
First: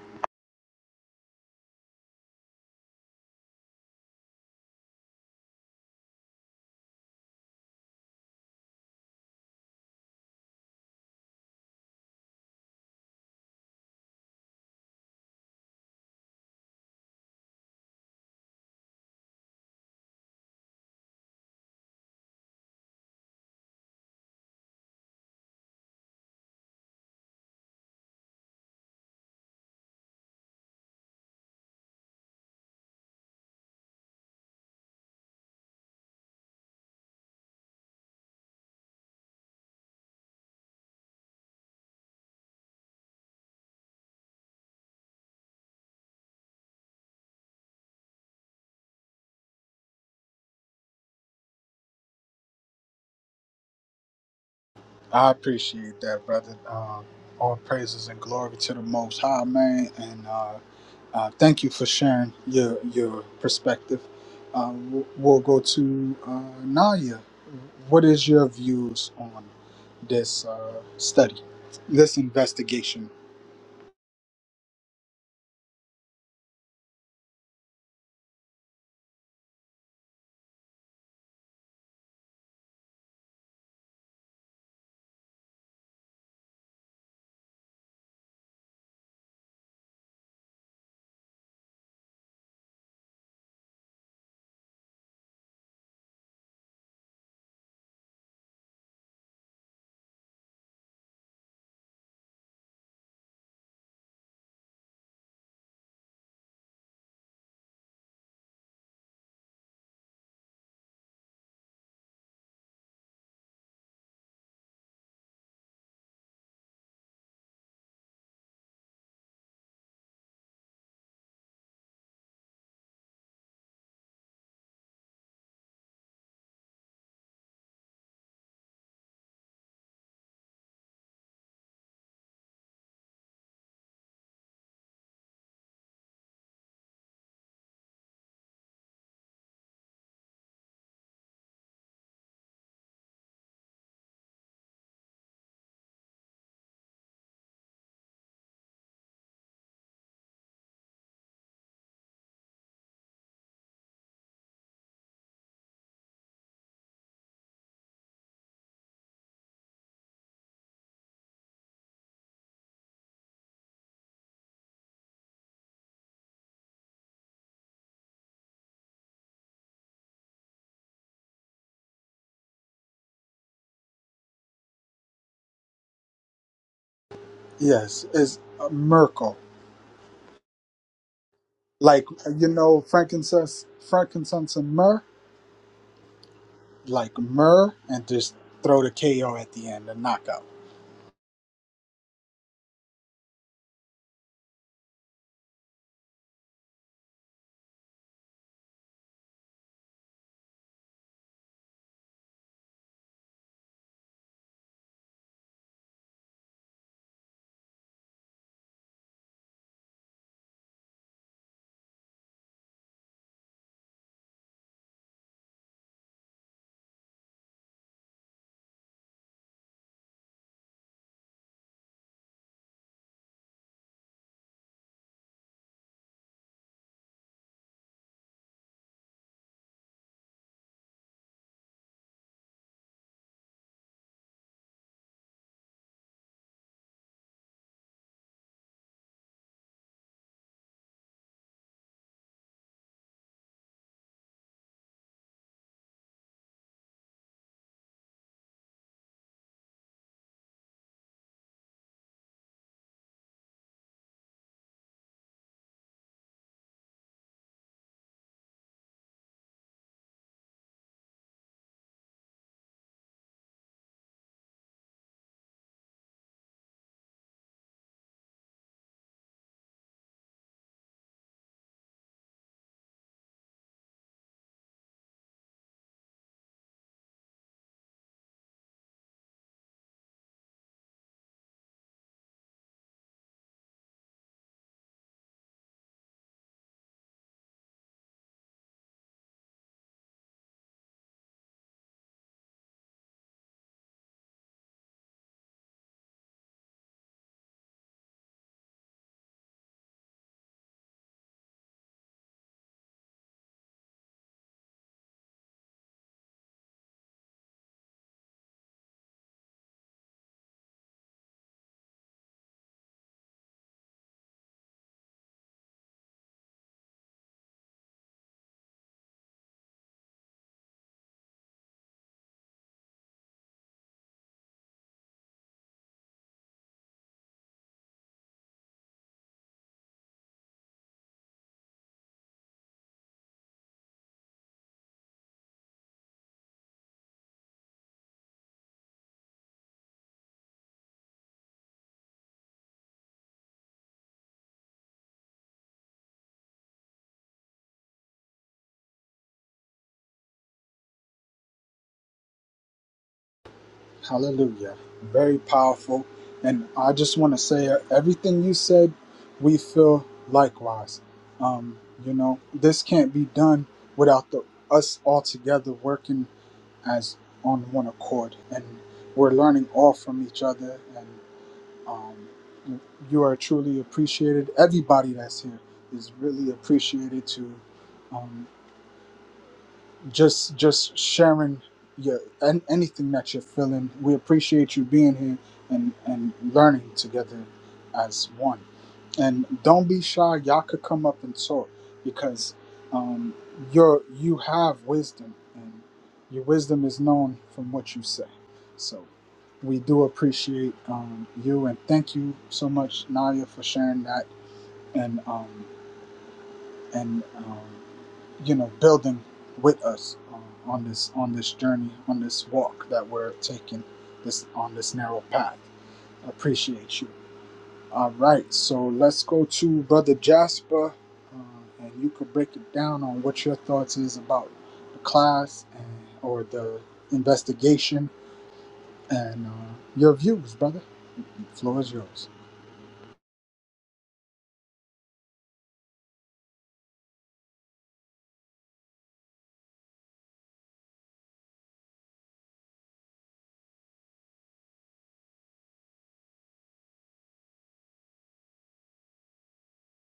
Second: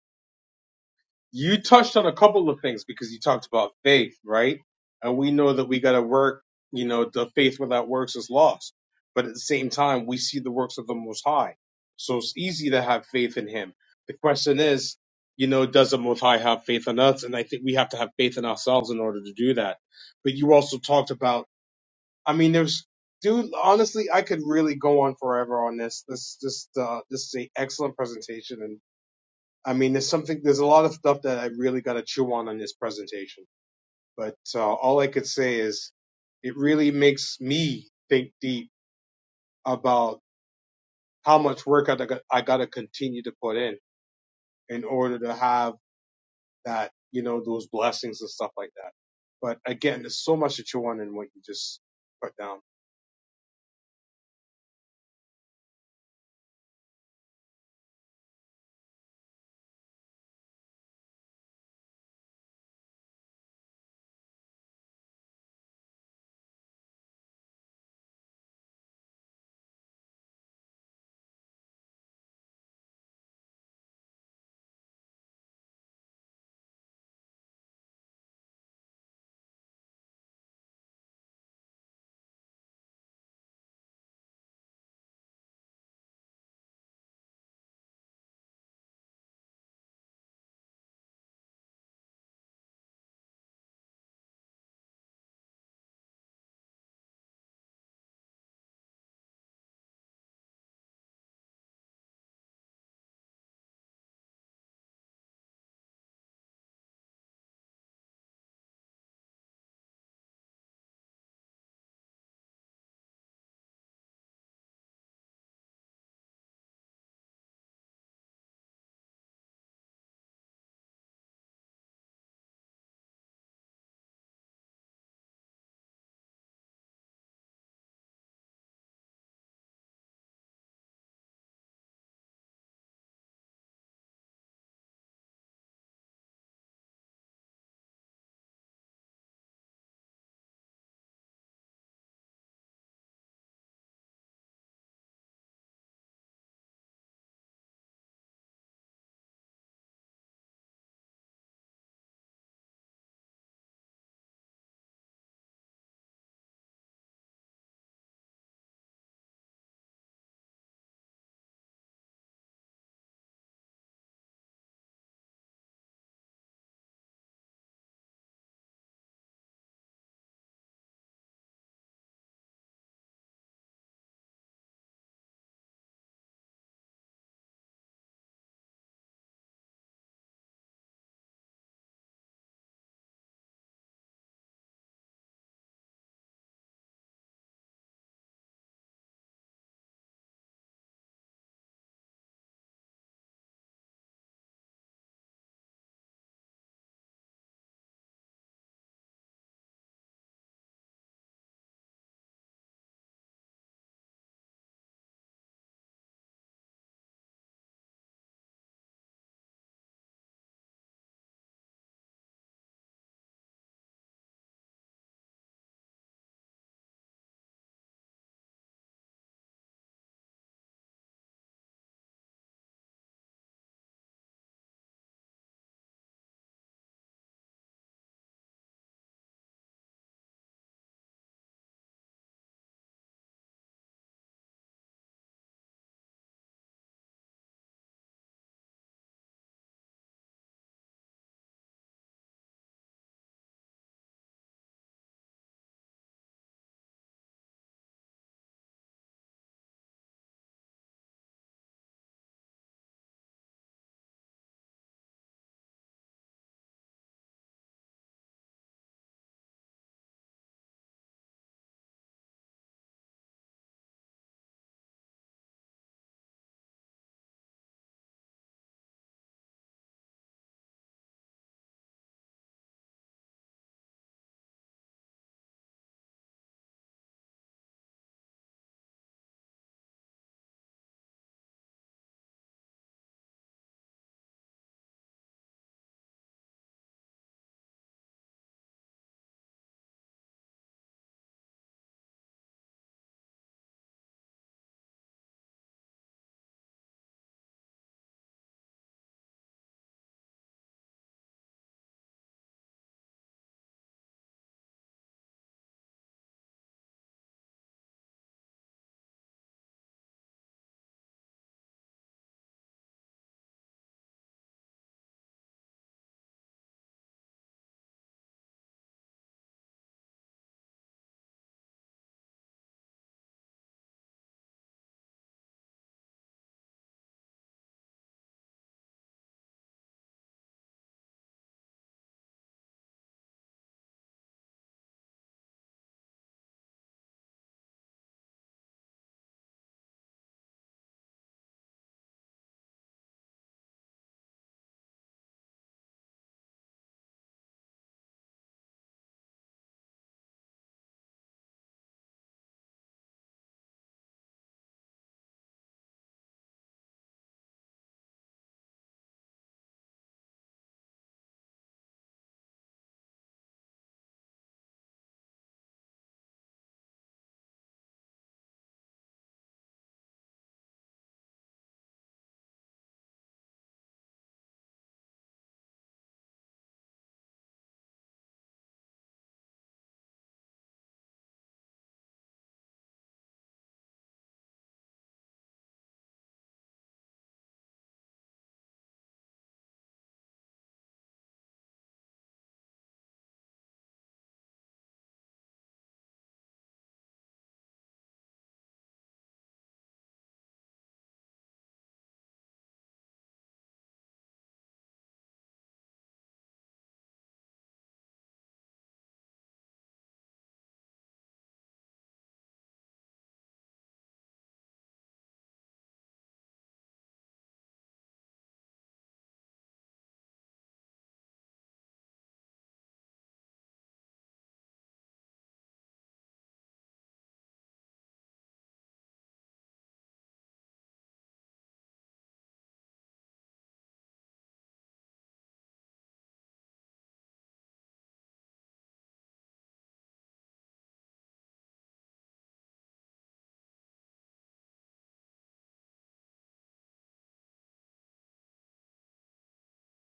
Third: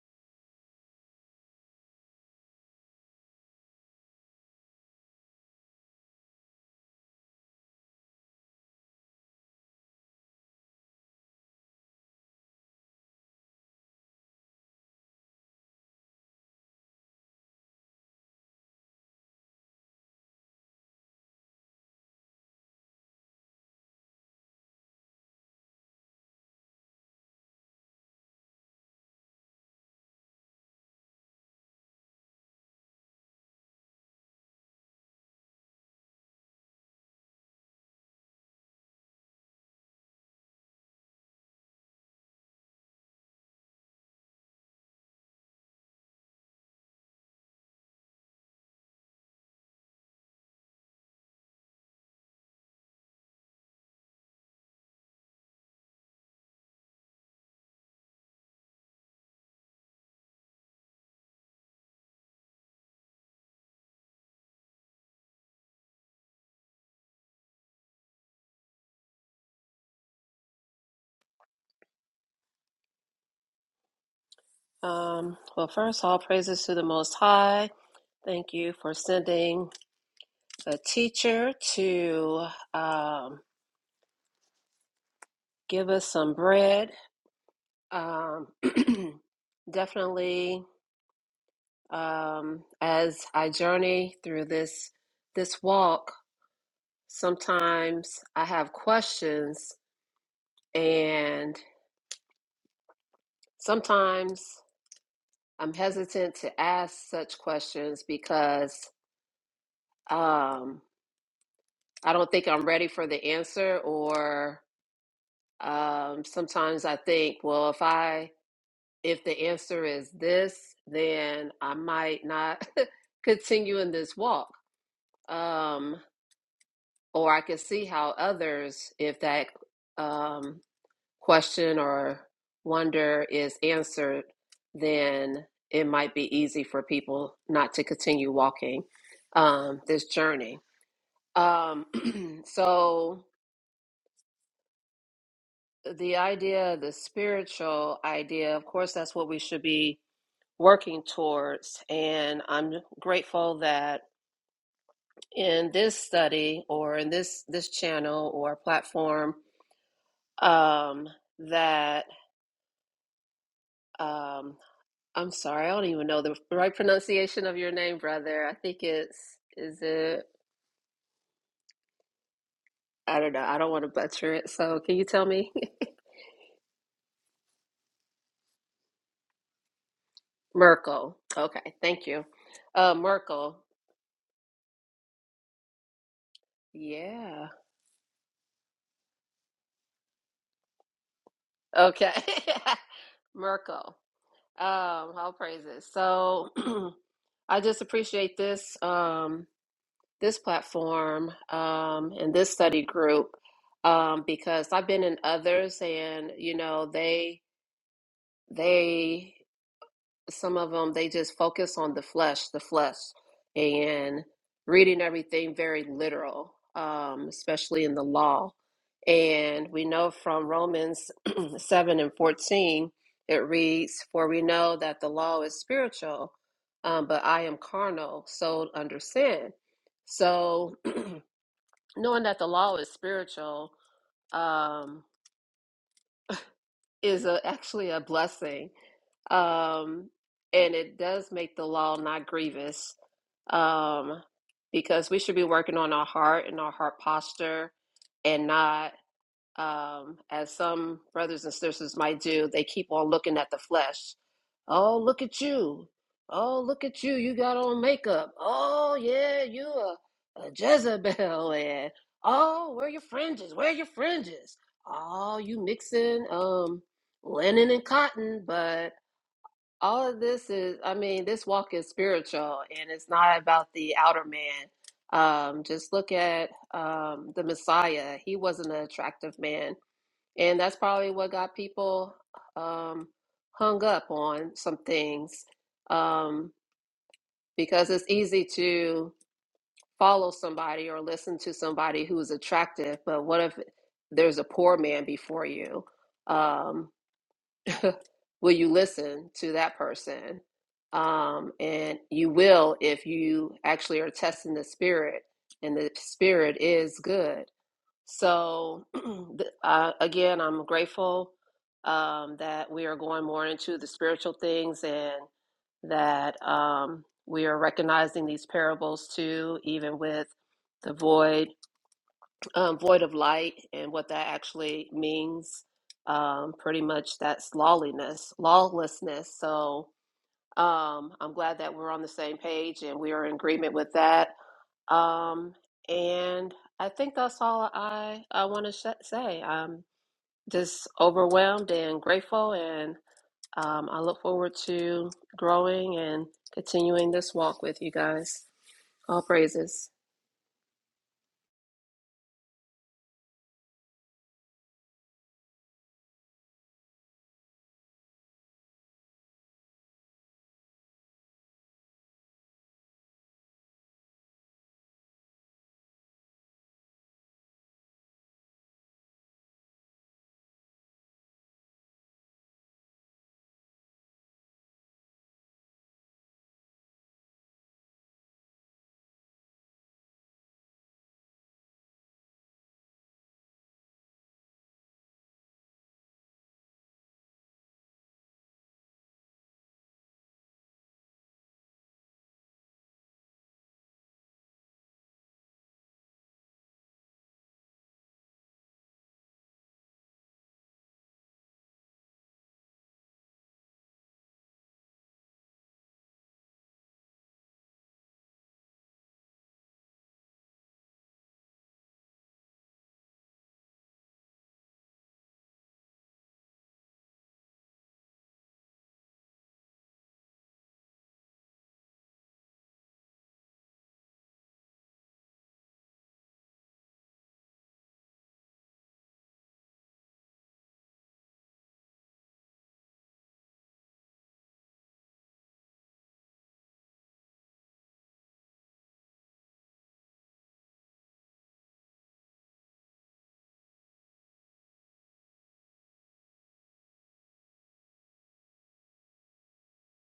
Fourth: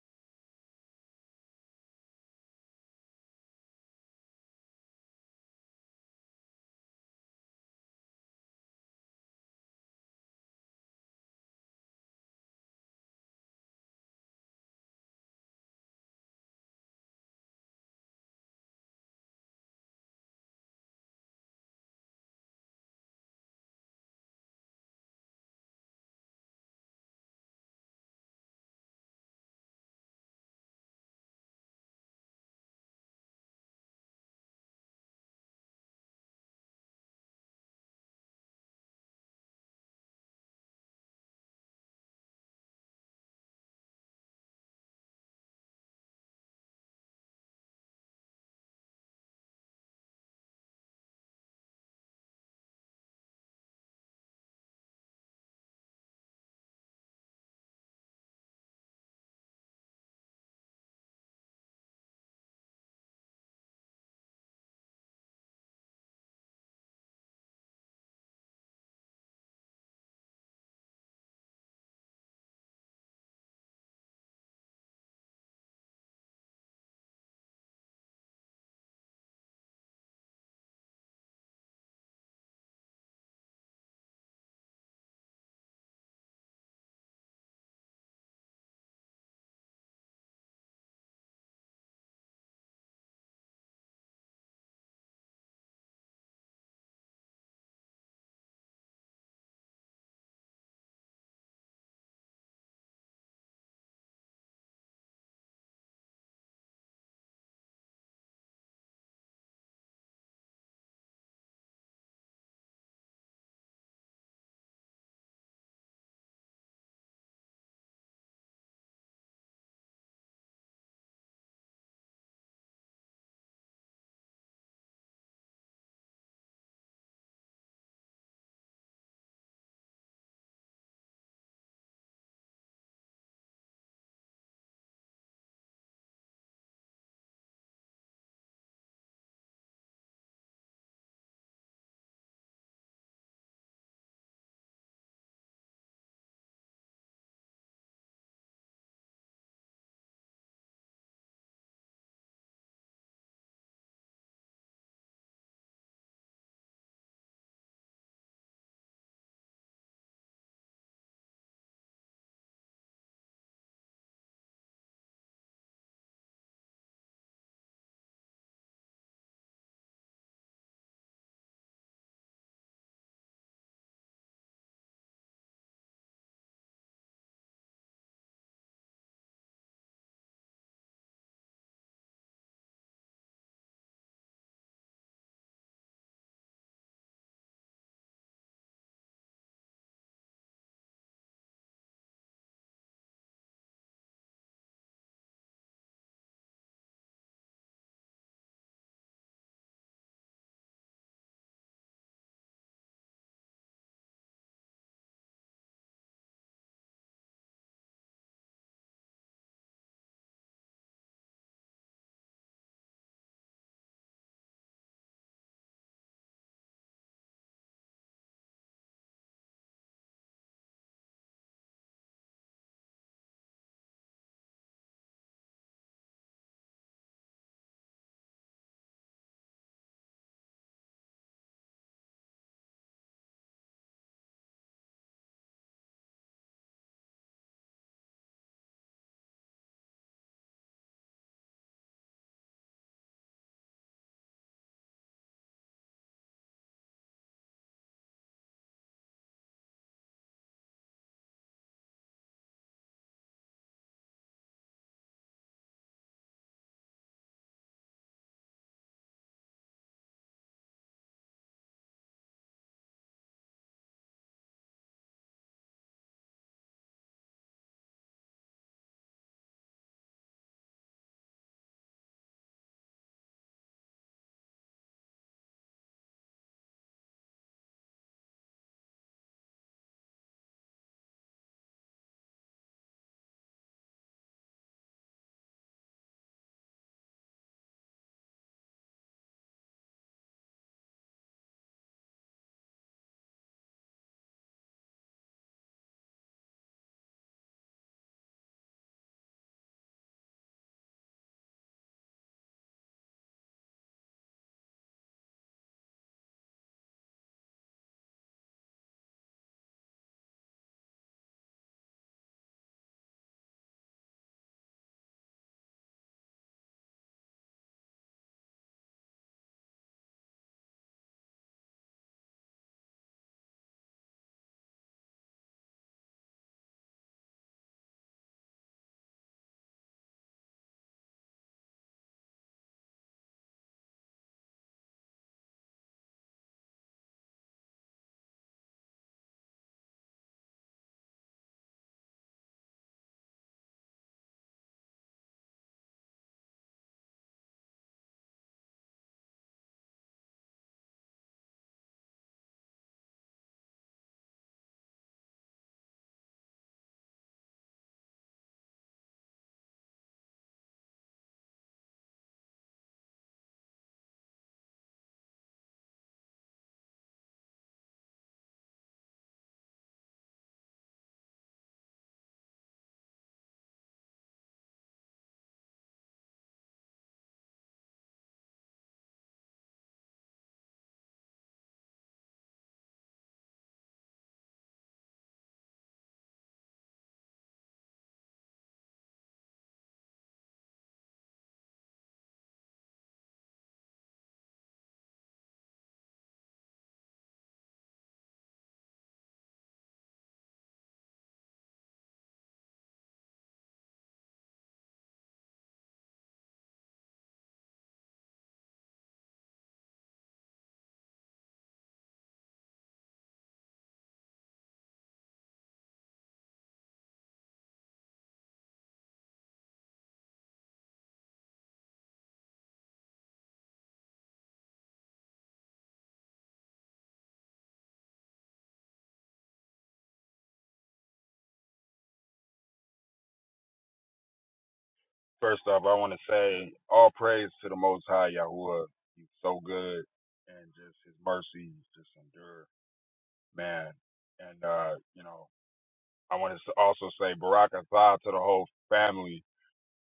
you touched on a couple of things because you talked about faith, right? And we know that we got to work, you know, the faith without works is lost. But at the same time, we see the works of the Most High. So it's easy to have faith in Him. The question is, you know, does the Most High have faith in us? And I think we have to have faith in ourselves in order to do that. But you also talked about, I mean, there's, dude, honestly, I could really go on forever on this. This, this, uh, this is an excellent presentation and I mean, there's something, there's a lot of stuff that I really got to chew on on this presentation. But uh, all I could say is it really makes me think deep about how much work I got, I got to continue to put in in order to have that, you know, those blessings and stuff like that. But again, there's so much to chew on in what you just put down. I appreciate that, brother. Um, all praises and glory to the Most High, man. And uh, uh, thank you for sharing your your perspective. Uh, we'll we'll go to uh, Naya. What is your views on this uh, study, this investigation? Um, well, first, all praises to the Most High. Thank you for sending a teacher to um, give us some bread. Um, [CLEARS THROAT] definitely, um, as I journey through this this walk, sometimes I have questions, and sometimes I'm hesitant to ask such questions because um, I don't think I'm ready for the answer, or um, sometimes I think, well, if I if the answer is this, then I might not [LAUGHS] continue in this walk. Um, or I can see how others, if that um, question or wonder is answered, then it might be easy for people not to continue walking um, this journey. Um, [CLEARS THROAT] so, the idea, the spiritual idea, of course, that's what we should be working towards. And I'm grateful that in this study or in this this channel or platform um, that um, I'm sorry, I don't even know the right pronunciation of your name, brother. I think it's, is it, I don't know. I don't want to butcher it. So can you tell me? Yes, it's uh, Merkel. [LAUGHS] Merkel. Okay, Like thank you. you know, Uh, Merkel. frankincense, frankincense and myrrh, like Yeah. myrrh, and just throw the KO at the end, the knockout. Okay. [LAUGHS] Merkel. Um, all praises. So [CLEARS THROAT] I just appreciate this um this platform um and this study group um because I've been in others and you know they they some of them they just focus on the flesh the flesh and reading everything very literal um, especially in the law and we know from romans [CLEARS THROAT] 7 and 14 it reads for we know that the law is spiritual um, but i am carnal sold under sin so [CLEARS THROAT] knowing that the law is spiritual um, is a, actually a blessing um, and it does make the law not grievous um, because we should be working on our heart and our heart posture and not, um, as some brothers and sisters might do, they keep on looking at the flesh. Oh, look at you. Oh, look at you. You got on makeup. Oh, yeah, you a, a Jezebel. And oh, where are your fringes? Where are your fringes? Oh, you mixing um linen and cotton, but all of this is, I mean, this walk is spiritual and it's not about the outer man. Um, just look at um, the Messiah. He wasn't an attractive man. And that's probably what got people um, hung up on some things um, because it's easy to follow somebody or listen to somebody who is attractive. But what if there's a poor man before you? Um, [LAUGHS] will you listen to that person? Um, and you will if you actually are testing the spirit, and the spirit is good. So, [CLEARS THROAT] th- uh, again, I'm grateful um, that we are going more into the spiritual things and that um, we are recognizing these parables too, even with the void um, void of light and what that actually means. Um, pretty much that's lawlessness, lawlessness. So um, I'm glad that we're on the same page and we are in agreement with that. Um, and I think that's all I, I want to sh- say. I'm just overwhelmed and grateful, and um, I look forward to growing and continuing this walk with you guys. All praises. Hallelujah! Very powerful. And I just want to say, uh, everything you said, we feel likewise. Um, you know, this can't be done without the us all together working as on one accord, and we're learning all from each other. and. Um, you are truly appreciated. Everybody that's here is really appreciated to um, just just sharing your an, anything that you're feeling. We appreciate you being here and and learning together as one. And don't be shy. Y'all could come up and talk because um, you're you have wisdom and your wisdom is known from what you say. So we do appreciate um, you and thank you so much, Nadia, for sharing that. And um, and um, you know building with us um, on this on this journey on this walk that we're taking this on this narrow path appreciate you all right so let's go to brother jasper uh, and you could break it down on what your thoughts is about the class and, or the investigation and uh, your views brother The floor is yours First off, I want to say all praise to the Most High Yahuwah. He's so good, and just His mercy just endure, man. And uh, you know, I want to also say Barak Atah to the whole family.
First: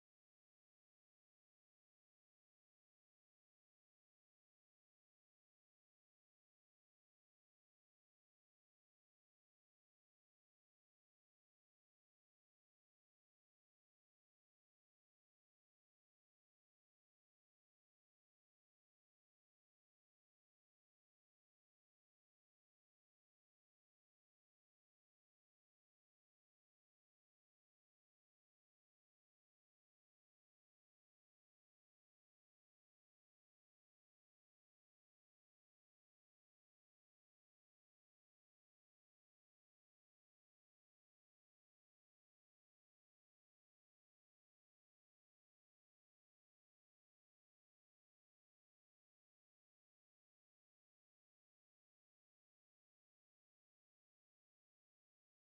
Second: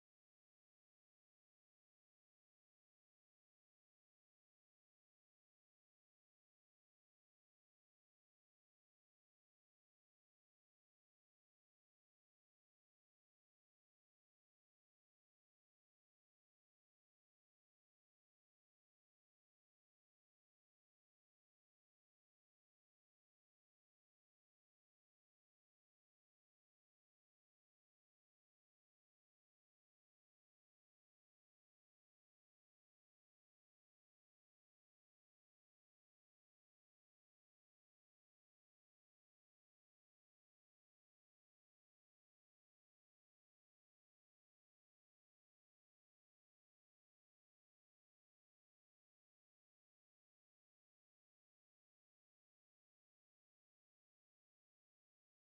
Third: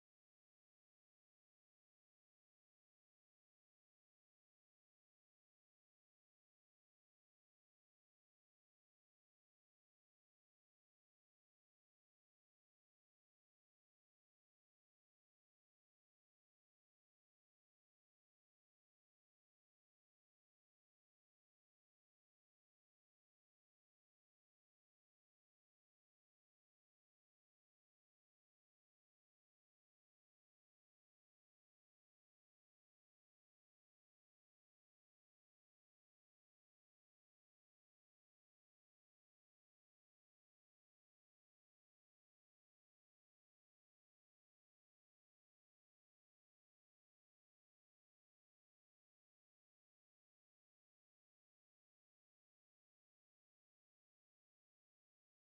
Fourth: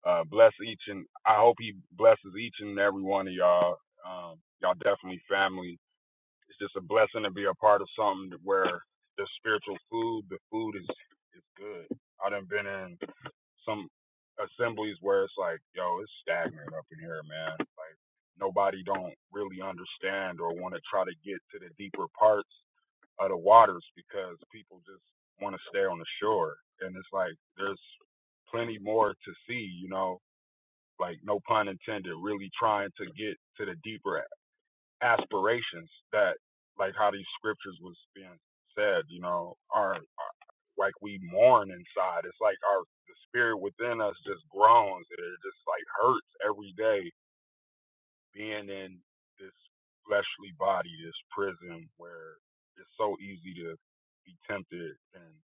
Uh, bless each and I hope He blesses each and every one of y'all. Um, y'all definitely family it's just a blessing to be a part of something where the spiritual food, the food is is good. I done been in some assemblies where it's like, yo, it's stagnant up in here, man. Like nobody don't really understand or want to try to get to the deeper parts of the waters because people just want to stay on the shore. And it's like there's plenty more to see, you know. Like no pun intended, really trying to get to the deeper aspirations that like how these scriptures was being said you know are, are like we mourn inside it's like our the spirit within us just groans it just like hurts every day being in this fleshly body this prison where it's so easy to be tempted and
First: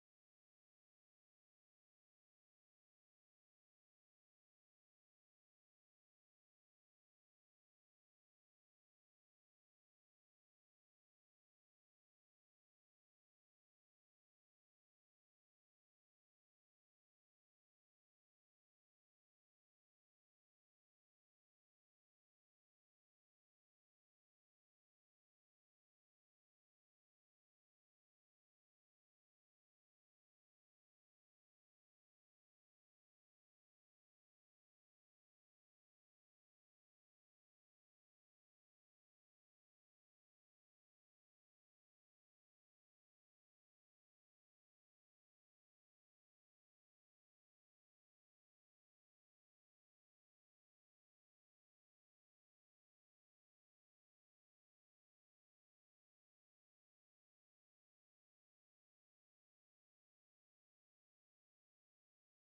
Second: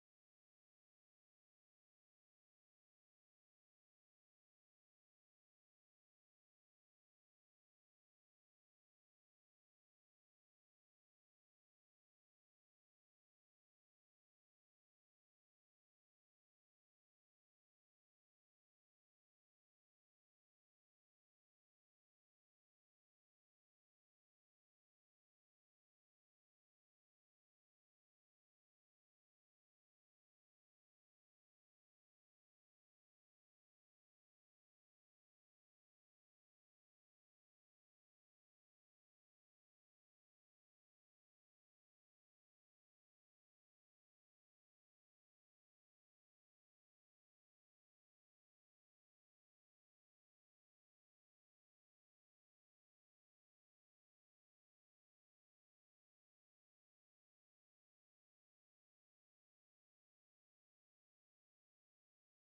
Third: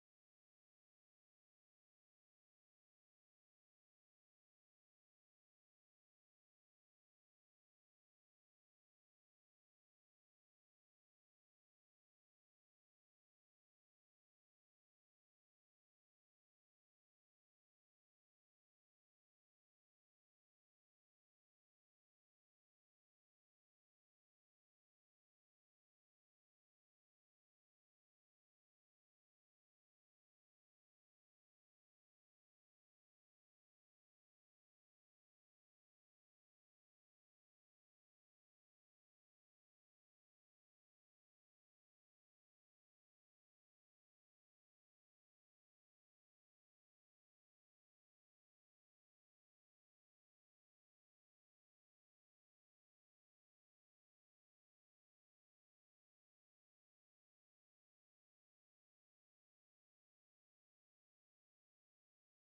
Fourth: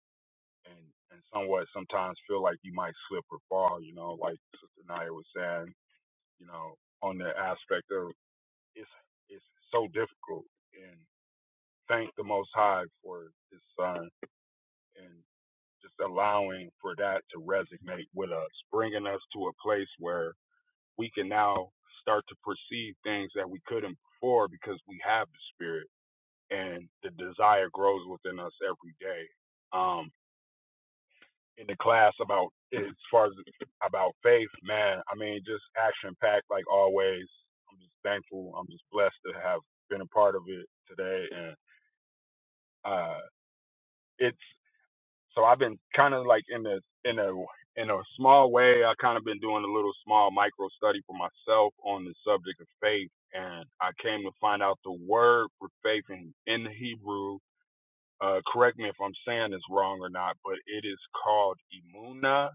and and somewhat sometimes feel like you might slip or fall you know like sister naya was saying you know on the aspect of it's it's so difficult thank the Most High for His Son and just allowing for that to resonate with us, bringing us to a place where we can now start to perceive things that we couldn't before because we have the Spirit and the desire grows within us every day. Um, in the class about as far as about faith, man, I mean just action packed like always. I'm just thankful. I'm just blessed to have been a part of it today, and uh, it's So I've been kind of like in a in a in a small way. I kind of been doing a little small micro study for myself on the subject of faith, and I came to find out the word for faith in in the Hebrew. Uh, correct me if I'm saying this wrong or not, but it is called imuna,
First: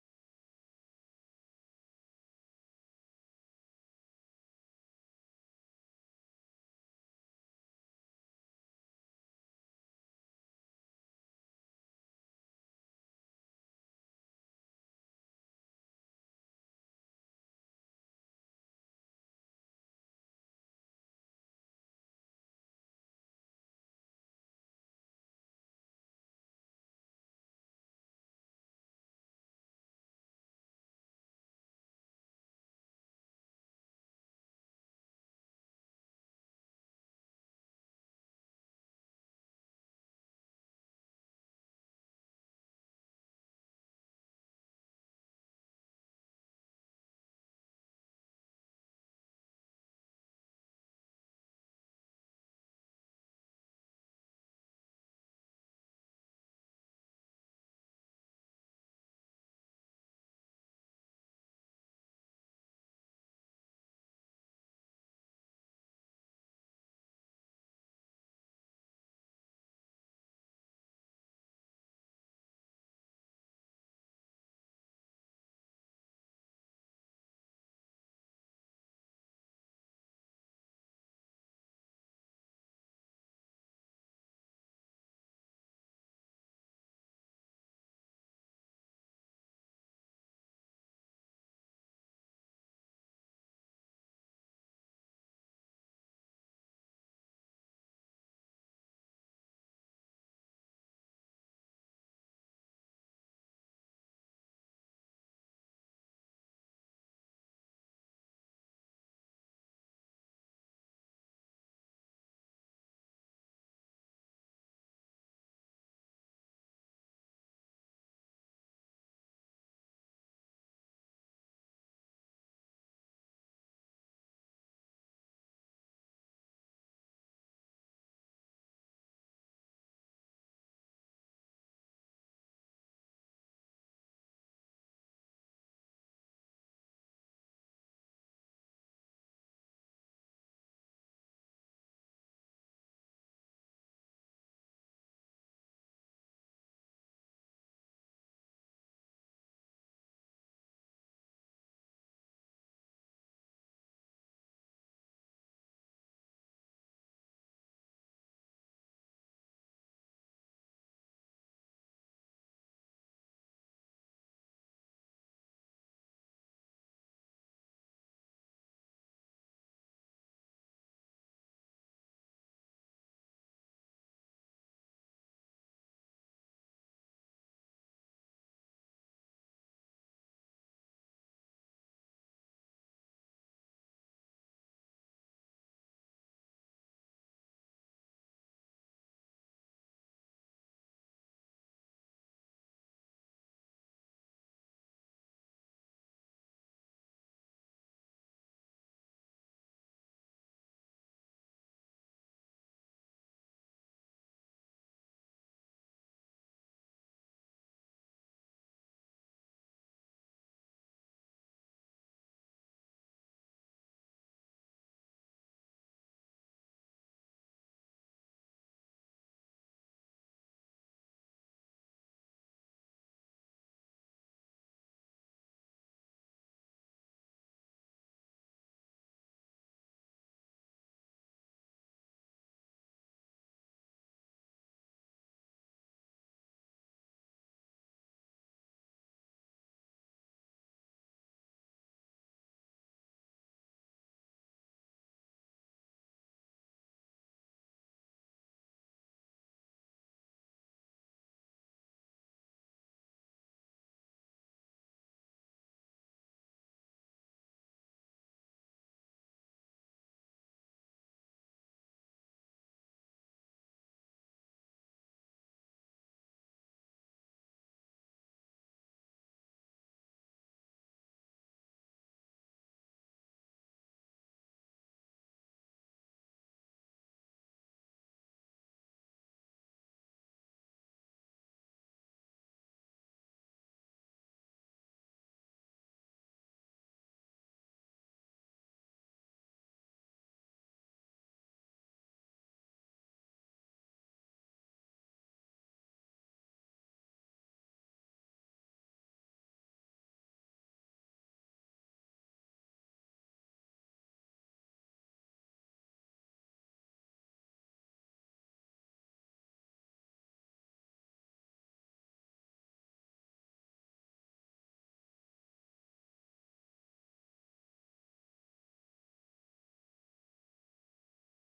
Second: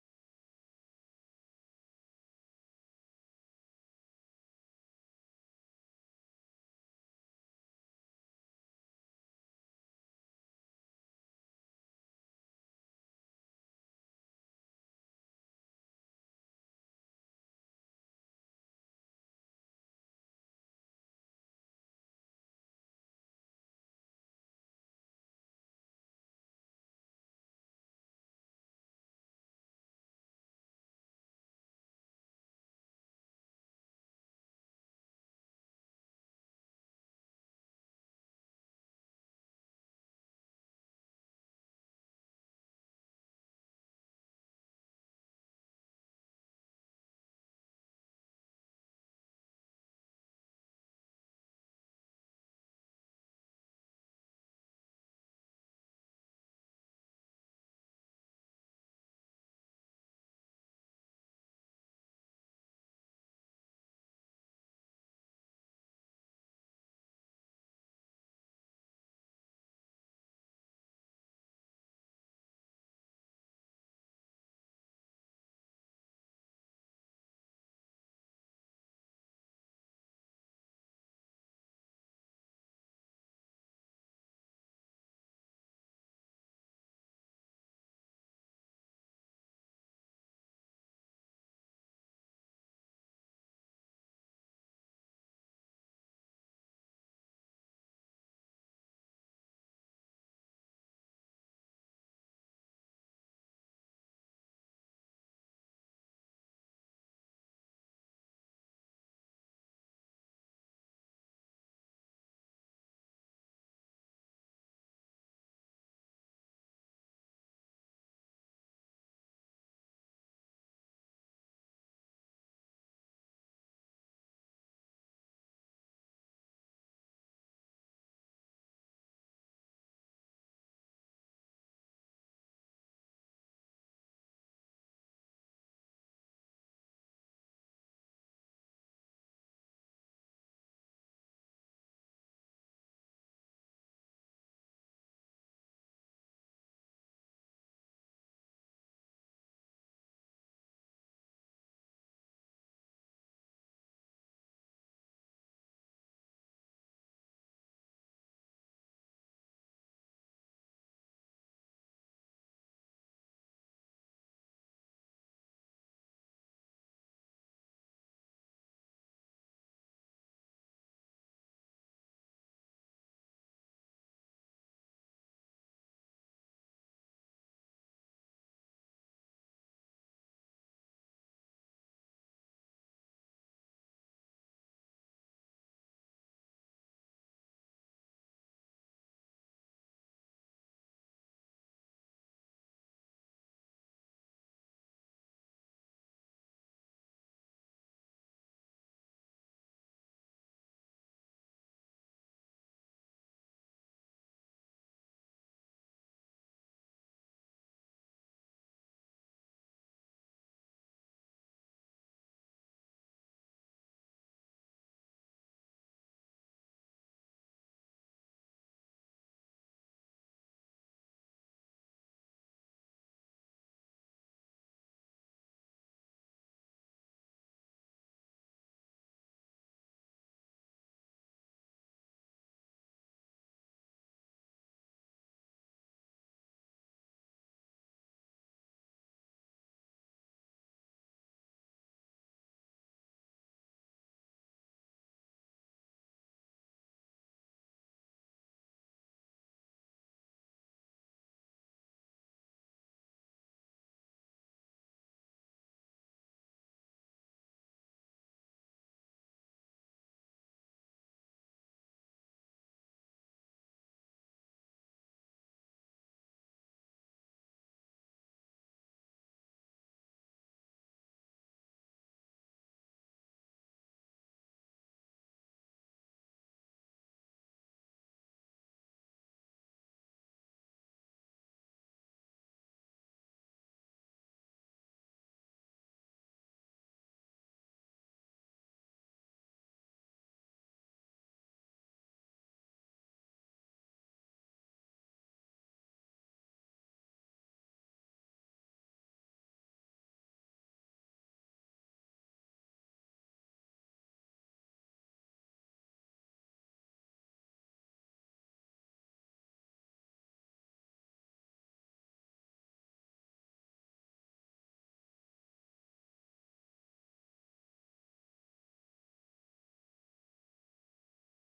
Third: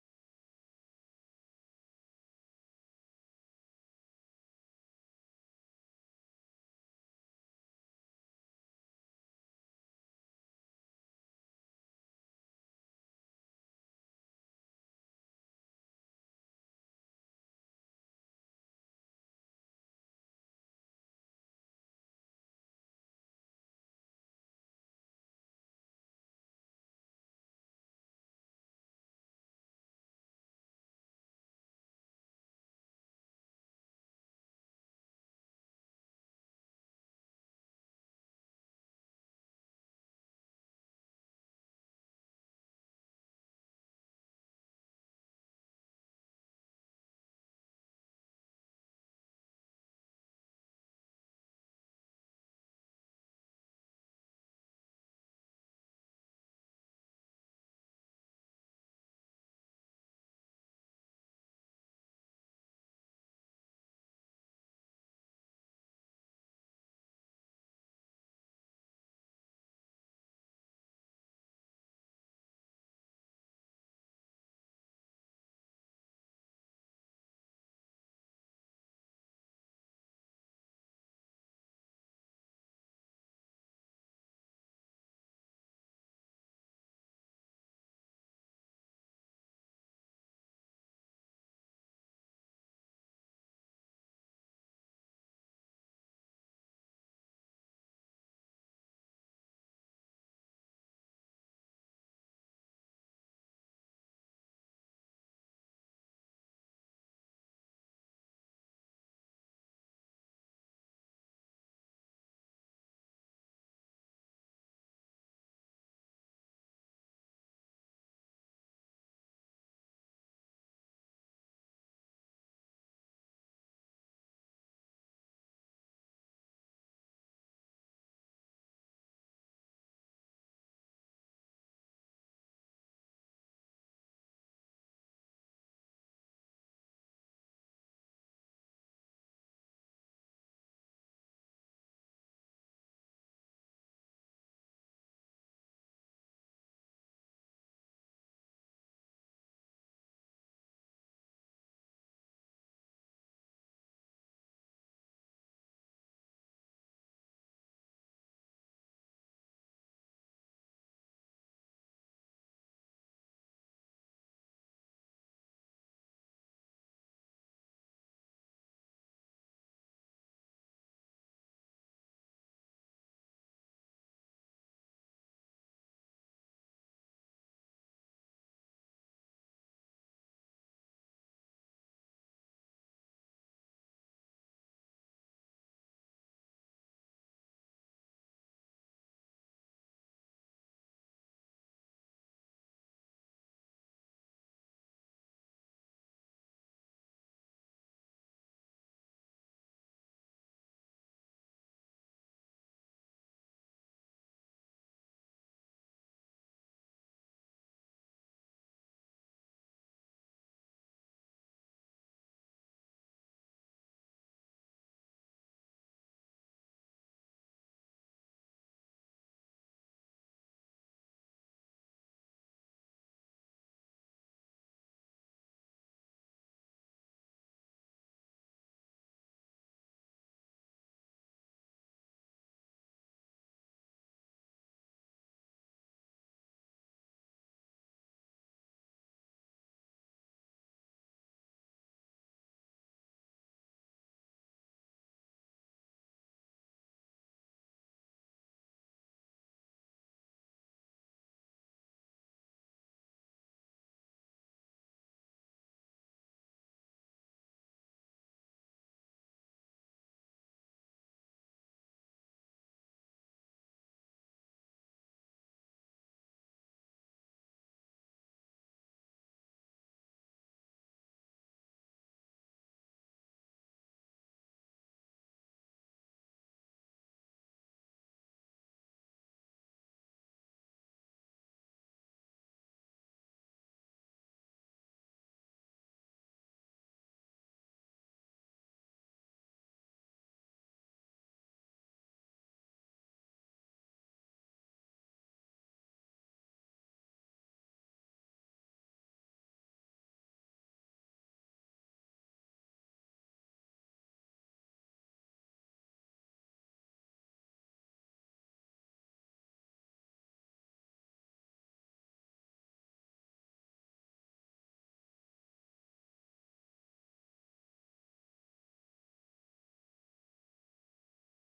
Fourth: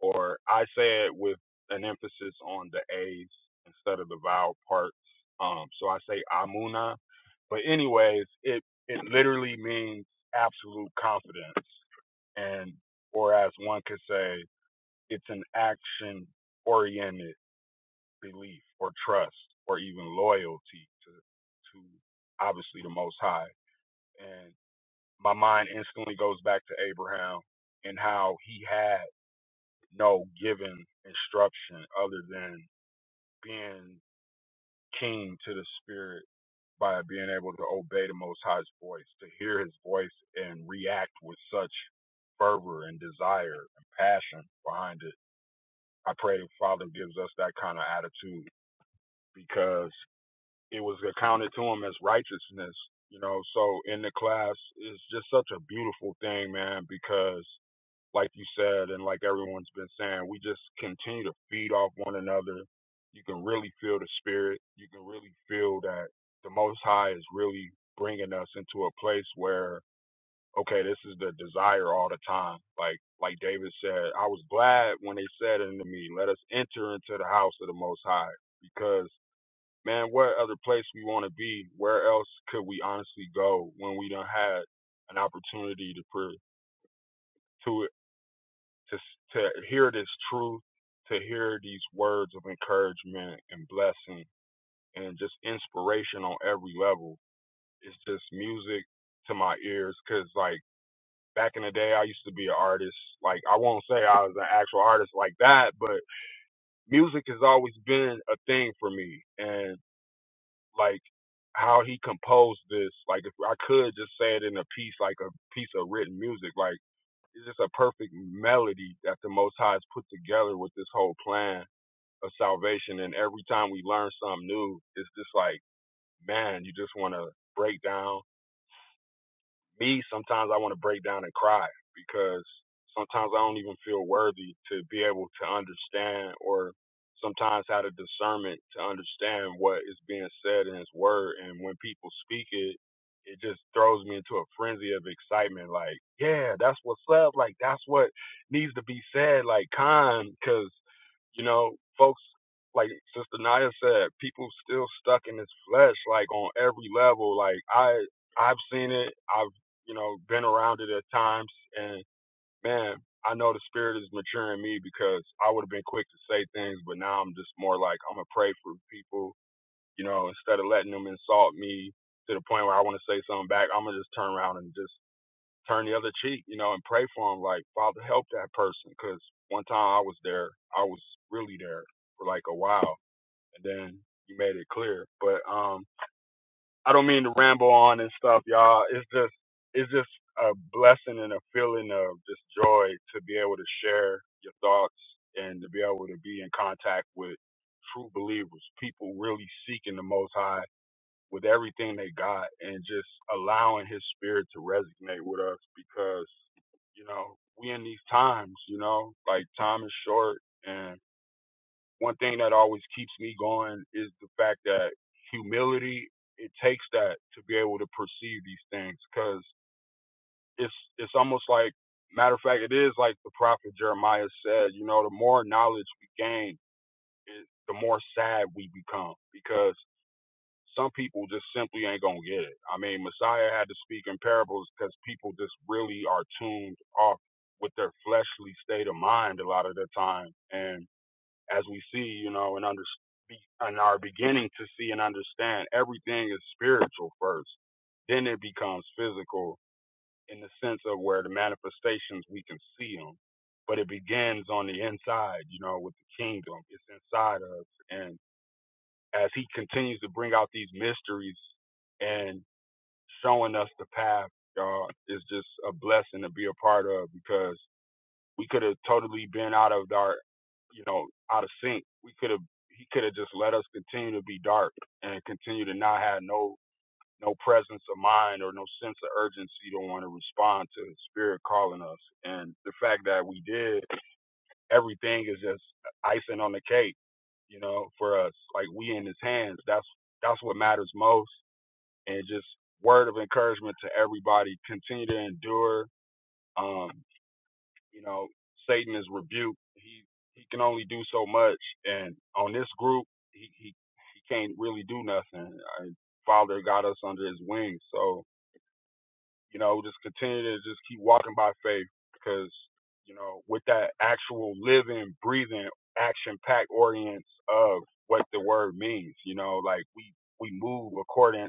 or I say it with an emphasis on the A's instead of the vowel parts. Um, so I say amuna. But anyways, it it literally means absolute confidence and or as one could say, it's an action oriented belief or trust or even loyalty to to obviously the most high. And my mind instantly goes back to Abraham and how he had no given instruction other than being keen to the spirit by being able to obey the most high's voice, to hear his voice and react with such fervor and desire and passion behind it I pray the Father gives us that kind of attitude because it was accounted to him as righteousness, you know. So in the class, it's just such a beautiful thing, man, because like you said, and like everyone's been saying, we just continue to feed off one another. You can really feel the spirit. You can really feel that the Most High is really bringing us into a place where okay, this is the desire all the time. Like like David said, I was glad when they said unto me, Let us enter into the house of the most high. Because man, what other place we want to be, where else could we honestly go when we done had an opportunity to to to to hear this truth, to hear these words of encouragement and blessing and just inspiration on every level. It's just music to my ears cuz like back in the day I used to be an artist. Like I won't say I was an actual artist like that, but music has always been a thing for me. And like how he composed this, like if I could just say it in a piece, like a piece of written music, like it's just a perfect melody that the Most High has put together with this whole plan of salvation. And every time we learn something new, it's just like, man, you just want to break down me, sometimes I want to break down and cry because sometimes I don't even feel worthy to be able to understand or sometimes have the discernment to understand what is being said in his word. And when people speak it, it just throws me into a frenzy of excitement. Like, yeah, that's what's up. Like, that's what needs to be said. Like, kind. because you know, folks, like Sister Naya said, people still stuck in this flesh, like on every level. Like I, I've seen it. I've, you know, been around it at times, and man, I know the spirit is maturing me because I would have been quick to say things, but now I'm just more like I'm gonna pray for people. You know, instead of letting them insult me to the point where I want to say something back, I'm gonna just turn around and just turn the other cheek, you know, and pray for them. Like, Father, help that person. Cause one time I was there, I was really there for like a while, and then you made it clear. But um, I don't mean to ramble on and stuff, y'all. It's just, it's just a blessing and a feeling of just joy to be able to share your thoughts and to be able to be in contact with true believers, people really seeking the Most High with everything they got and just allowing his spirit to resonate with us because, you know, we in these times, you know, like time is short and one thing that always keeps me going is the fact that humility it takes that to be able to perceive these things because it's it's almost like matter of fact it is like the prophet jeremiah said you know the more knowledge we gain it, the more sad we become because. Some people just simply ain't gonna get it. I mean, Messiah had to speak in parables because people just really are tuned off with their fleshly state of mind a lot of the time. And as we see, you know, and under and are beginning to see and understand, everything is spiritual first. Then it becomes physical in the sense of where the manifestations we can see them but it begins on the inside, you know, with the kingdom. It's inside us. and as he continues to bring out these mysteries and showing us the path, y'all, is just a blessing to be a part of because we could have totally been out of our, you know, out of sync. We could have, he could have just let us continue to be dark and continue to not have no, no presence of mind or no sense of urgency to want to respond to the spirit calling us. And the fact that we did everything is just icing on the cake, you know, for us. Like we in his hands. That's that's what matters most. And just word of encouragement to everybody. Continue to endure. Um, you know, Satan is rebuked. He he can only do so much. And on this group, he he, he can't really do nothing. I, Father got us under his wings. So you know, just continue to just keep walking by faith because, you know, with that actual living, breathing, action packed orience of what the word means, you know, like we, we move according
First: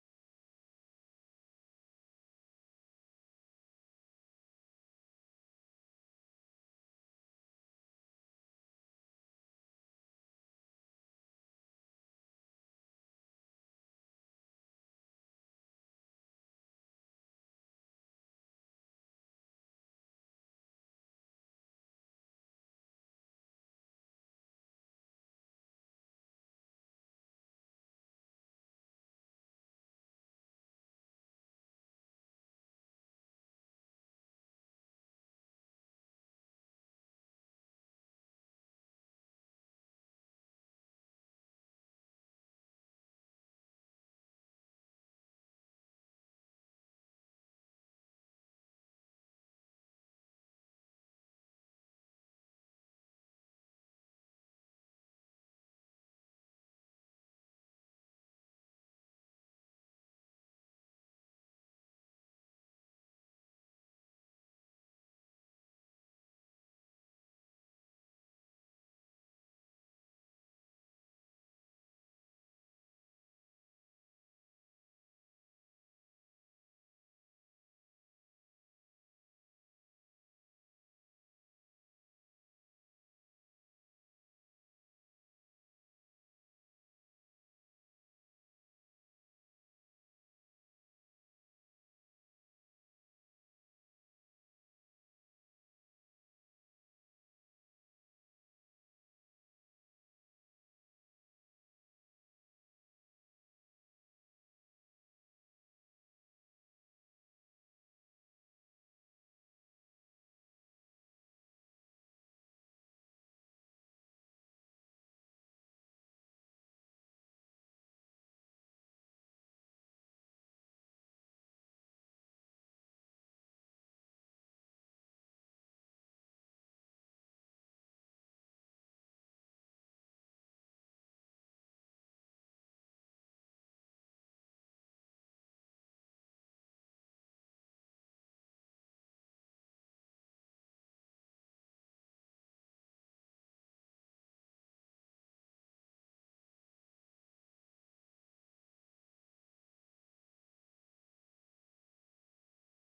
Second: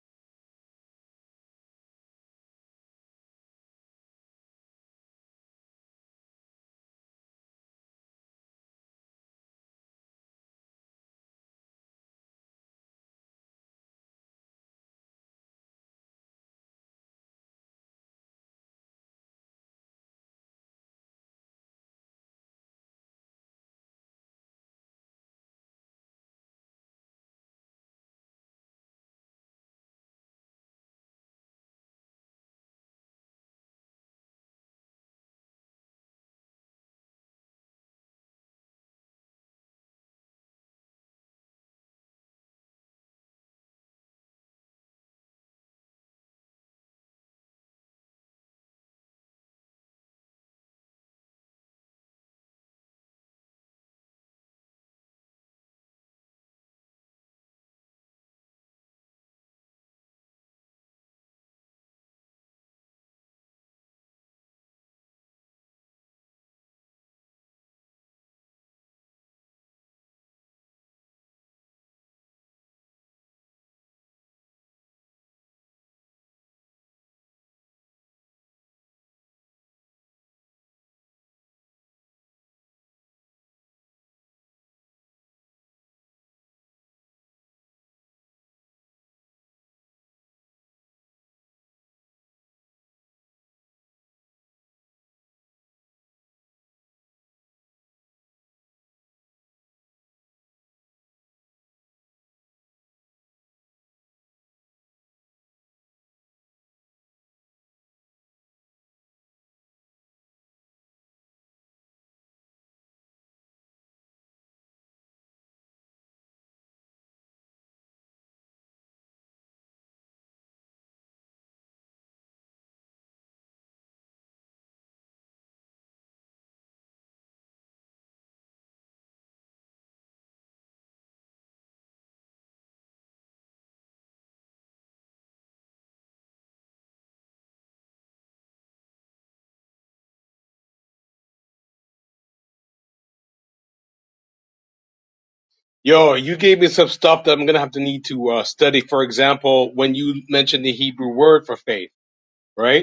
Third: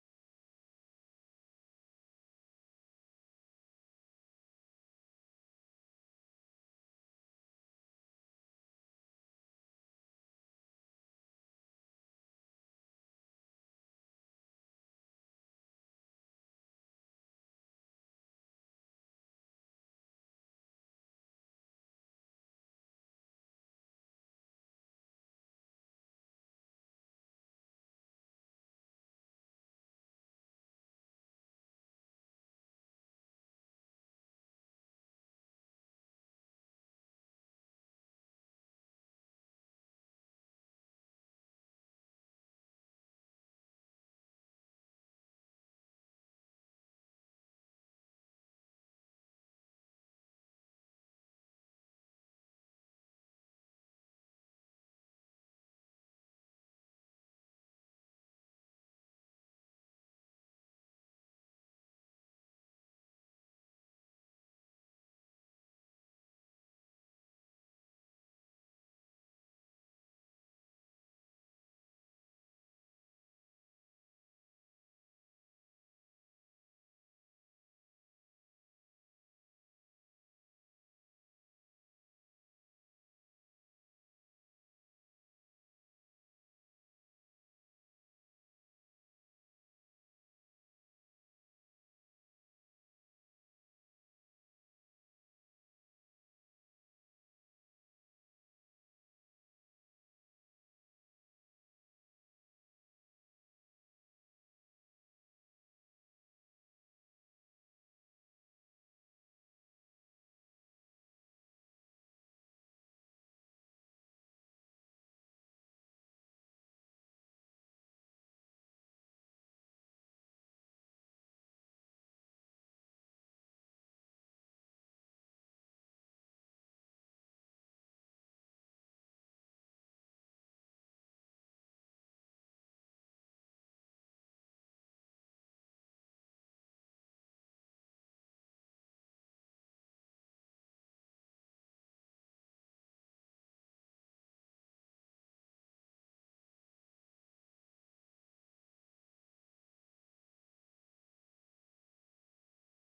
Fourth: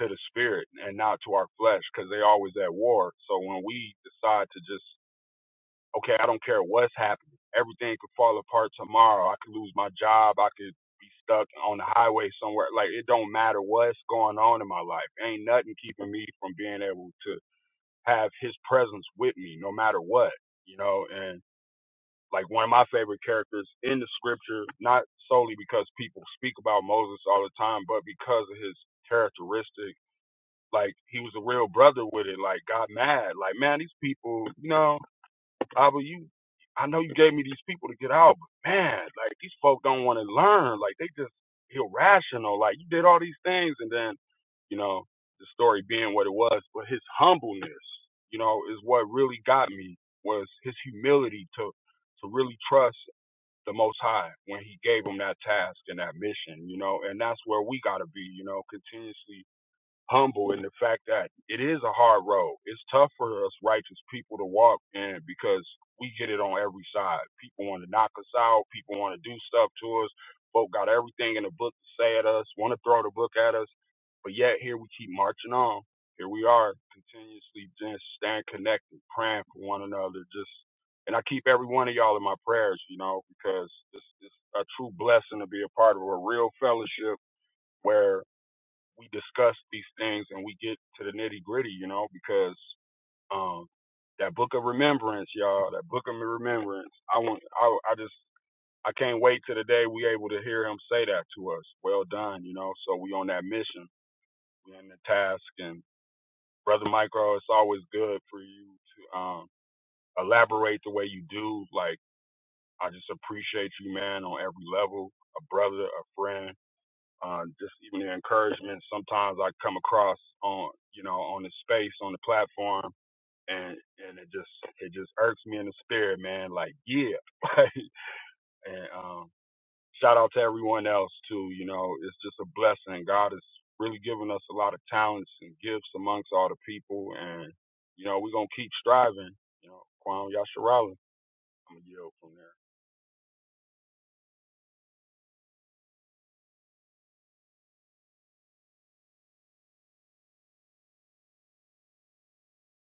to the spirit and not to our flesh because they always at war. So when we decide to just, okay, I don't care what's happening, everything could fall apart tomorrow. I could lose my job. I could be stuck on the highway somewhere. Like it don't matter what's going on in my life. Ain't nothing keeping me from being able to have his presence with me no matter what, you know, and like one of my favorite characters in the scripture, not solely because people speak about Moses all the time, but because of his characteristic. Like he was a real brother with it, like got mad. Like, man, these people, you know, Abba, you, I know you gave me these people to get out, but man, like these folk don't want to learn. Like they just irrational. Like you did all these things, and then, you know, the story being what it was, but his humbleness, you know, is what really got me was his humility to to really trust the Most High when He gave him that task and that mission, you know, and that's where we gotta be, you know, continuously humble in the fact that it is a hard road. It's tough for us righteous people to walk in because we get it on every side. People want to knock us out. People want to do stuff to us. Folk got everything in the book to say at us, want to throw the book at us. But yet here we keep marching on. Here we are, continuously just staying connected, praying for one another. Just and I keep every one of y'all in my prayers, you know, because it's, it's a true blessing to be a part of a real fellowship where we discuss these things and we get to the nitty gritty, you know, because um, that book of remembrance, y'all, that book of remembrance. I want, I, I just, I can't wait till the day we able to hear him say that to us. Well done, you know. So we on that mission, we on the task, and brother Micro, it's always good for you to um, elaborate the way you do. Like I just appreciate you, man, on every level, a brother, a friend uh, just even the encouragement sometimes I come across on you know on the space on the platform and and it just it just irks me in the spirit man like yeah [LAUGHS] like and um shout out to everyone else too you know it's just a blessing God has really given us a lot of talents and gifts amongst all the people and you know we're gonna keep striving you know Kwame Yasharala I'm gonna yield from there Yo, you gave me some stuff that I'm gonna have to need to uh, study. For example, when you mentioned the Hebrew word for faith, right?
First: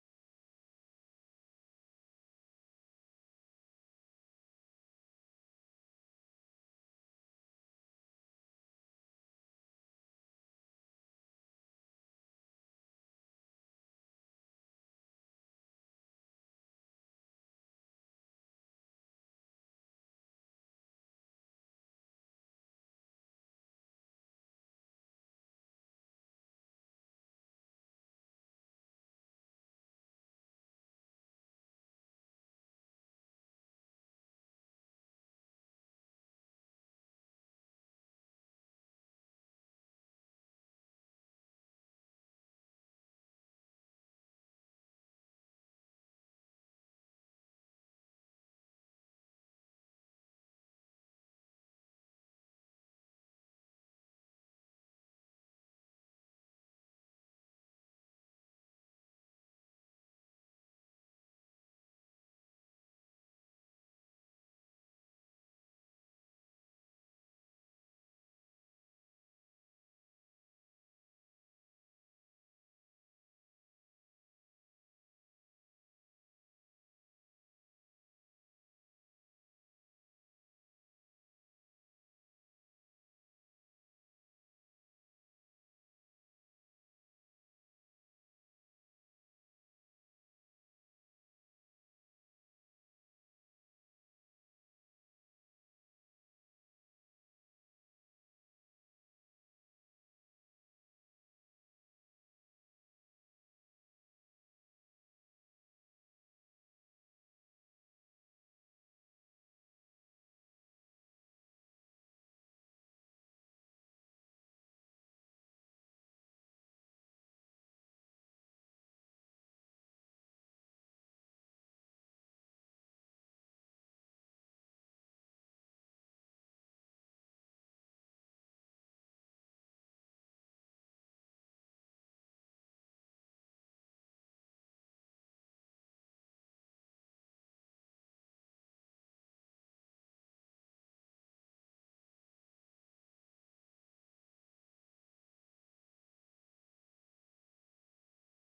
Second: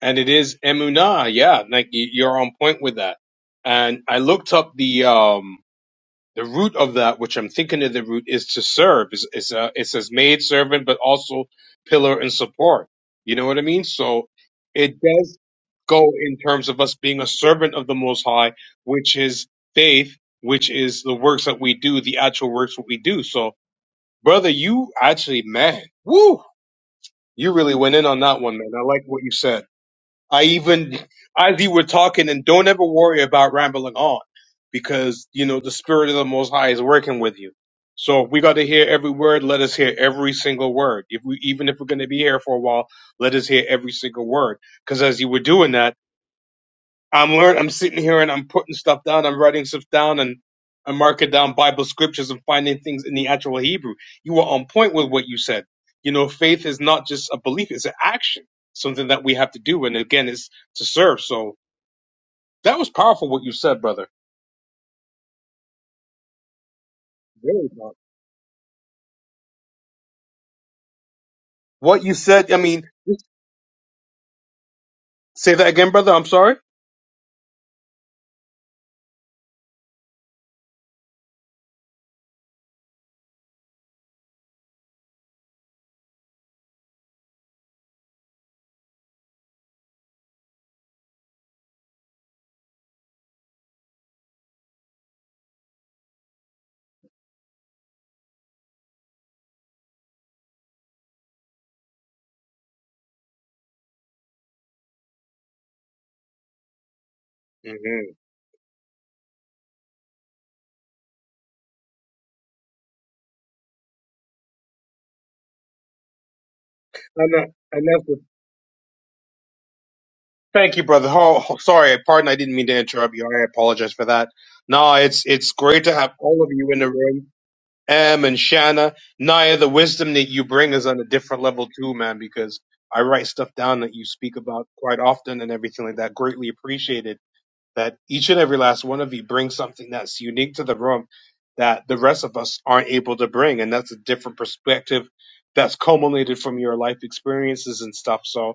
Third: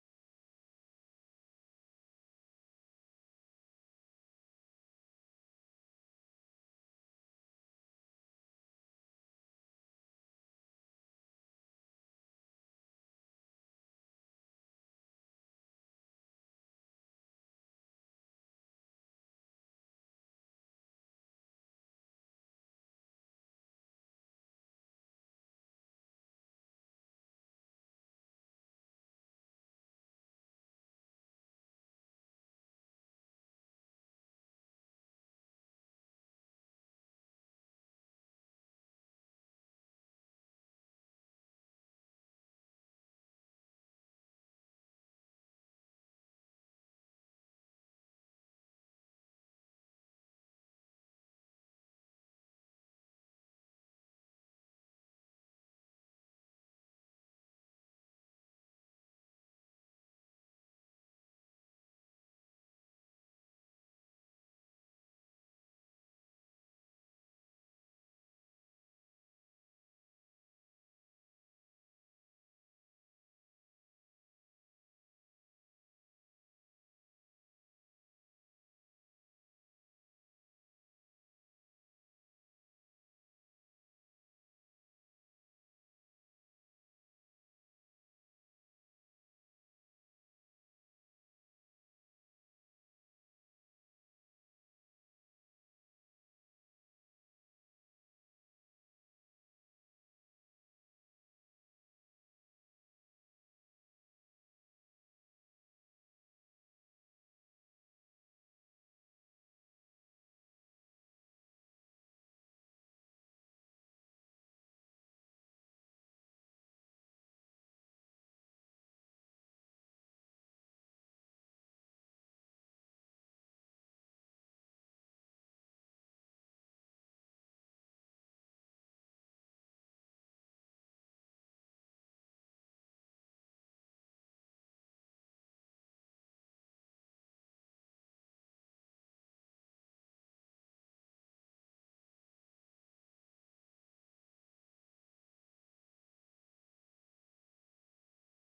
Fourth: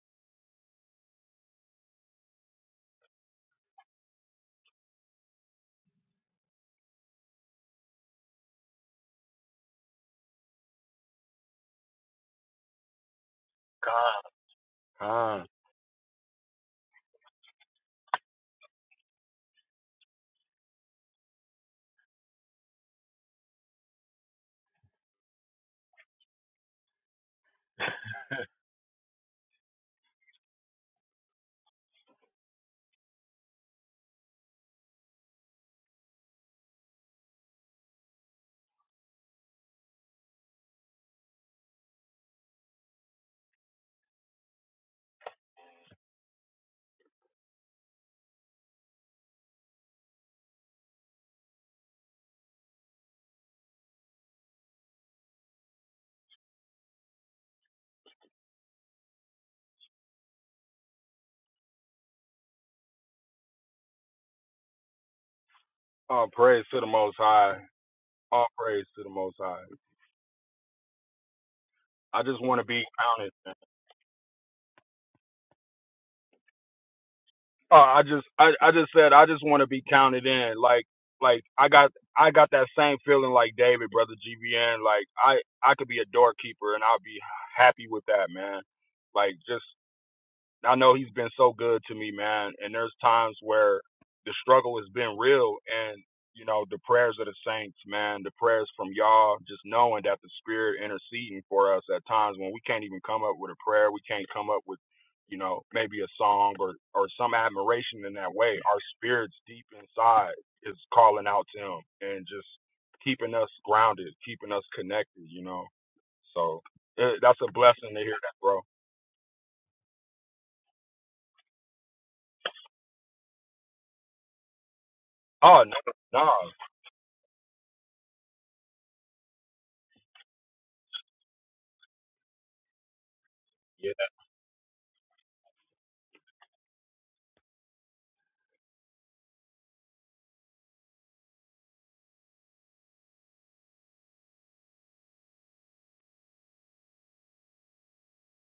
and it is emunah. Yeah, like y- you're on point with that. And I looked up the um the root of that, which I'm thinking of the root is to serve. It's it's a it says maid servant, but also pillar and support. You know what I mean? So God. it does Ah, go in terms of us being a servant of the Most High, which is faith, which is the works that we do, the actual works that we do. So, brother, you actually, man, woo, you really went in on that one, man. I like what you said. I even, as you were talking, and don't ever worry about rambling on because, you know, the Spirit of the Most High is working with you. So if we got to hear every word, let us hear every single word. If we, even if we're going to be here for a while, let us hear every single word. Because as you were doing that, I'm learning. I'm sitting here and I'm putting stuff down. I'm writing stuff down and I'm marking down Bible scriptures and finding things in the actual Hebrew. You were on point with what you said. You know, faith is not just a belief; it's an action, something that we have to do. And again, it's to serve. So that was powerful what you said, brother. all praise to the Most High. Very powerful. All praise to the Most High. What you I just said. I want to be mean, counted. in. say that again, brother. I'm sorry. Uh, I just, I, I just said, I just want to be counted in. Like, like I got, I got that same feeling like David, brother GBN. Like, I, I could be a doorkeeper and I'll be happy with that, man. Like, just I know he's been so good to me, man. And there's times where the struggle has been real, and you know the prayers of the saints, man, the prayers from y'all, just knowing that the Spirit interceding for us at times when we can't even come up with a prayer, we can't come up with, you know, maybe a song or or some hmm admiration in that way. Our spirits deep inside is calling out to Him and just keeping us grounded, keeping us connected, you know. So eh, And, that's that- a and blessing to that's the, hear that, bro. thank you, brother. Oh, oh, sorry, pardon. I didn't mean to interrupt you. I apologize for that. No, it's it's Oh no, great to have no, all of you in the room M and Shanna. Naya, the wisdom that you bring is on a different level too, man, because I write stuff down Yeah. that you speak about quite often and everything like that. Greatly appreciated that each and every last one of you brings something that's unique to the room that the rest of us aren't able to bring. And that's a different perspective that's culminated from your life experiences and stuff. So,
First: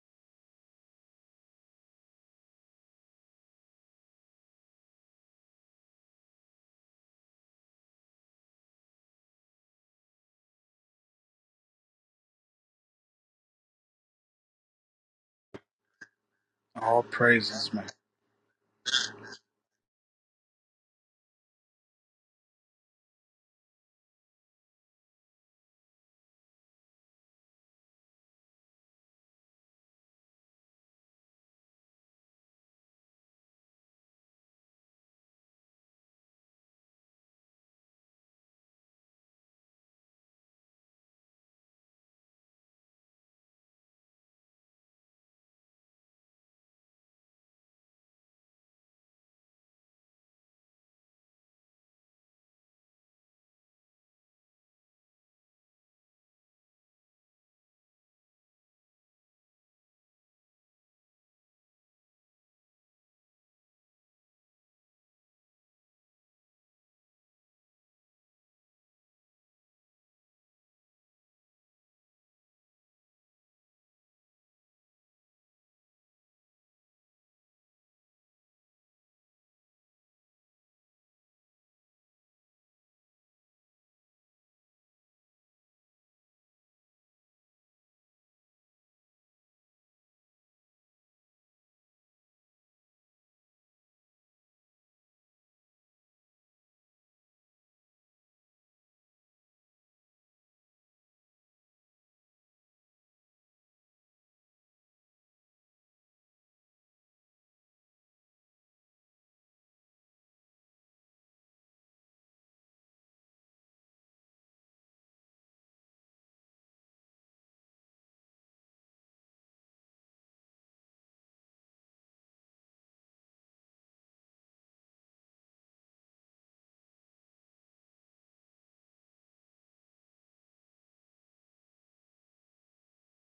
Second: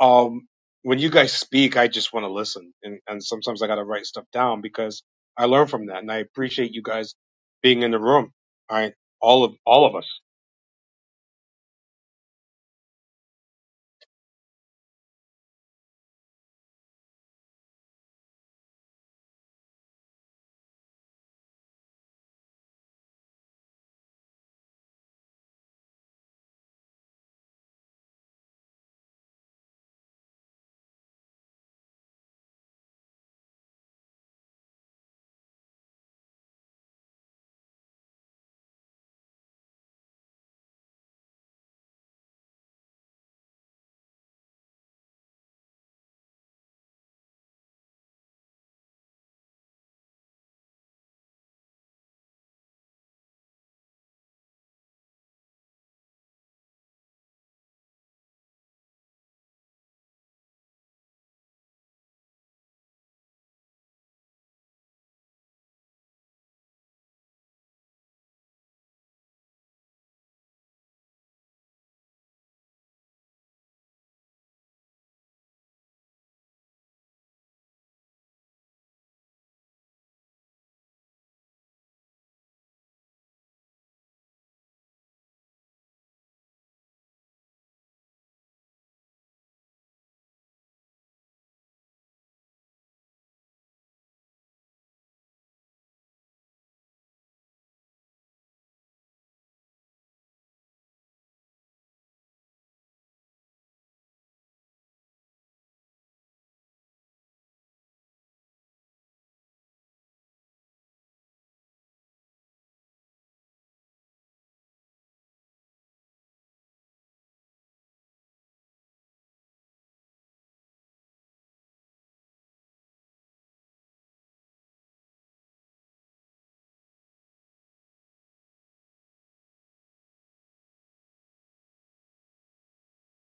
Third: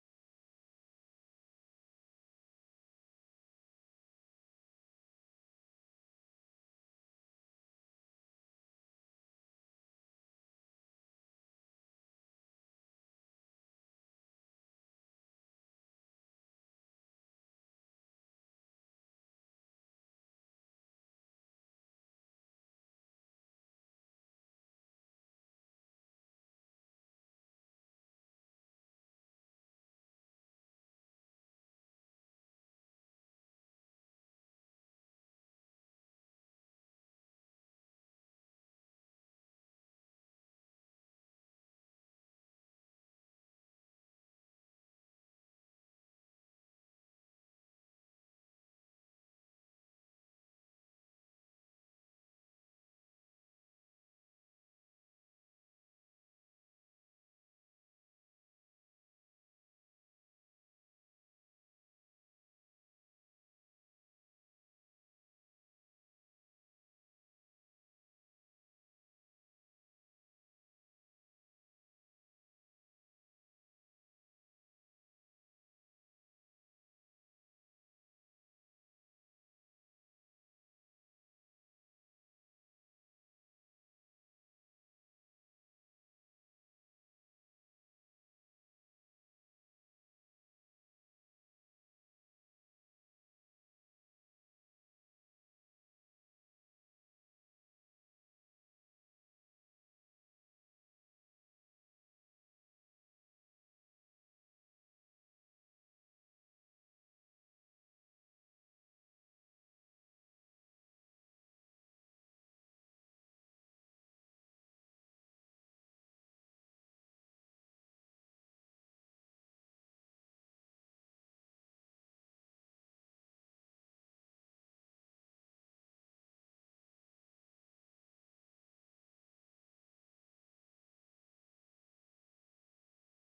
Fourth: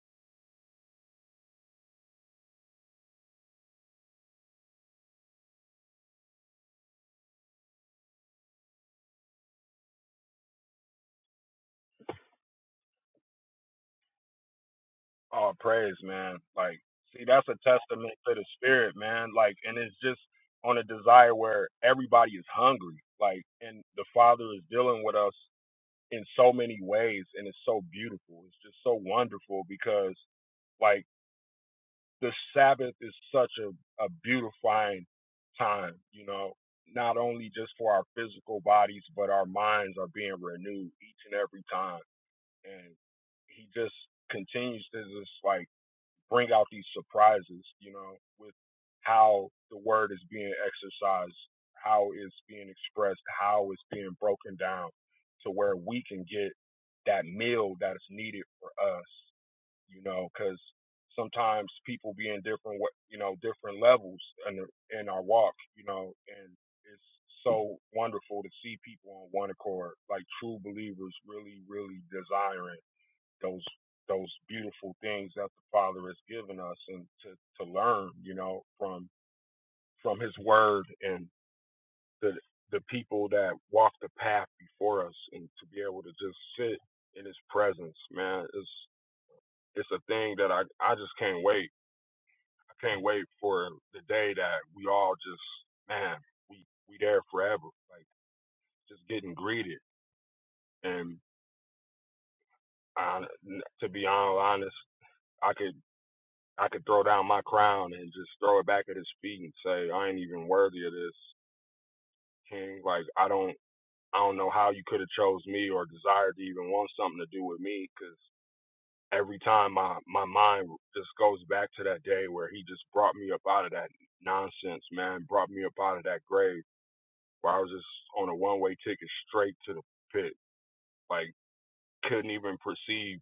um when you guys speak i just want to listen and and sometimes i gotta write stuff down because i learn from that and i appreciate you guys being in the room all right all of all of us All praise, man. Like, all see, that's a praises man testament to the spirit, man. Like, and it's just on a desire where everybody is hungry. Like, and the Father is dealing with us in so many ways, and it's so beautiful. It's just so wonderful because, like, the Sabbath is such a, a beautifying time, you know, not only just for our physical bodies, but our minds are being renewed each and every time. And He just continues to just, like, bring out these surprises, you know, with how the word is being exercised, how it's being expressed, how it's being broken down to where we can get that meal that is needed for us, you know, because sometimes people be in different, you know, different levels in, in our walk, you know, and it's so wonderful to see people on one accord, like true believers really, really desiring those those beautiful things that the Father has given us and to, to learn, you know, from from his word and the the people that walk the path before us and to be able to just sit in his presence, man, it's it's a thing that I, I just can't wait. I can't wait for the day that we all just man, we we there forever. Like just getting greeted and I, to be honest, I could. I could throw down my crown and just throw it back at his feet and say, I ain't even worthy of this, King. Like I don't, I don't know how you could have chose me or desired to even want something to do with me, because every time my my mind just goes back to that day where he just brought me up out of that nonsense, man, brought me up out of that grave where I was just on a one way ticket straight to the pit, like couldn't even perceive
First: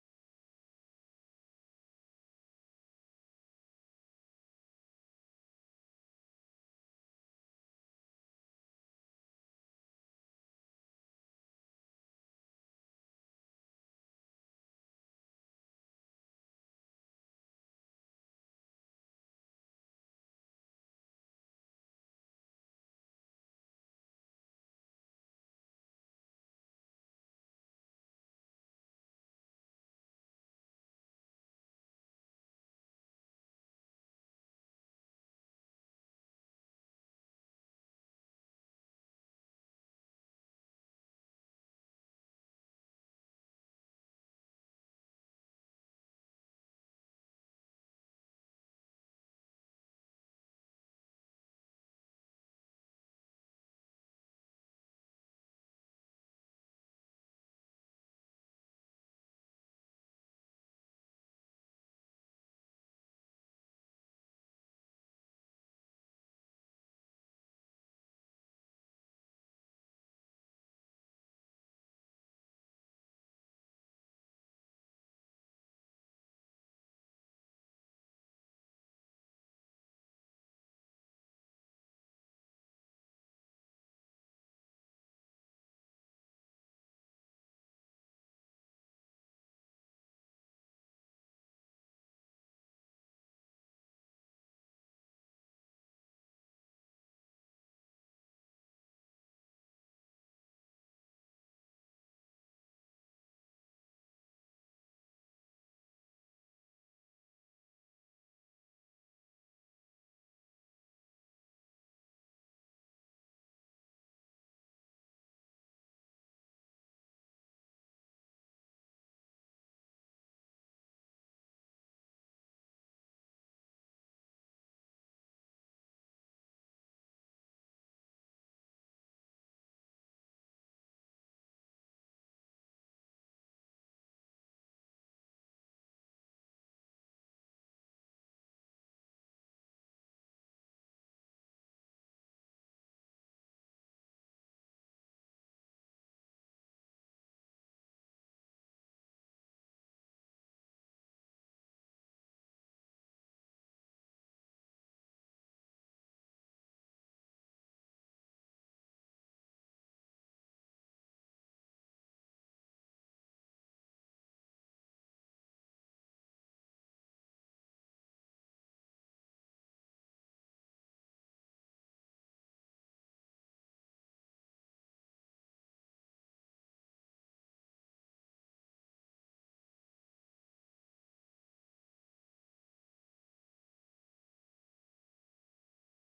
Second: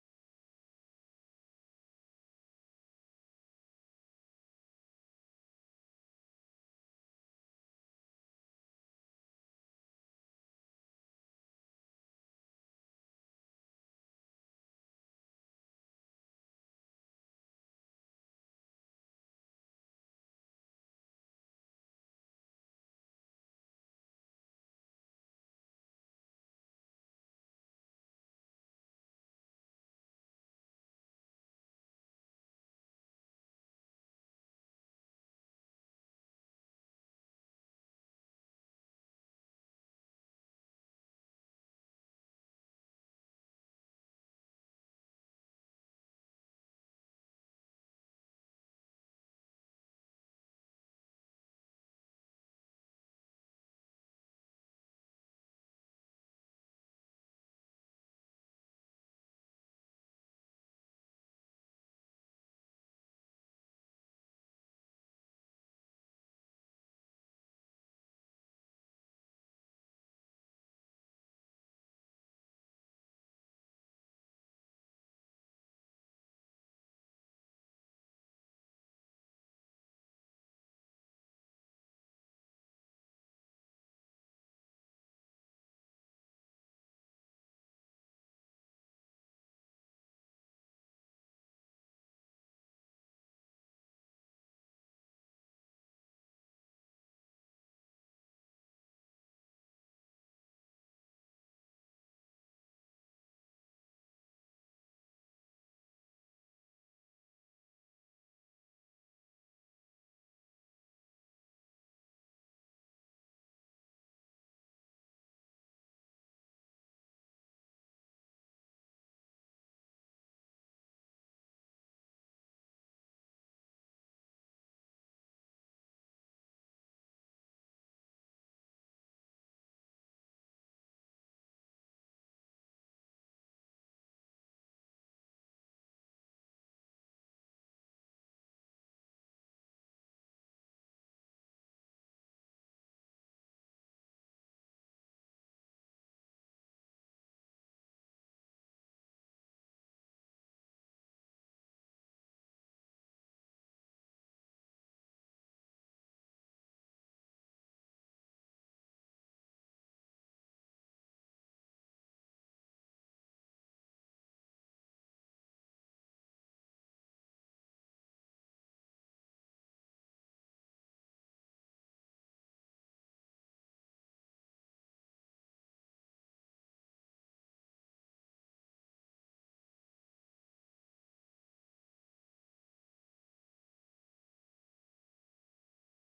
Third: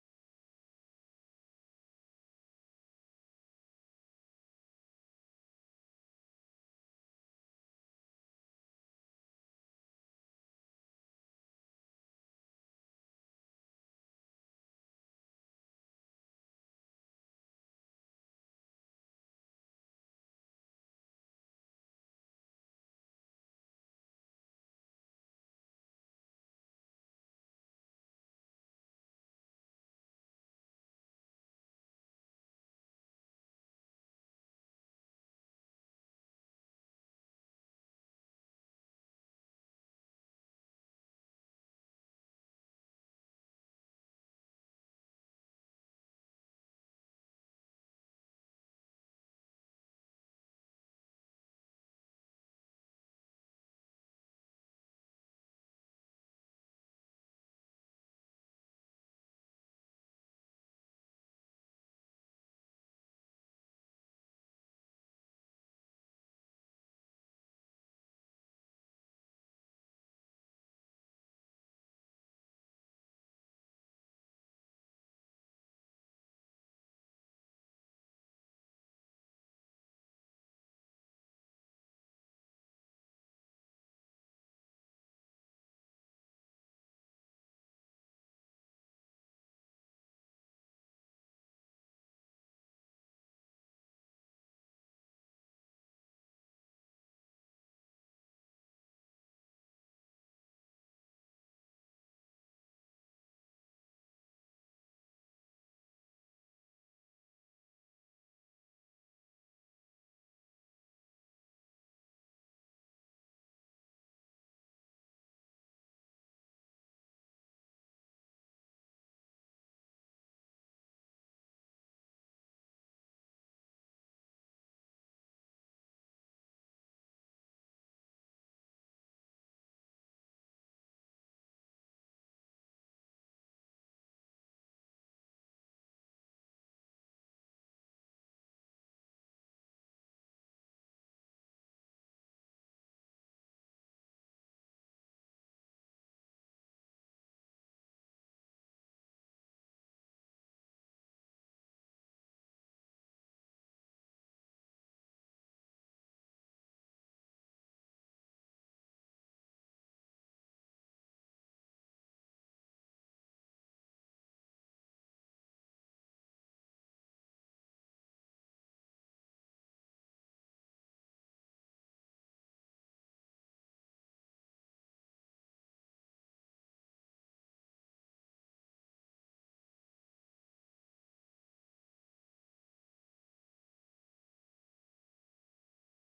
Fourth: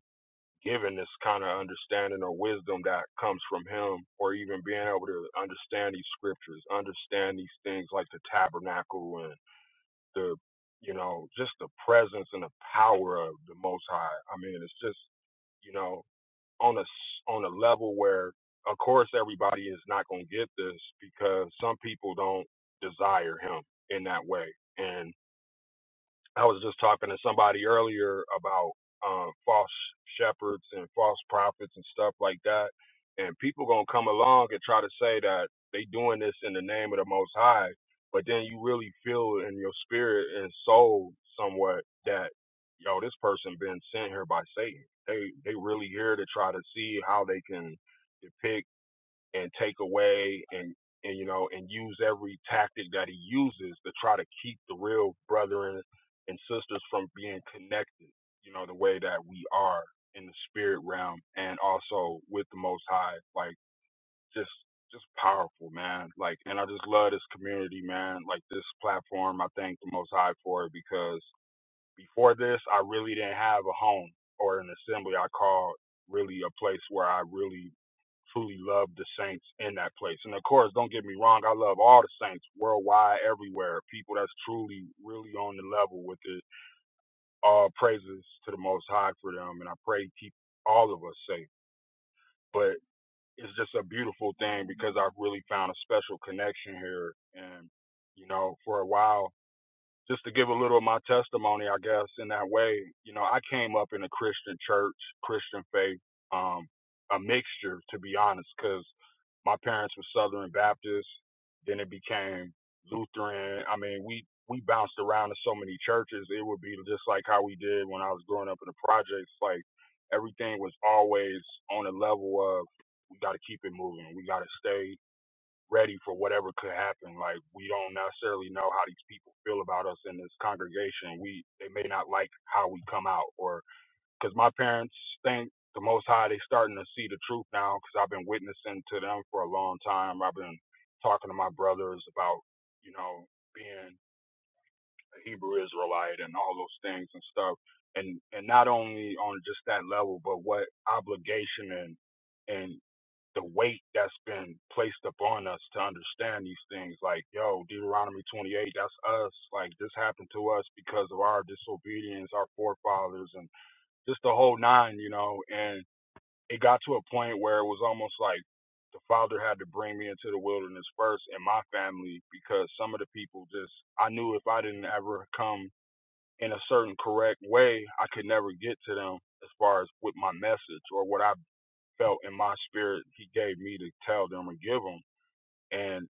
given this kind of understanding or wisdom that comes from him or even being able to understand these scriptures understand these things like the tabernacle and the you know just the presence and the power of the most high i mean it's just you know on a s- on a level where of course everybody is not going to get this because some people don't desire him in that way and. I was just talking to somebody earlier about um, false shepherds and false prophets and stuff like that, and people gonna come along and try to say that they doing this in the name of the Most High, but then you really feel in your spirit and soul somewhat that yo this person been sent here by Satan. They they really here to try to see how they can depict and take away and and you know and use every tactic that he uses to try to keep the real brethren and sisters from being connected you know the way that we are in the spirit realm and also with the most high like just just powerful man like and i just love this community man like this platform i thank the most high for it because before this i really didn't have a home or an assembly i called really a place where i really truly love the saints in that place. And of course, don't get me wrong, I love all the saints worldwide, everywhere. People that's truly, really on the level with it. All praises to the Most High for them, and I pray He keep all of us safe. But it's just a beautiful thing because I've really found a special connection here, and you know, for a while just to give a little of my testimony, I guess, in that way, you know, I came up in a Christian church, Christian faith, um, a mixture, to be honest, because my parents were Southern Baptist. Then it became Lutheran. I mean, we, we bounced around to so many churches. It would be just like how we did when I was growing up in the projects. Like everything was always on a level of we got to keep it moving. We got to stay ready for whatever could happen. Like we don't necessarily know how these people feel about us in this congregation. We they may not like how we come out, or because my parents think the Most High they starting to see the truth now. Because I've been witnessing to them for a long time. I've been talking to my brothers about you know being a Hebrew Israelite and all those things and stuff. And and not only on just that level, but what obligation and and the weight that's been placed upon us to understand these things. Like, yo, Deuteronomy 28, that's us. Like, this happened to us because of our disobedience, our forefathers, and just the whole nine, you know. And it got to a point where it was almost like the father had to bring me into the wilderness first and my family because some of the people just, I knew if I didn't ever come in a certain correct way, I could never get to them as far as with my message or what i felt in my spirit he gave me to tell them and give them. And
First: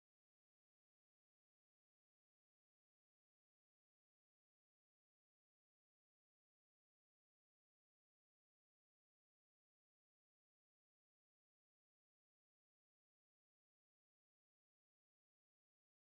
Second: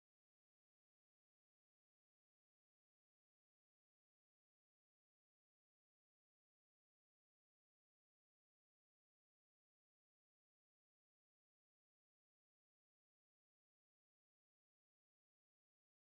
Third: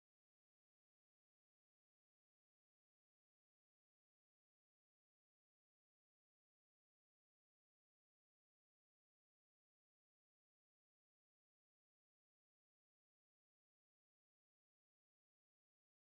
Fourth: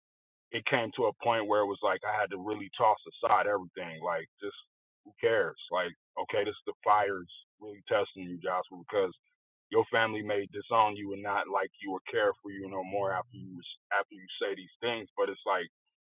it came to a point where it was like I had to really toss aside everything. Like, just who cares? Like, okay, this the fire's really testing you, Joshua, because your family may disown you and not like you or care for you no more after you after you say these things. But it's like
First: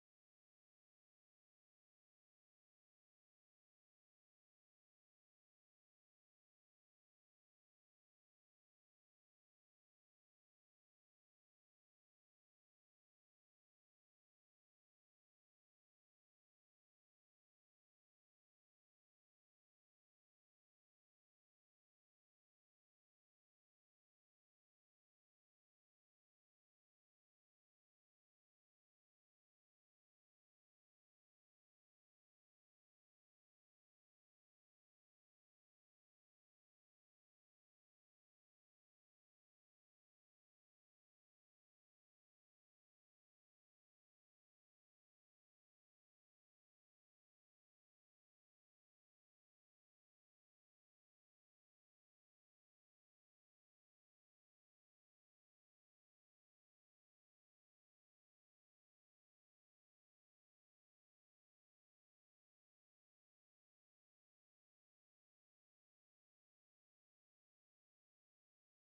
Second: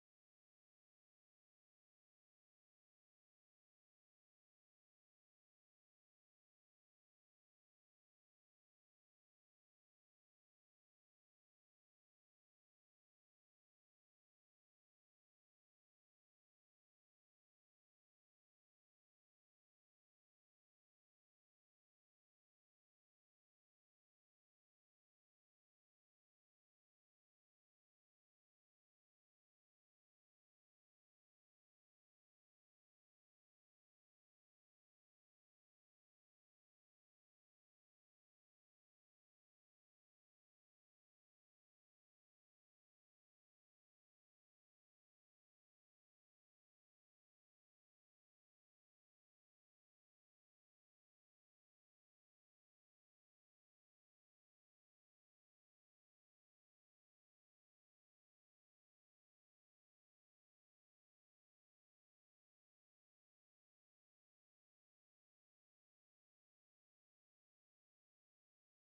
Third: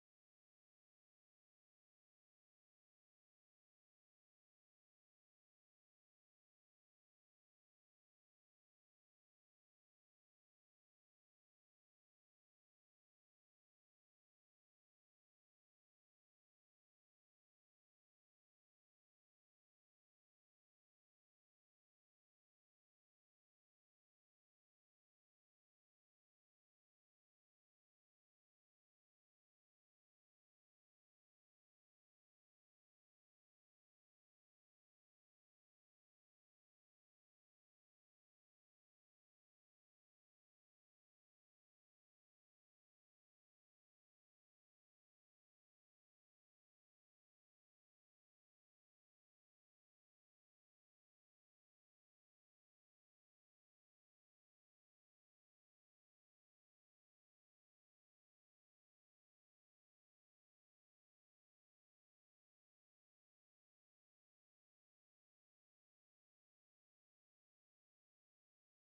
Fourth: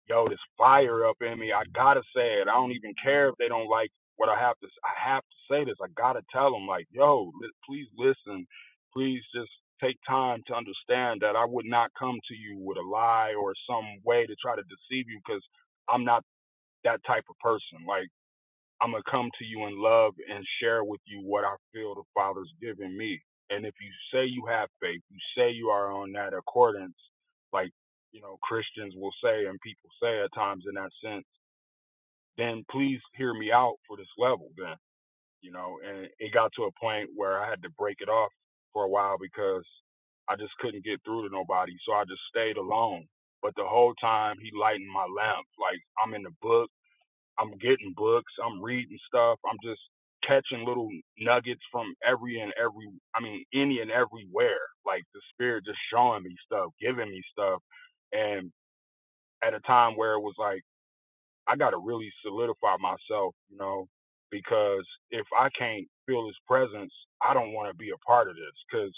yo, this fire up in me. I gotta say it. I don't even care if they don't like what I have to. I have to say this. I gotta tell them, like, yo, li- please listen. Please just take time to understand that I would not come to you with a lie or some way to try to deceive you because I'm not that type of person. Like. I'm gonna come to you in love and share with you what I feel the Father's given me. And if you say you have faith, you say you are on that accordance, like you know Christians will say and people say at times in that sense, then please hear me out for this level. Then you know, and it got to a point where I had to break it off for a while because I just couldn't get through to nobody, so I just stayed alone. But the whole time he lightened my lamp, like I'm in the book. I'm getting books, I'm reading stuff, I'm just catching little nuggets from every and every I mean any and everywhere. Like the spirit just showing me stuff, giving me stuff and at a time where it was like I got to really solidify myself, you know, because if I can't feel his presence, I don't want to be a part of this. Because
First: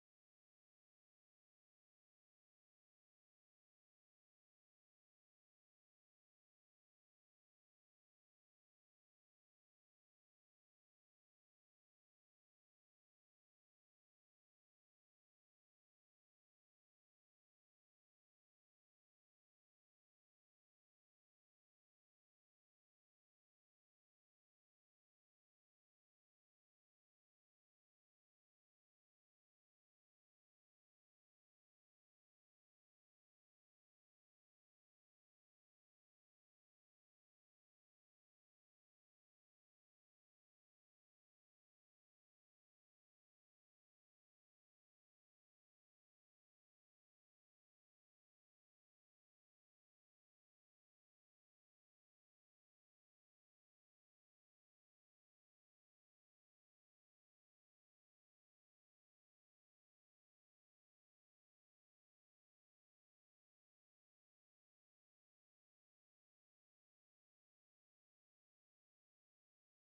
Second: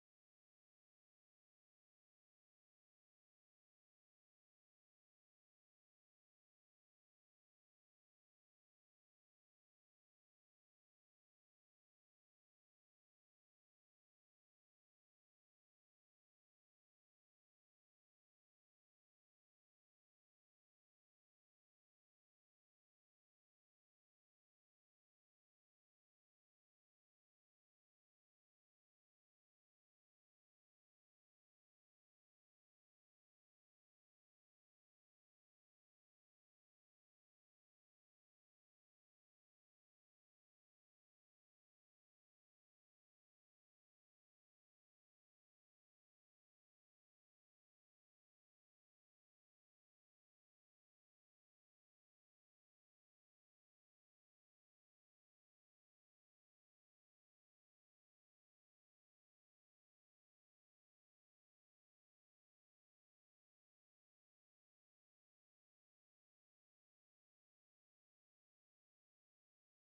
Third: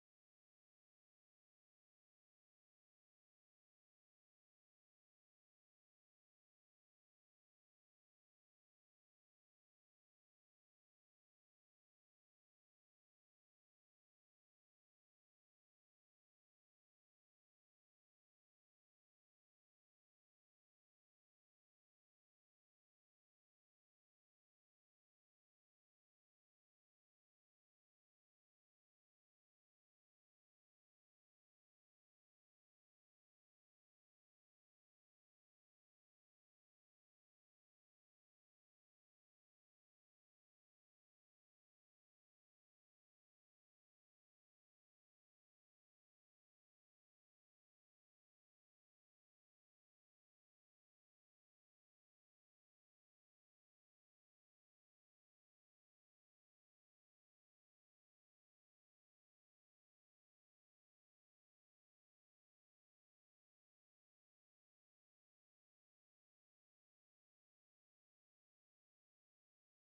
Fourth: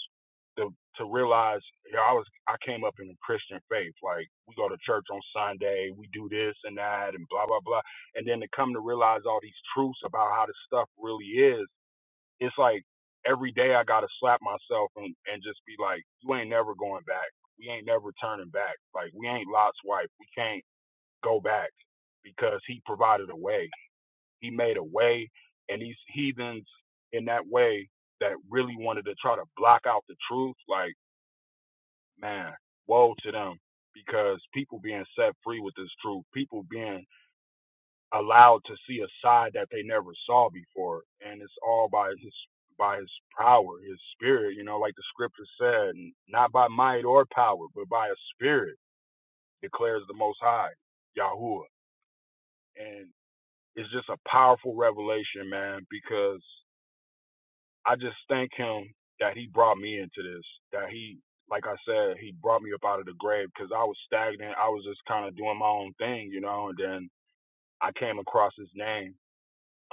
to to realize, you know, I was I came up in the Christian faith, like we go to church on Sunday, we do this and that, and blah blah blah, and then to come to realize all these truths about how this stuff really is, it's like every day I got to slap myself and and just be like, you ain't never going back. We ain't never turning back. Like we ain't Lot's wife. We can't go back because he provided a way. He made a way, and these heathens in that way that really wanted to try to block out the truth, like, man, woe to them because people being set free with this truth, people being allowed to see a side that they never saw before, and it's all by his by his power, his spirit, you know, like the scripture said, not by might or power, but by a spirit declares the most high, Yahuwah. And It's just a powerful revelation, man, because I just thank him that he brought me into this, that he, like I said, he brought me up out of the grave because I was stagnant. I was just kind of doing my own thing, you know, and then I came across his name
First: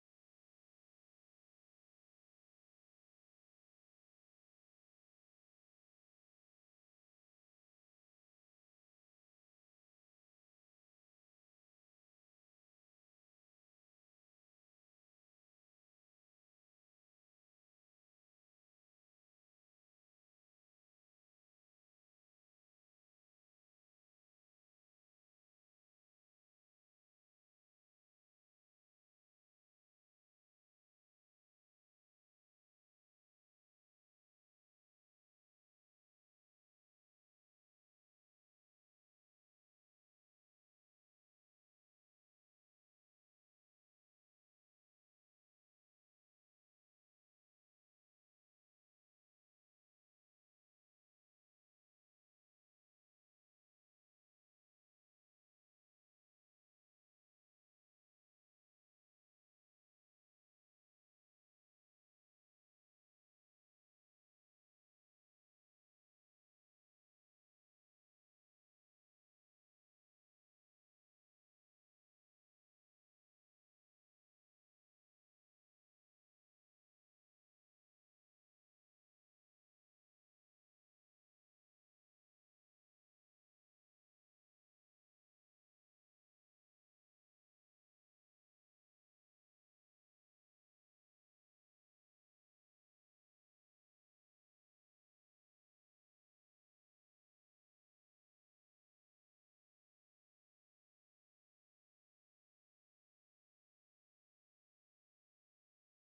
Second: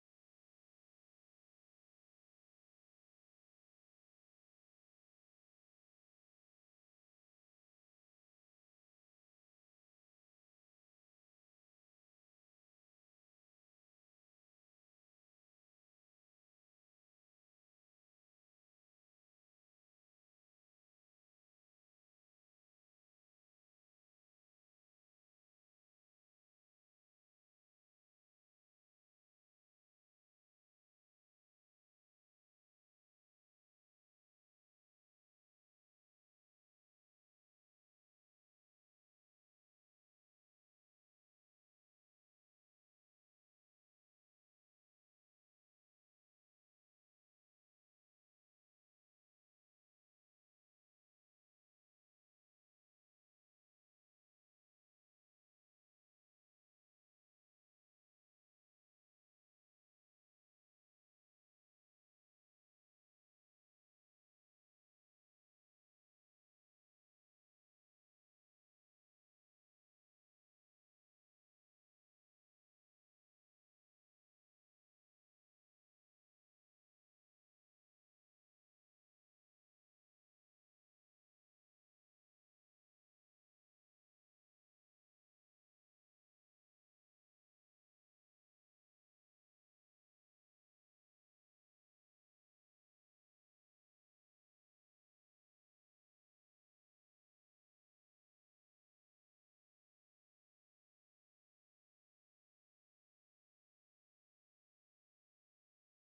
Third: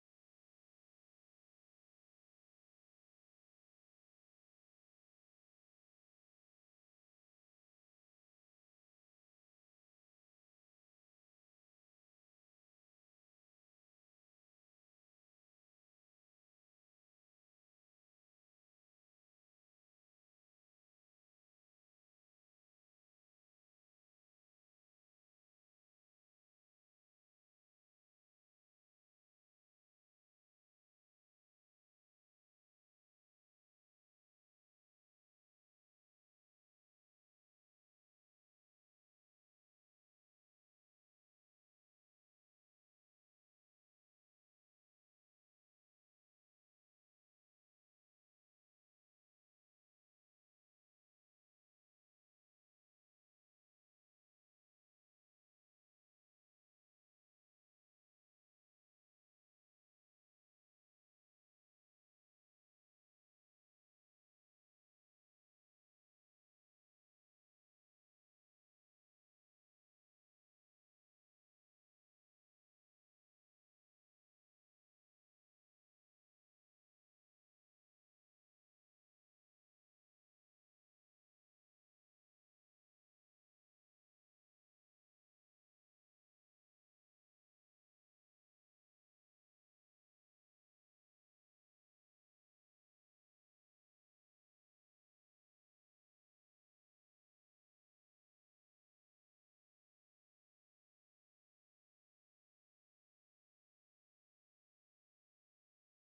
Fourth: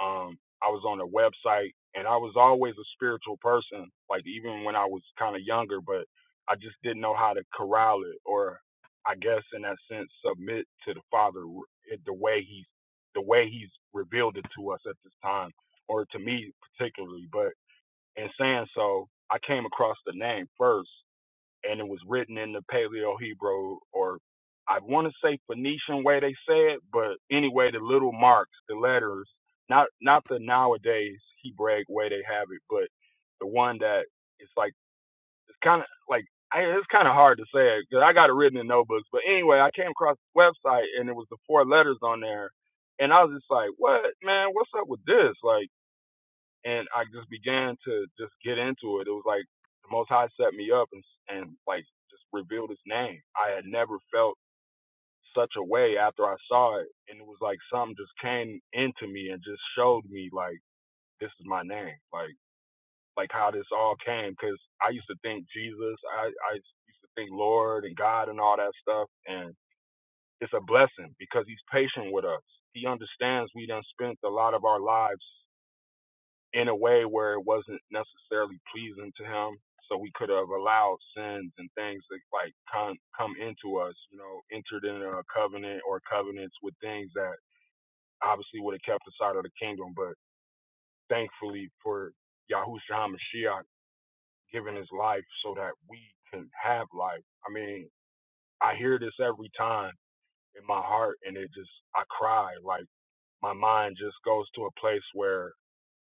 um, I was on their website, and I was always a spiritual person, like even when I was kind of younger, but I just didn't know how to corral it, or I guess in that sense, submit to the Father r- the way He's the way He's revealed it to us at this time, or to me particularly. But in saying so, I came across the name first and it was written in the Paleo Hebrew or I want to say Phoenician way they say it, but anyway, the little marks, the letters, not not the nowadays Hebraic way they have it, but the one that it's like it's kind of like I, it's kind of hard to say because I got it written in notebooks. But anyway, I came across the website and it was the four letters on there, and I was just like, "What man? What's up with this?" Like and I just began to just get into it. It was like the Most High set me up and and like just revealed His name. I had never felt such a way after I saw it, and it was like something just came into me and just showed me like this is my name, like like how this all came. Because I used to think Jesus, I I used to think Lord and God and all that stuff, and it's a blessing because He's patient with us. He understands we done spent a lot of our lives in a way where it wasn't necessarily pleasing to him. So we could have allowed sins and things that like come come into us, you know, entered in a covenant or covenants with things that obviously would have kept us out of the kingdom. But thankfully for Yahushua HaMashiach giving his life so that we can have life. I mean, I hear this every time in my heart and it just I cry. Like my mind just goes to a place where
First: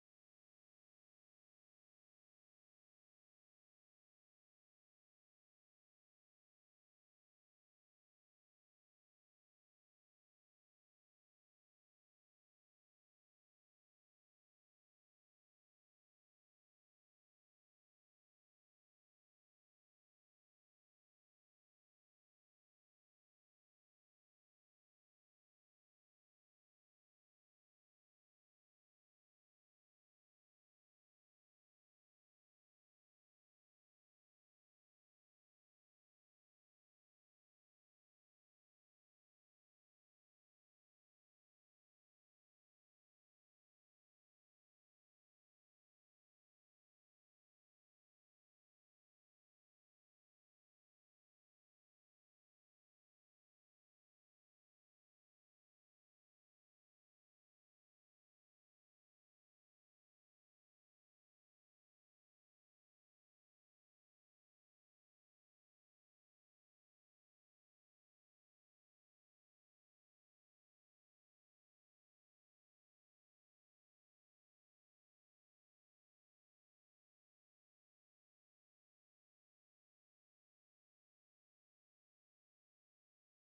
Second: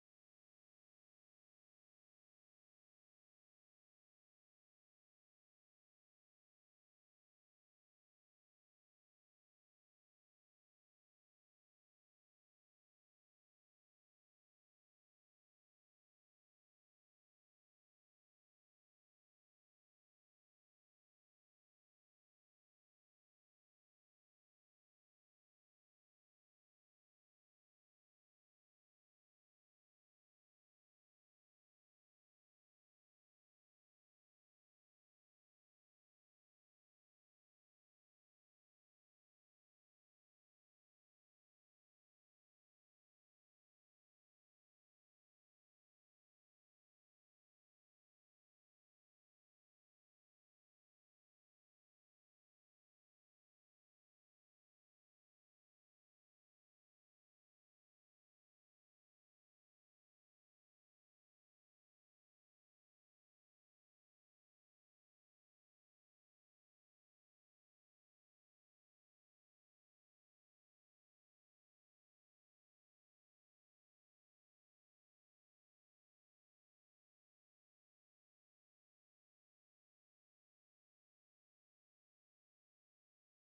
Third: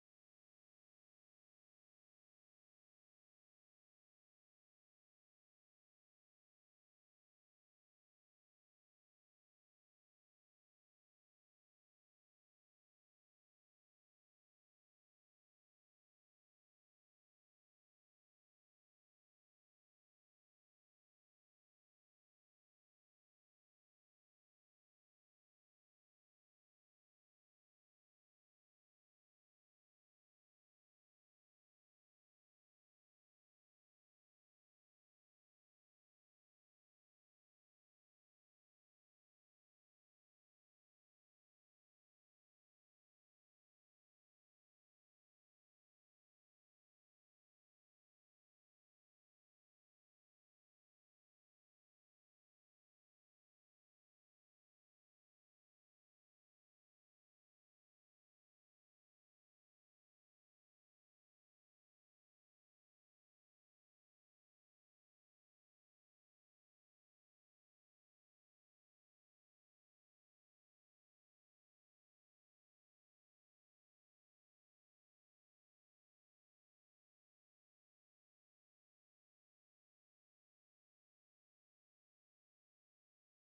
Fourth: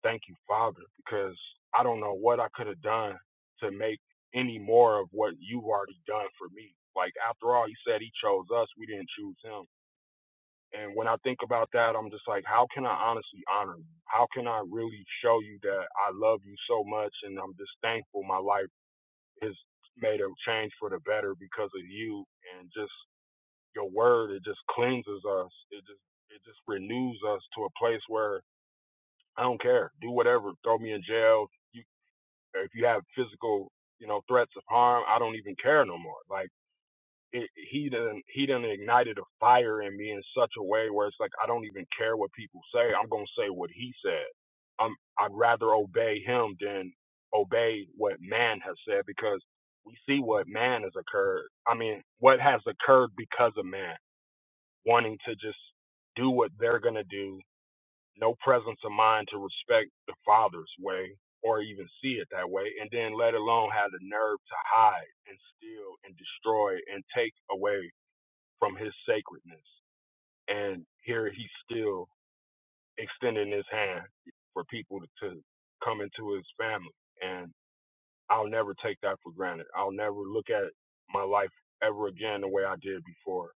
Thank you, Father, because I don't know what I could have done to make any more of what you have already done for me. Like, after all, He said he chose us, we didn't choose him. And when I think about that, I'm just like, how can I honestly honor you? How can I really show you that I love you so much and I'm just thankful my life has made a change for the better because of you and just your word, it just cleanses us. It just it just renews us to a place where I don't care. Do whatever. Throw me in jail. You or if you have physical, you know, threats of harm, I don't even care no more. Like it, he done he done ignited a fire in me in such a way where it's like I don't even care what people say. I'm gonna say what he said. I'm I'd rather obey him than obey what man has said because we see what man has occurred. I mean, what has occurred because of man wanting to just do what they're gonna do no presence of mind to respect the father's way or even see it that way, and then let alone have the nerve to hide and steal and destroy and take away from his sacredness. And here he's still extending his hand for people to come into his family. And I'll never take that for granted. I'll never look at my life ever again the way I did before.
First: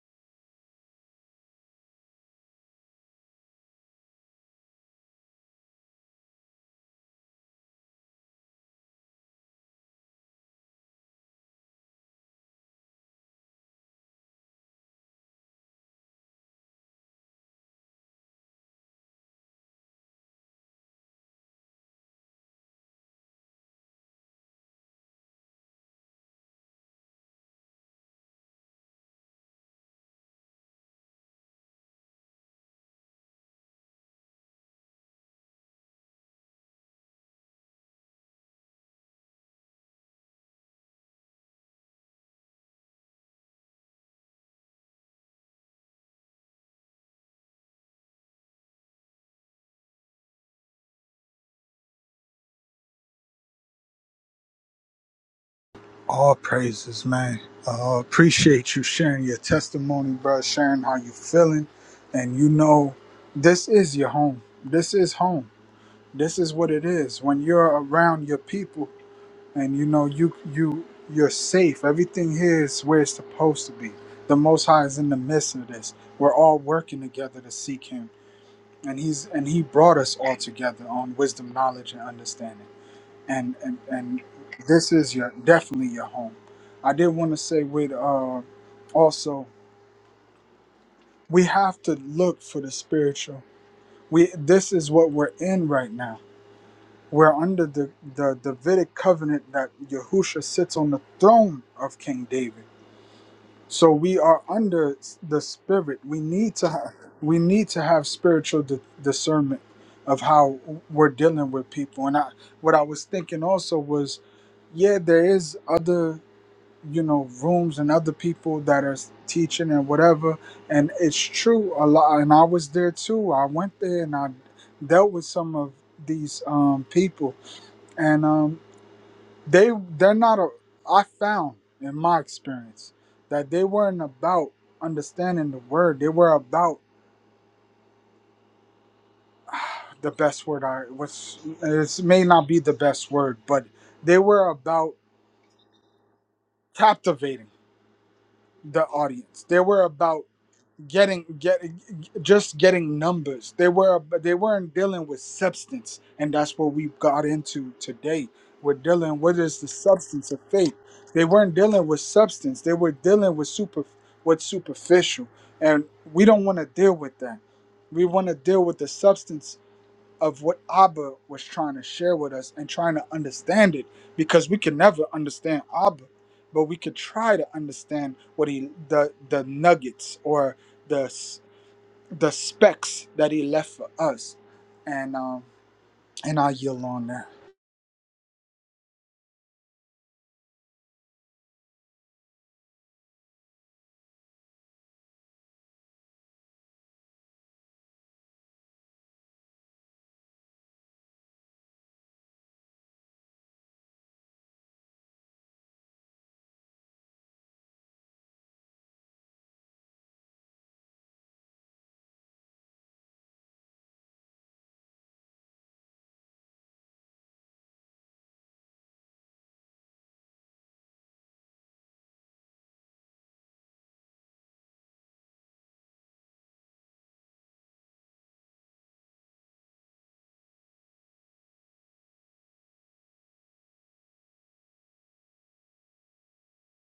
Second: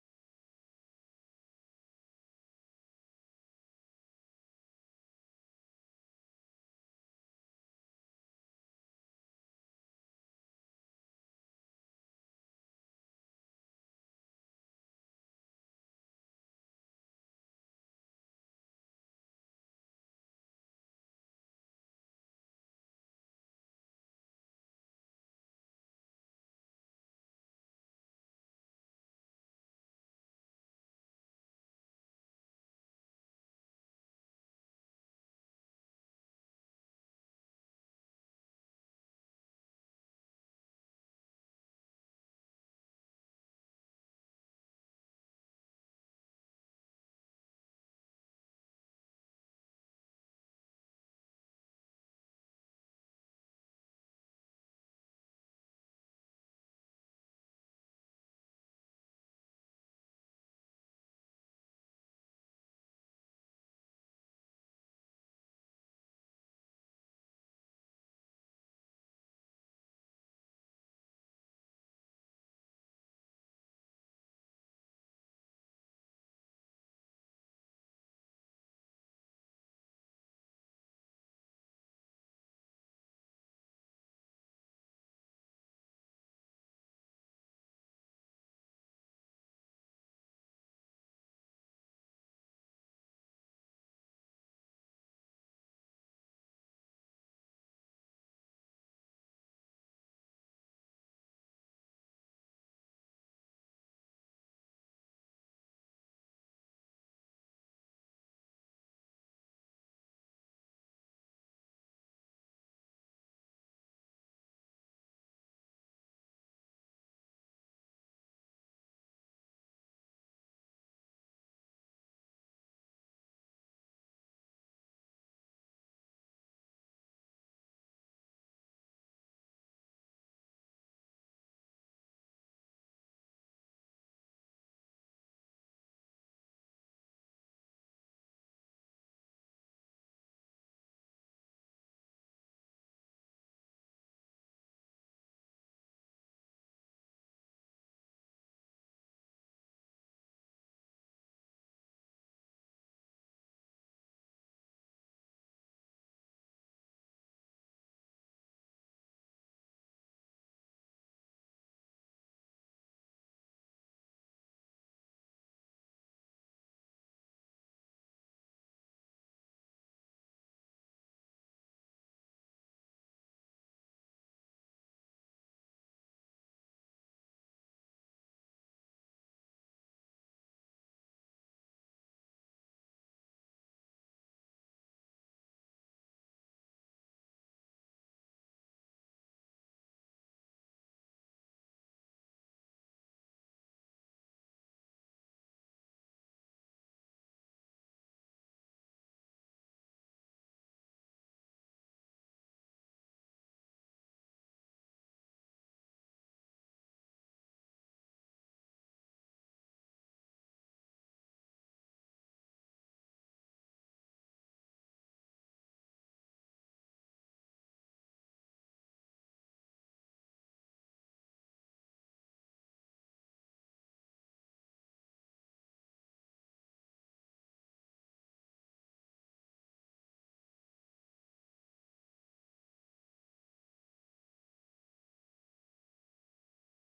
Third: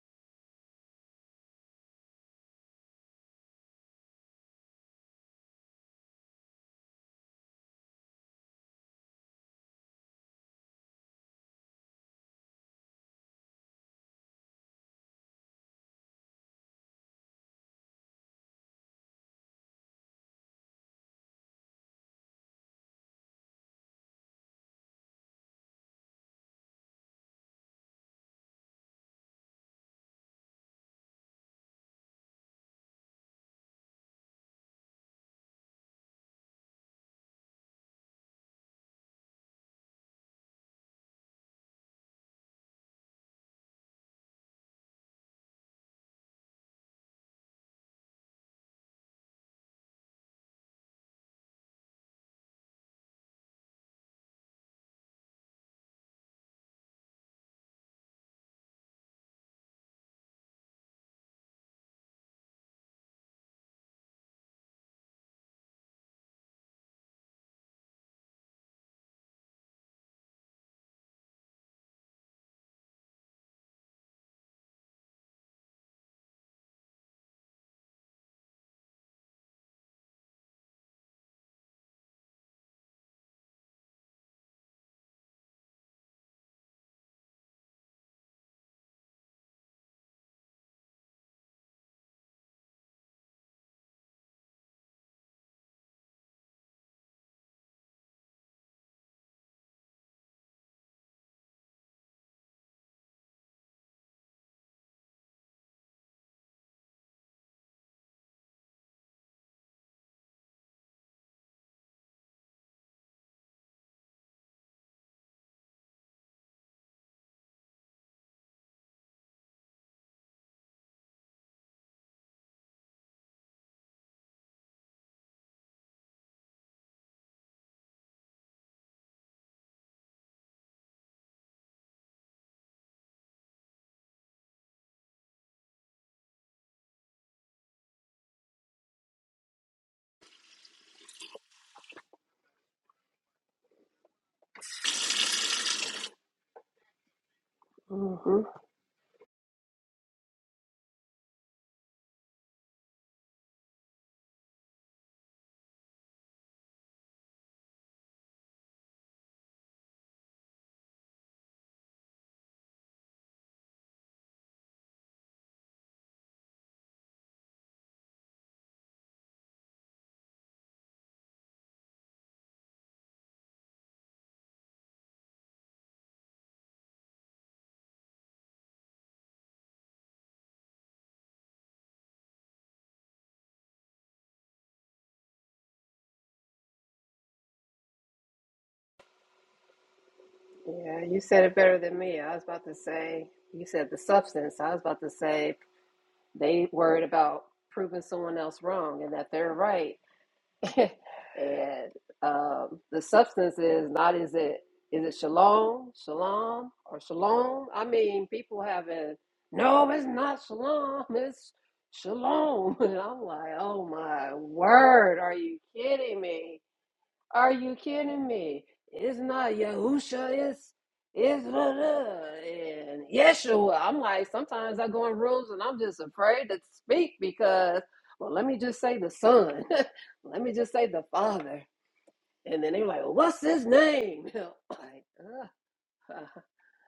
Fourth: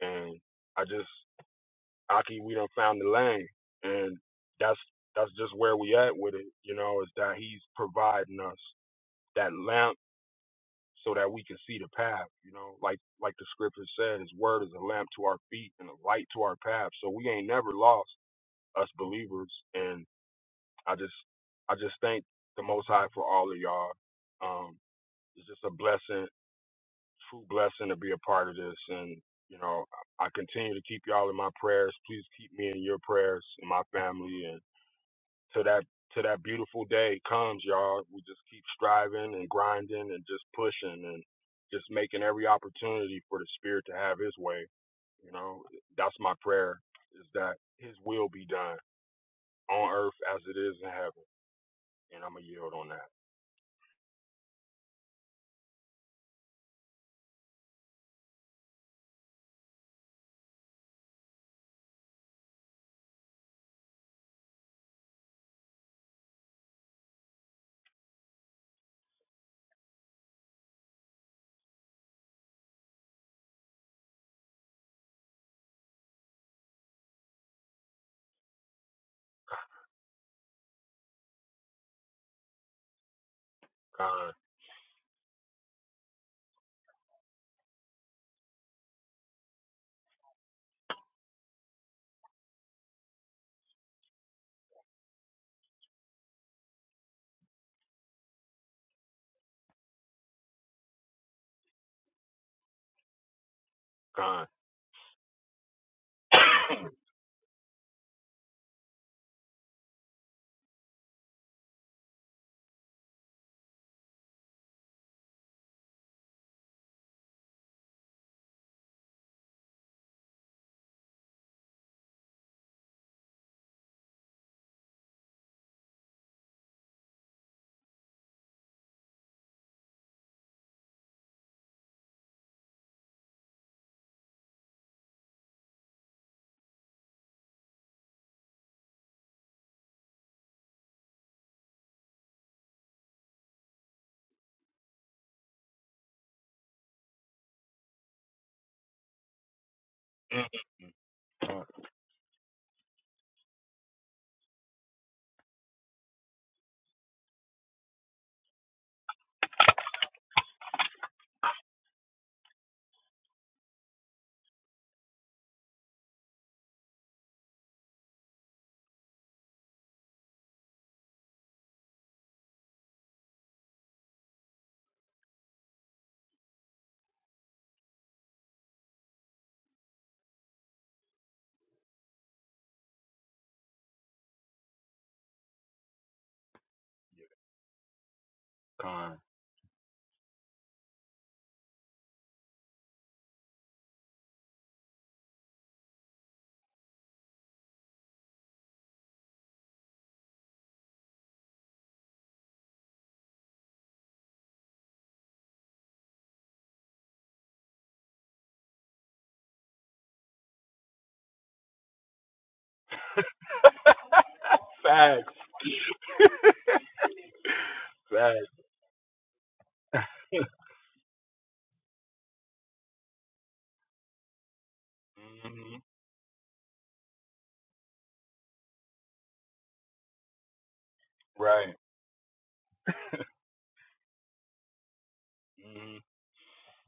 And I just Aki, we done found the lane, and that's that's just where we at with it. You know, is that he's providing us that lamp so that we can see the path. You know, like like the scripture said, His word is a lamp to our feet and a light to our path. So we ain't never lost us believers, and I just I just thank the Most High for all of y'all. Um, it's just a blessing, true blessing to be a part of this, and you know, I I continue to keep y'all in my prayers. Please keep me in your prayers and my family. till that till that beautiful day comes, y'all. We just keep striving and grinding and just pushing and just making every opportunity for the spirit to have his way. You know, that's my prayer is that his will be done on earth as it is in heaven. And I'm gonna yield on that. All praises, man. Uh, appreciate you sharing your testimony, bro. Sharing how you feeling, and you know, this is your home. This is home. This is what it is. When you're around your people, and you know, you you you're safe. Everything here is where it's supposed to be. The Most High is in the midst of this. We're all working together to seek Him, and He's and He brought us all together on wisdom, knowledge, and understanding and and and Con, this is your definitely your home. I did want to say with uh also we have to look for the spiritual. We this is what we're in right now. We're under the the Davidic covenant that Yahusha sits on the throne of King David. So we are con, under s- the spirit. We need to have we need to have spiritual di- discernment of how we're dealing with people. And I, what I was thinking also was yeah, there is other. you know rooms and other people that are teaching and whatever and it's true a lot and i was there too i went there and i dealt with some of these um, people and um, they they're not a i found in my experience that they weren't about understanding the word they were about the best word i was it may not be the best word but they were about captivating Mm-hmm. the audience they were about mm, getting get con, just getting numbers. They were they weren't dealing with substance, and that's what we got into today. We're dealing what is the substance of faith. They weren't dealing with substance. They were dealing with super with superficial, and we don't want to deal with that. We want to deal with the substance of what Abba was trying to share with us and trying to understand it because we can never understand Abba, but we could try to understand what he the the nuggets or the s- the specks that he left for us, and um, and I yield on that. con. Yeah, you said it better than me. I was about to say, you said the substance. I was about to say they worried about proving someone else wrong and that they're right. [LAUGHS] and um, the substance is not is it is it shalom, shalom, or shalom? I mean, people having no, it's not shalom, it's shalom. [LAUGHS] And I'm like, oh my [LAUGHS] word, are Facts. you kidding me? [LAUGHS] Are you kidding Facts. me? It's not Yahusha, [LAUGHS] it's it's blah, blah, and Yeshua. I'm like, sometimes I go in rooms and hmm I'm just afraid to speak because, well, let me just say the Son, [LAUGHS] let me just say the Father, Right. and then they're like, well, what's his name? [LAUGHS] I'm like, ugh. hmm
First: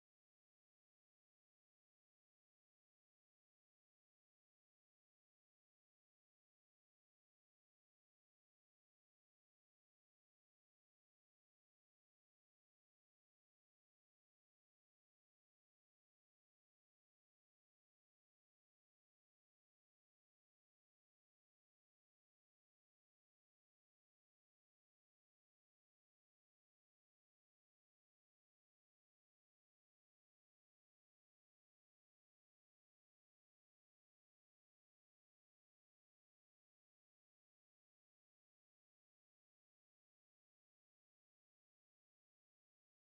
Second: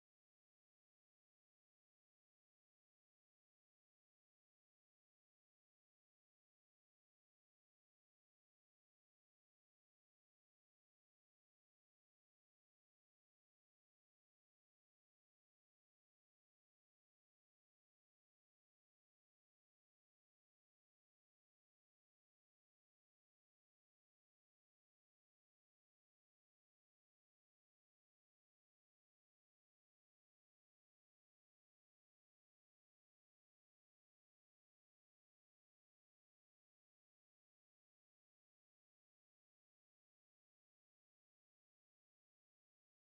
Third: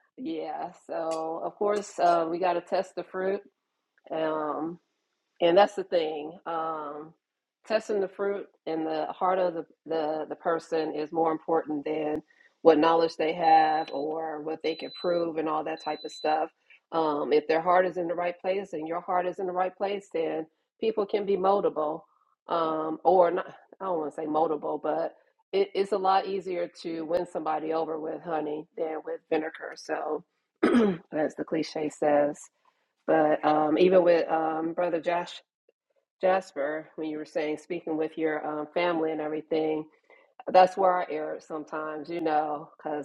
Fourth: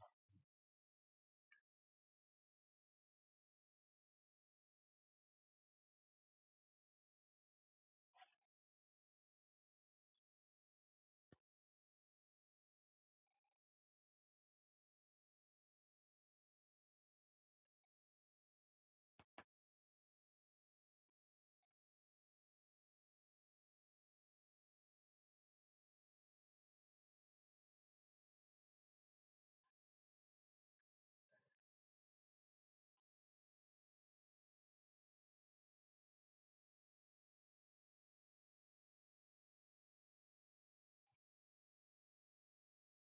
[LAUGHS] yeah. So of course uh, we got to test the fruit. Um, and that's the thing. Um, testing the fruit and the heart of the, the, the person is more important than what knowledge they have or what they can prove and all that type of stuff. Um, if their heart is in the right place and your heart is in the right place, then people can be moldable um, or not. I don't want to say moldable, but it, it's a lot easier to win somebody over with honey than with vinegar. So, [CLEARS THROAT] as the cliche says, but um, even with um, Brother Josh Jasper, when you were saying speaking with your um, family and everything, that's where I err sometimes, you know, because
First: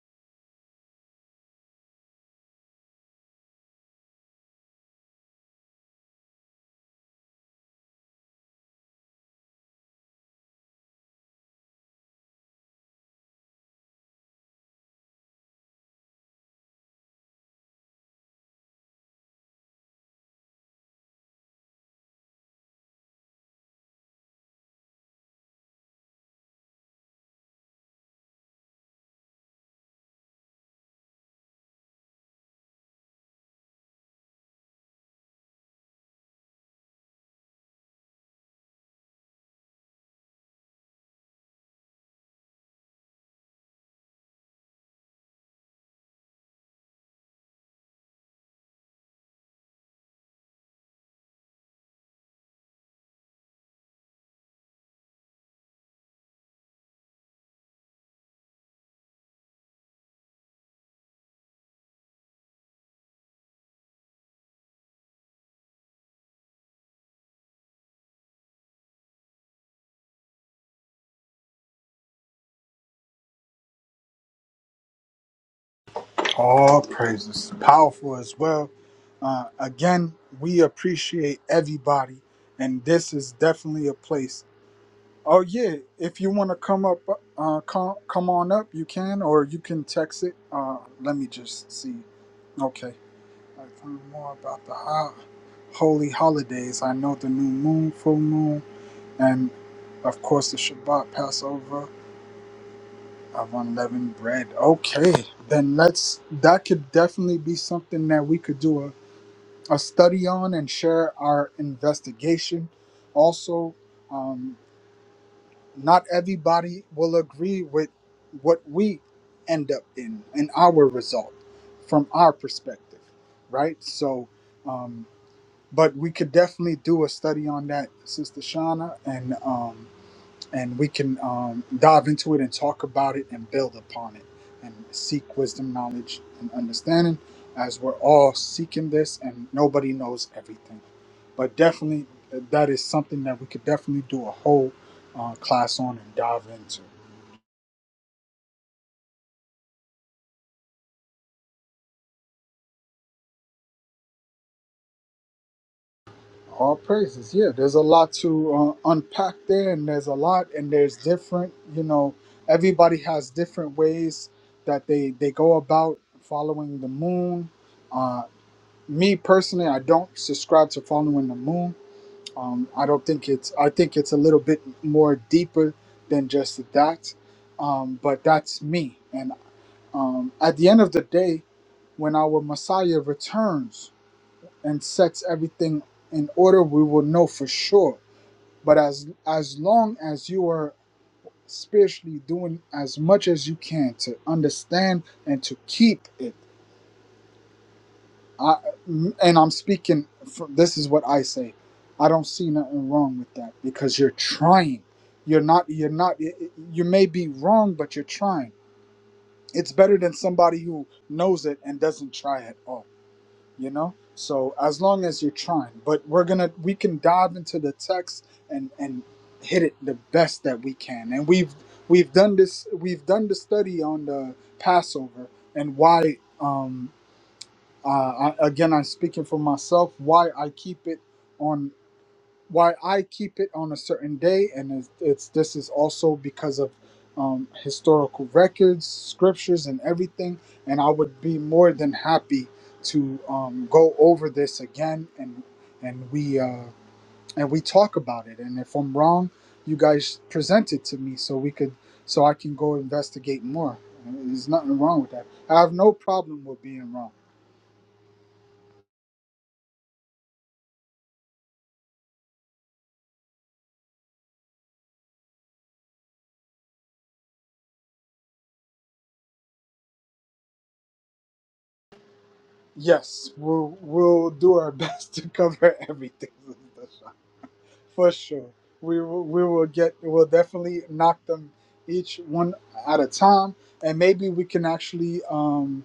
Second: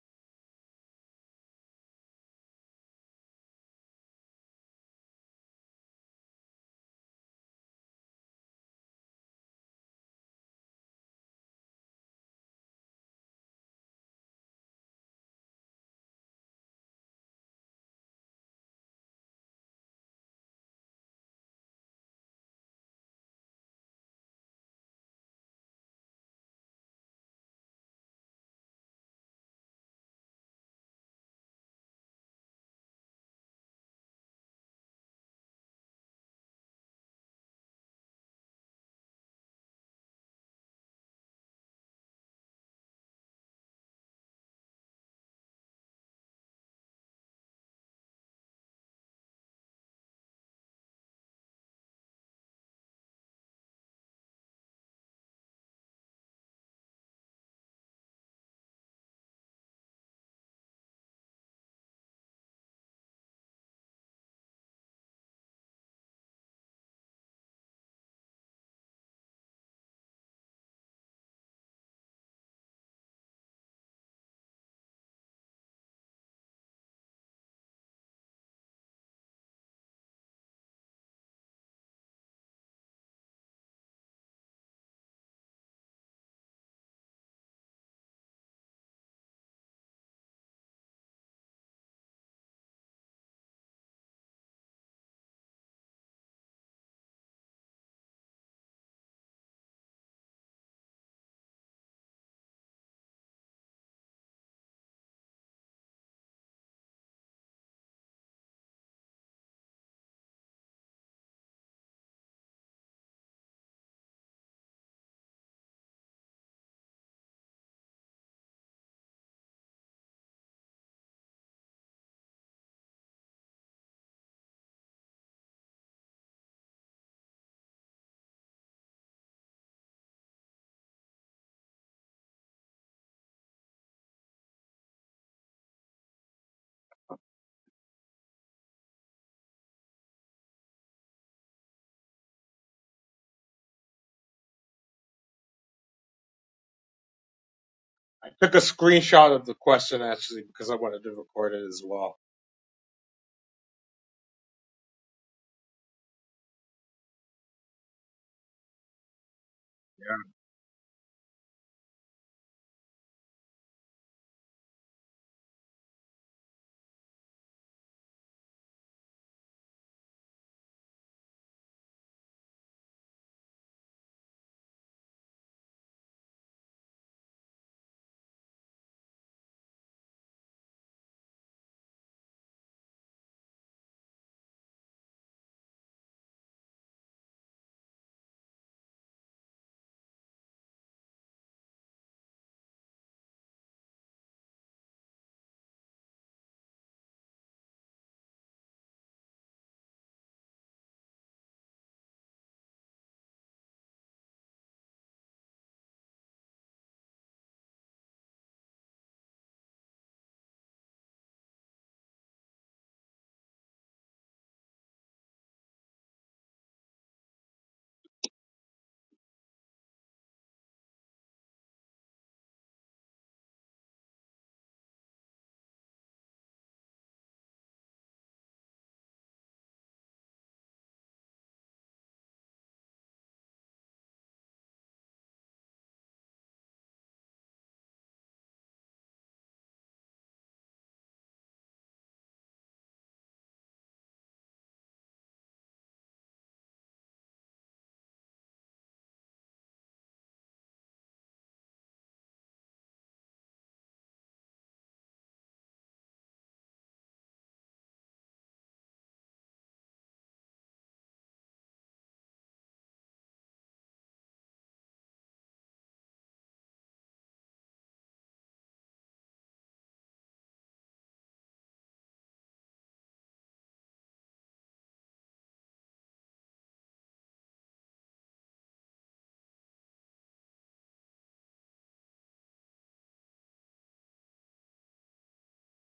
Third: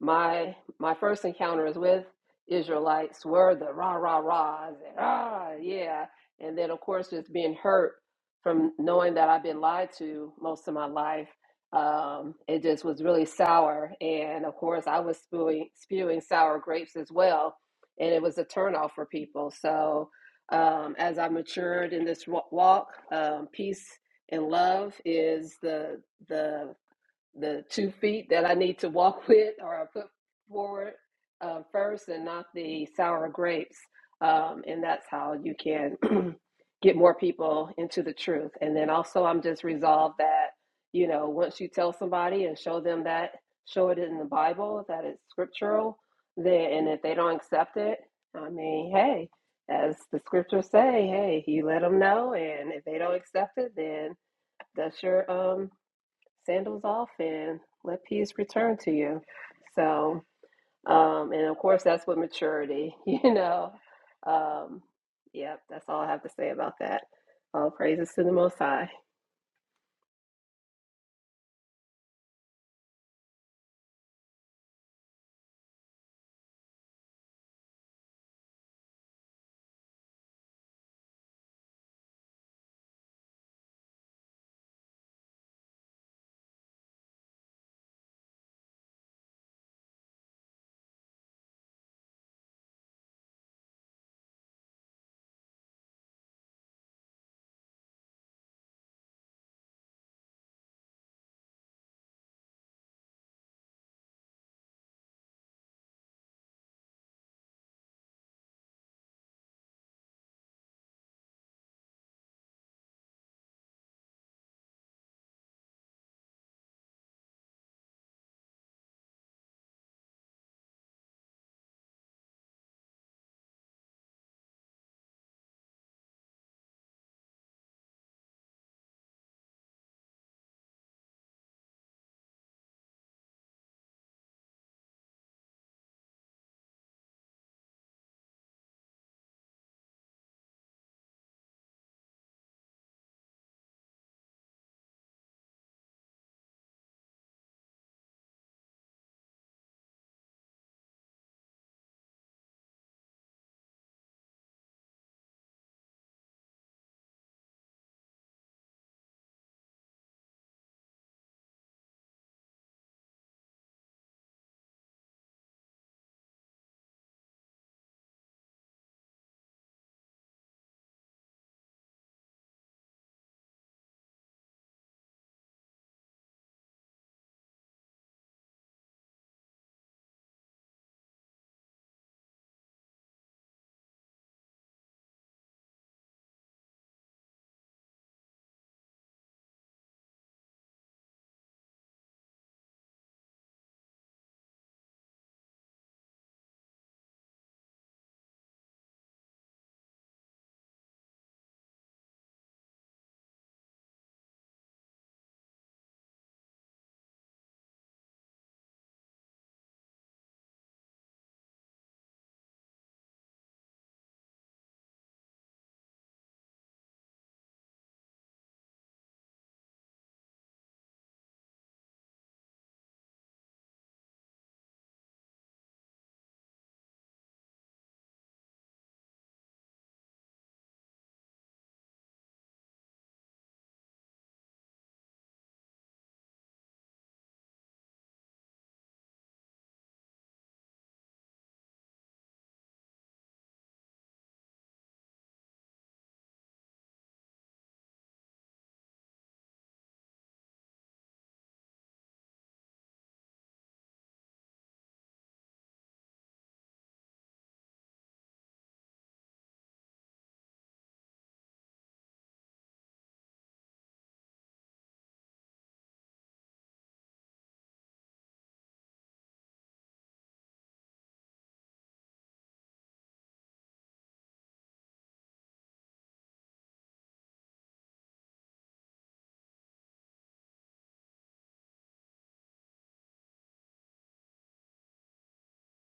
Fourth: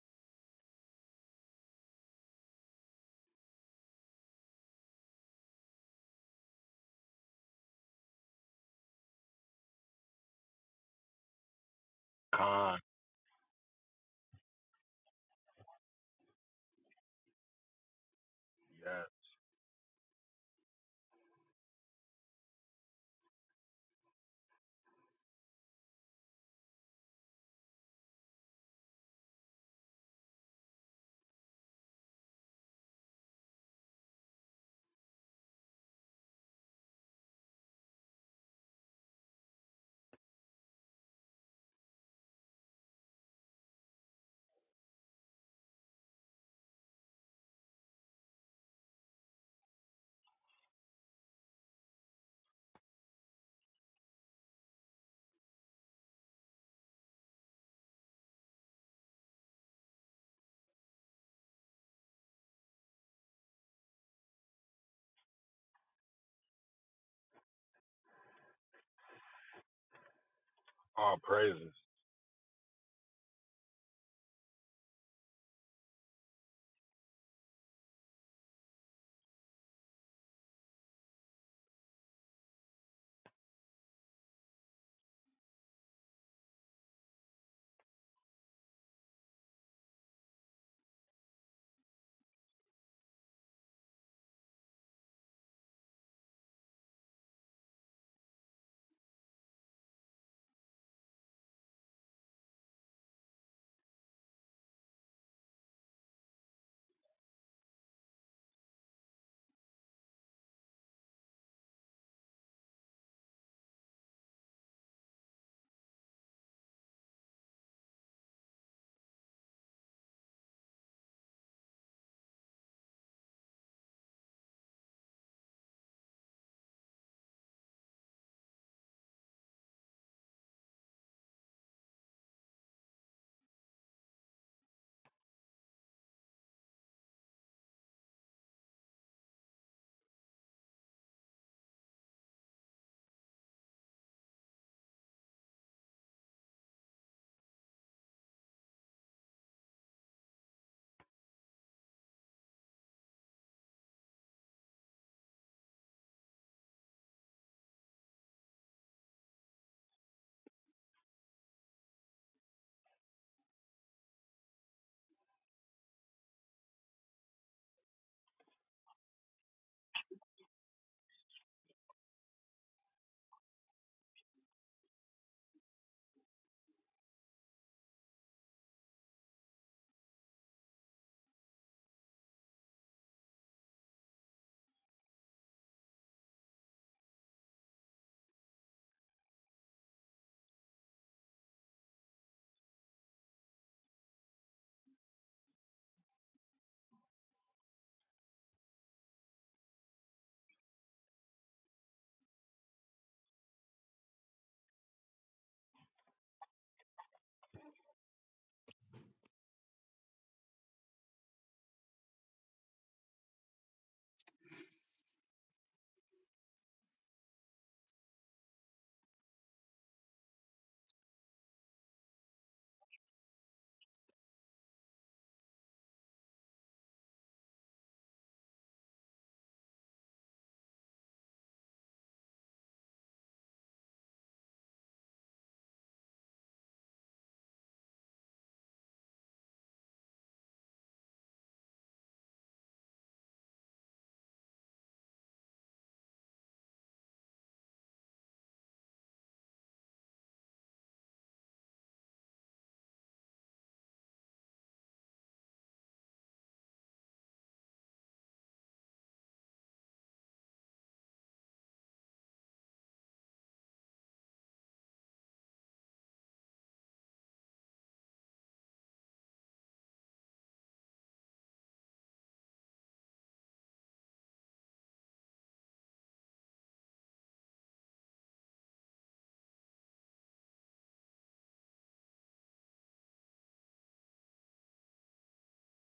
my my first encounters with Israelites were the rah rah rahs and ah yeah, and then of course just being hurt from knowing that I've been lied to most of my life. Um, it Con. just was really sour, and of course I was spewing spewing sour grapes as well, and it was a Yeah. turnoff for people. So um, as I matured in this wa- walk, um, peace and love is the the the two feet that I need to walk [LAUGHS] with or I put forward uh, first and not the sour grapes. Um, and that's how you can [CLEARS THROAT] get more people into the truth. And then also, I'm just resolved that, you know, once you tell somebody and show them that, show it in the Bible, that it's scriptural, then, and if they don't accept it, I mean, hey, as the scriptures say, hey, you let them know. And if they don't accept it, then that's your um, sandals off and let peace return to you. So, um, and of course, that's with maturity, [LAUGHS] you know. Um, yep, that's all I have to say about that. All praises to the Most High. All praises. All praises, powerful as well. Uh, again, we appreciate everybody, and this is definitely a place Oh yeah, if you want to come up, uh, come come on up, you can, or you can text it. Uh, let me just see. Okay, I found more about the ho- holy holidays. I know the new moon, full moon, and of course the Shabbat, Passover of unleavened bread. Okay, then let's. That could definitely be something that we could do a, a study on and share our investigation. Also. Um, not everybody will agree with what we end up in in our result from our perspective right so um, but we could definitely do a study on that sister shauna and um, and we can um, dive into it and talk about it and build upon it and seek wisdom, knowledge, and understanding as we're all seeking this and nobody knows everything. But definitely, uh, that is something that we could definitely do a whole uh, class on and dive into. i took a screenshot of the question actually because i wanted to record it as well All praises. Yeah, there's a lot to uh, unpack there, and there's a lot, and there's different, you know, everybody has different ways that they, they go about following the moon me personally, I don't subscribe to following the moon. Um, I don't think it's. I think it's a little bit more deeper than just that. Um, but that's me. And um, at the end of the day, when our Messiah returns and sets everything in order, we will know for sure. But as as long as you are spiritually doing as much as you can to understand and to keep it I, and I'm speaking from this is what I say. I don't see nothing wrong with that because you're trying. You're not you're not you may be wrong but you're trying. It's better than somebody who knows it and doesn't try at all, you know? So as long as you're trying, but we're going to we can dive into the text and and hit it the best that we can. And we've we've done this we've done the study on the Passover and why um uh, I, again i'm speaking for myself why i keep it on why i keep it on a certain day and it's, it's this is also because of um, historical records scriptures and everything and i would be more than happy to um, go over this again and and we uh, and we talk about it and if i'm wrong you guys present it to me so we could so i can go investigate more there's nothing wrong with that i have no problem with being wrong Yes, we'll we'll do our [LAUGHS] best to cover everything Sister Shah, for sure. We will we will get we'll definitely knock them each one at a time, and maybe we can actually um,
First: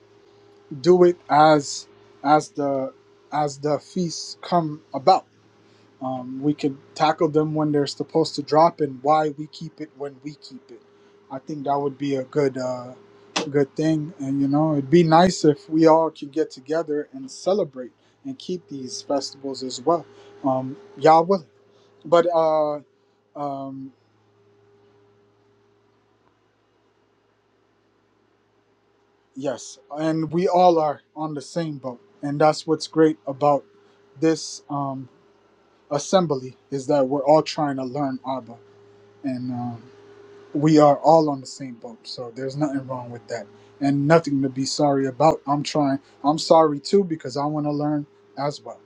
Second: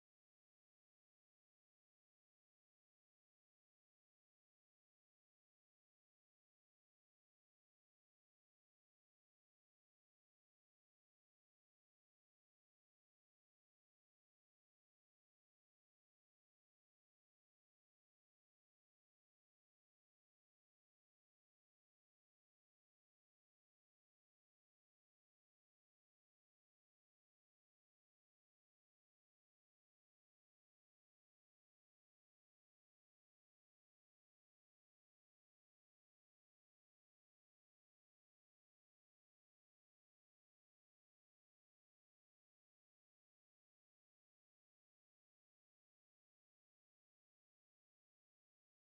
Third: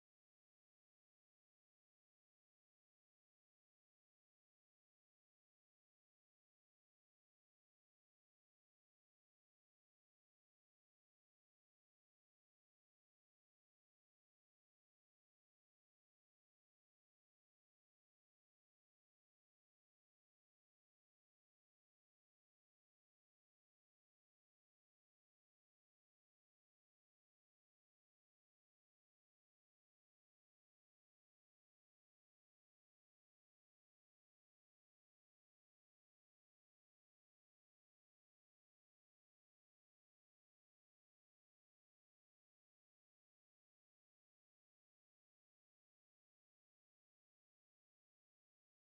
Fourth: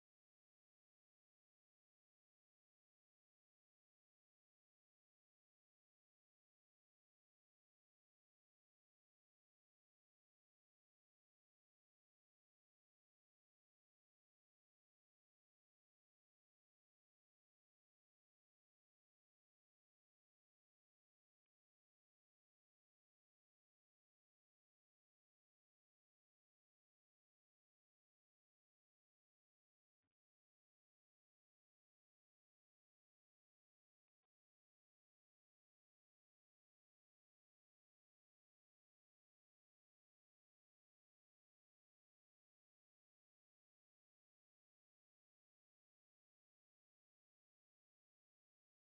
do it as as the as the feasts come about. Um, we can tackle them when they're supposed to drop and why we keep it when we keep it. I think that would be a good uh, good thing. And you know, it'd be nice if we all could get together and celebrate and keep these festivals as well. Um, y'all will. But uh, um, yes, and we all are on the same boat, and that's what's great about this um, assembly is that we're all trying to learn Abba, and um, we are all on the same boat so there's nothing wrong with that and nothing to be sorry about i'm trying i'm sorry too because i want to learn as well